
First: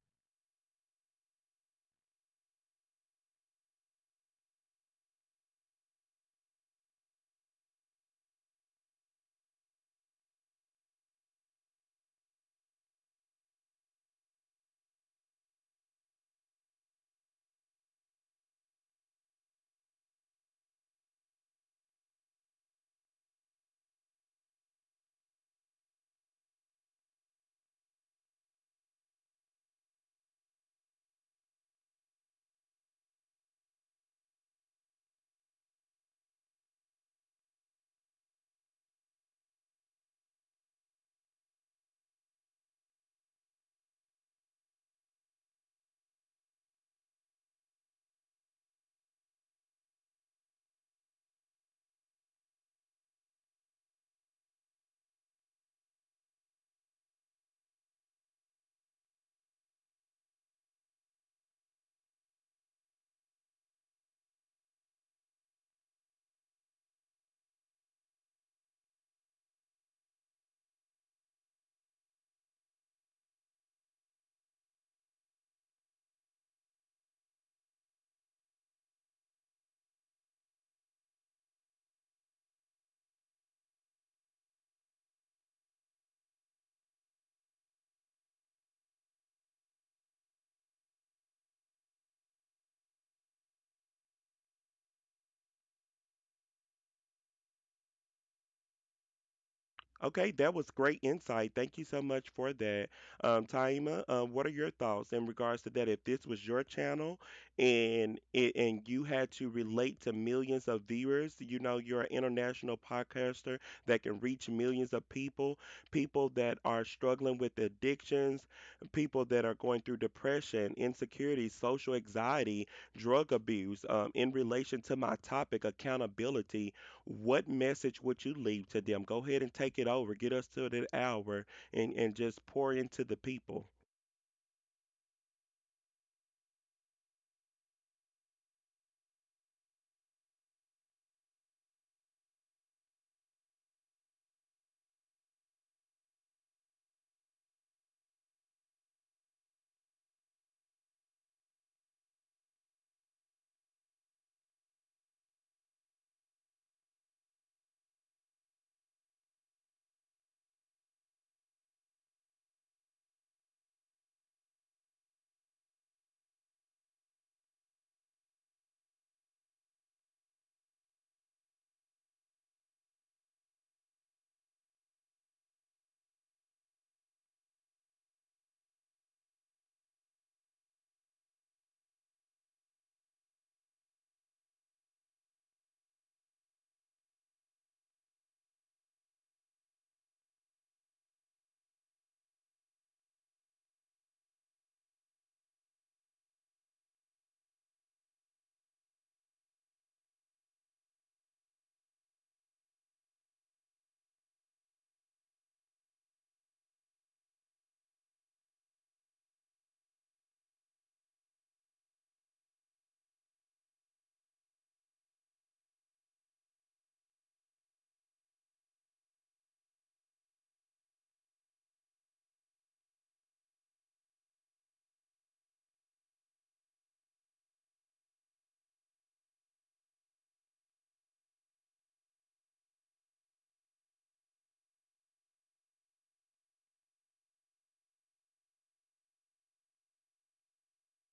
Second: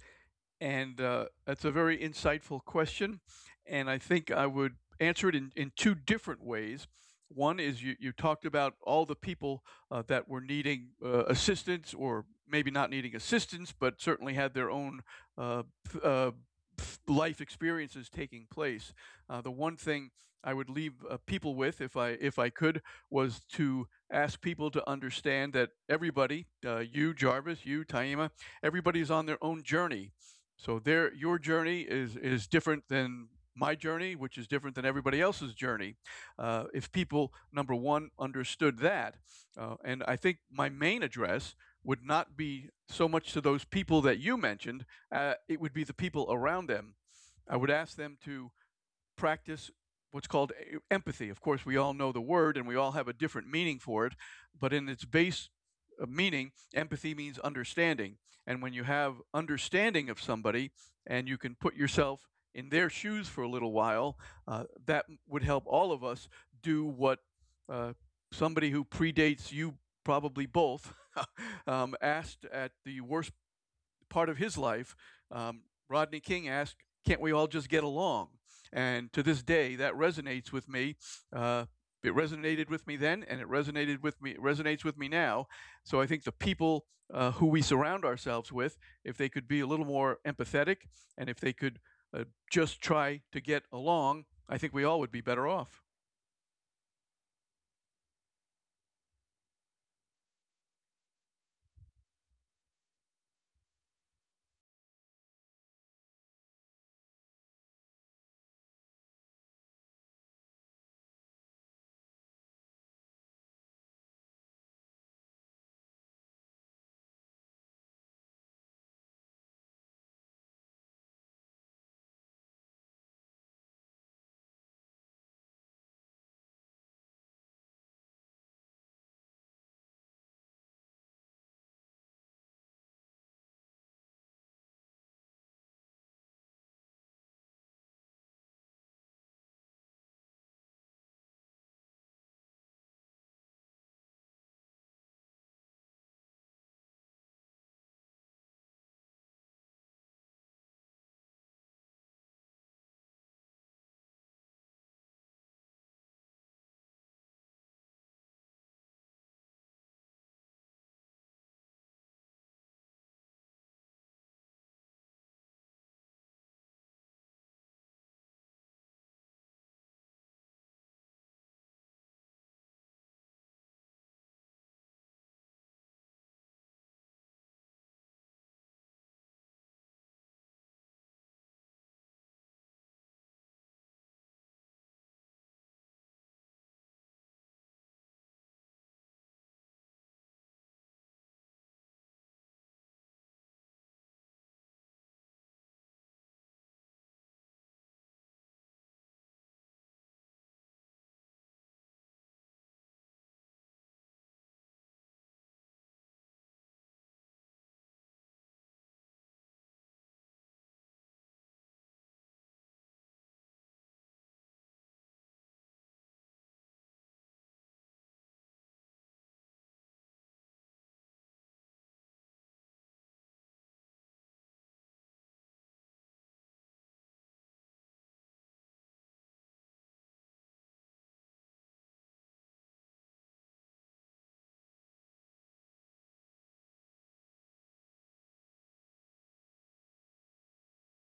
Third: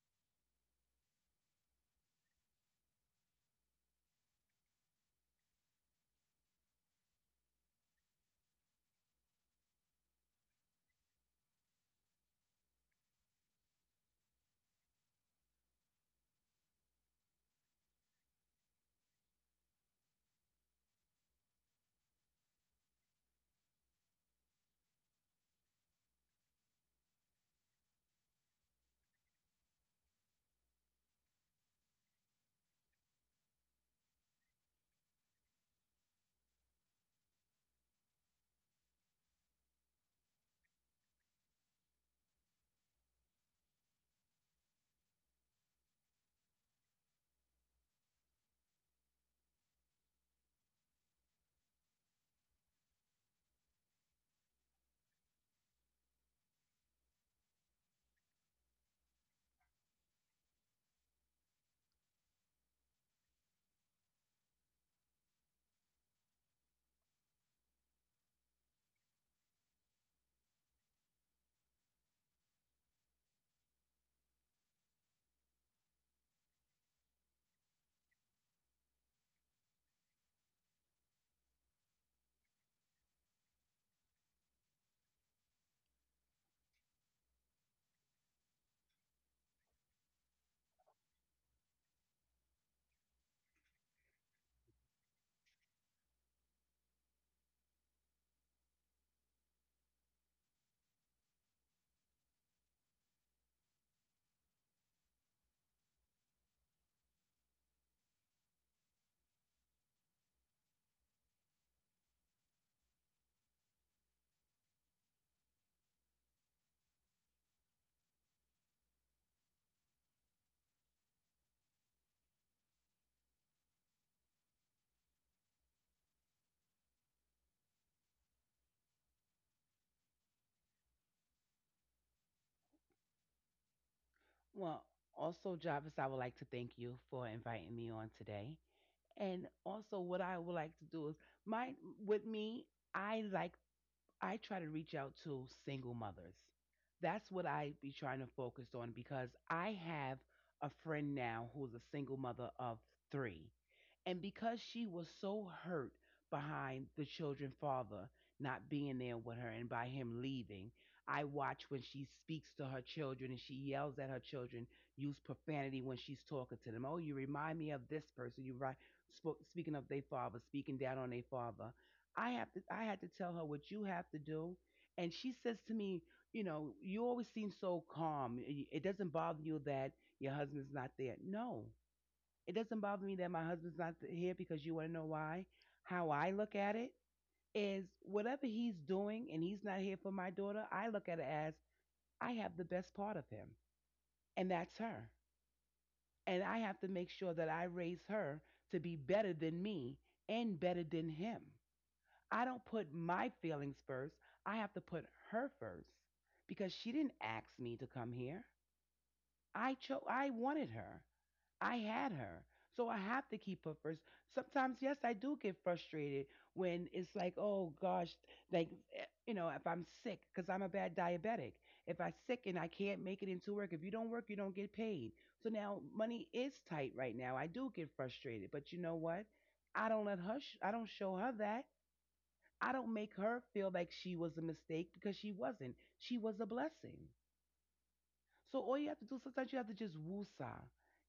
Speaker 2: And that's a very insightful question. And I think I would answer it in two different ways. One is you, you talked about all the people that were needing assistance, or maybe not needing assistance, but certainly had their own uh, uh, life experiences taking place. The one thing I would leave people with, if I could, was to ask people to understand that everybody, you Jarvis, you Taima, everybody's on their own journey. So there, your journey is different than my journey, which is different than everybody else's journey. If people, number one, understood that, and I think my main address would not be so much to those people that you mentioned. It would be the people around them. I would ask them to practice what's called empathy. Of course, we all know the word and we all have a different meaning for it, but in its base meaning, empathy means understanding. And when you have understanding of somebody and you can put yourself in their shoes for a little while, that would help all of us do what uh, somebody who predates you, probably both, asked at the worst part of his life, um, Rodney King asked, can't we all just get along? And to this day, that resonates with me. Uh, it resonated with me then, and it resonated with me. It resonates with me now. So I think the people who we surround ourselves with, if they could be a little more empathetic, and if they could uh, just try to get along, I think we all would be better off.
Speaker 1: Okay, that was great insight. Thank you so much for that. Taima, what are your thoughts in regards to that? If this was your channel and you had to relate to millions of viewers, you know, you're an international podcaster that can reach millions of people, people that are struggling with addictions, people that are going through depression, insecurity, social anxiety, drug abuse, in relation to my topic, accountability, what message would you leave to them? Go ahead and take it over. Get us to that hour and just pour into the people.
Speaker 3: Well, also, Jarvis, I would like to thank you for inviting me on today. And also, what I would like to do is, my with me, I like I try to reach out to single mothers. That's what I be trying to focus on because I have a friend now who's a single mother of three, and because she was so hurt behind the children's father not being there with her and by him leaving, I watch when she speaks to her children and she yells at her children, use profanity when she's talking to them. Oh, you remind me of this person. Speaking of their father, speaking down on their father. I had to tell her what you have to do. And she says to me, you know, you always seem so calm. It doesn't bother you that your husband's not there. No, it doesn't bother me that my husband's not here because you want to know why. How I look at it is whatever he's doing and he's not here for my daughter, I look at it as I have the best part of him, and that's her. And I have to make sure that I raise her to be better than me and better than him. I don't put my feelings first, I have to put her first because she didn't ask me to come here. I wanted her. I had her. So I have to keep her first. Sometimes, yes, I do get frustrated when it's like, oh gosh, like, if I'm sick, because I'm a bad diabetic. If I'm sick and I can't make it into work, if you don't work, you don't get paid. So now money is tight right now. I do get frustrated. But you know what? I don't show her that. I don't make her feel like she was a mistake because she wasn't. She was a blessing. So all you have to do sometimes you have to just woosah.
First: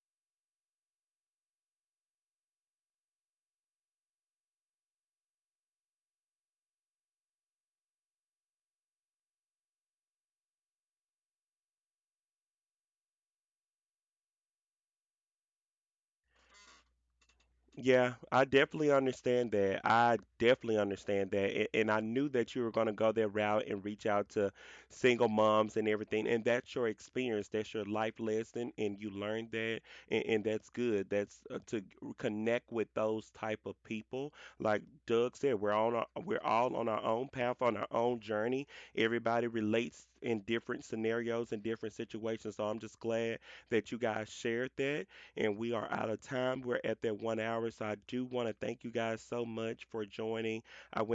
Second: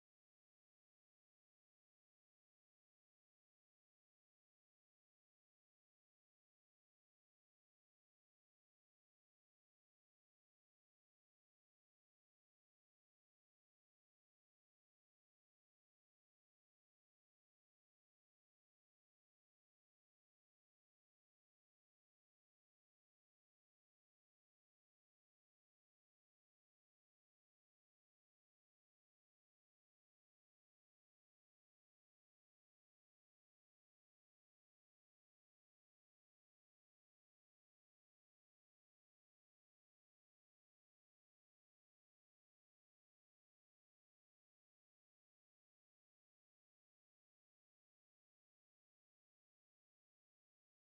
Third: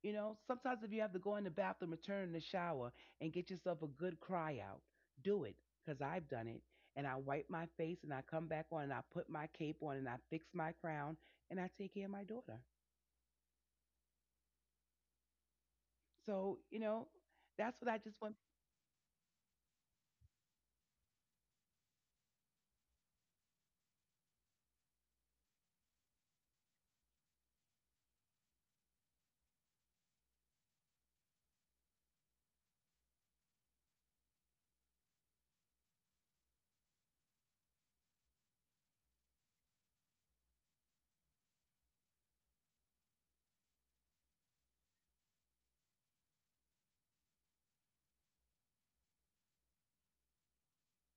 Speaker 3: You know, sometimes if you have to go in the bathroom and turn in the shower and get yourself a good cry out, do it, I've done it. And I wipe my face and I come back on and I put my cape on and I fix my crown and I take care of my daughter. So, you know, that's what I just
Speaker 1: Yeah,
Speaker 3: want
Speaker 1: I definitely understand that. I definitely understand that. And I knew that you were going to go that route and reach out to single moms and everything. And that's your experience, that's your life lesson, and you learned that. And that's good. That's to connect with those type of people. Like Doug said, we're on our, we're all on our own path, on our own journey. Everybody relates in different scenarios and different situations. So I'm just glad that you guys shared that, and we are out of time. We're at that one hour. So I do want to thank you guys so much for joining. I went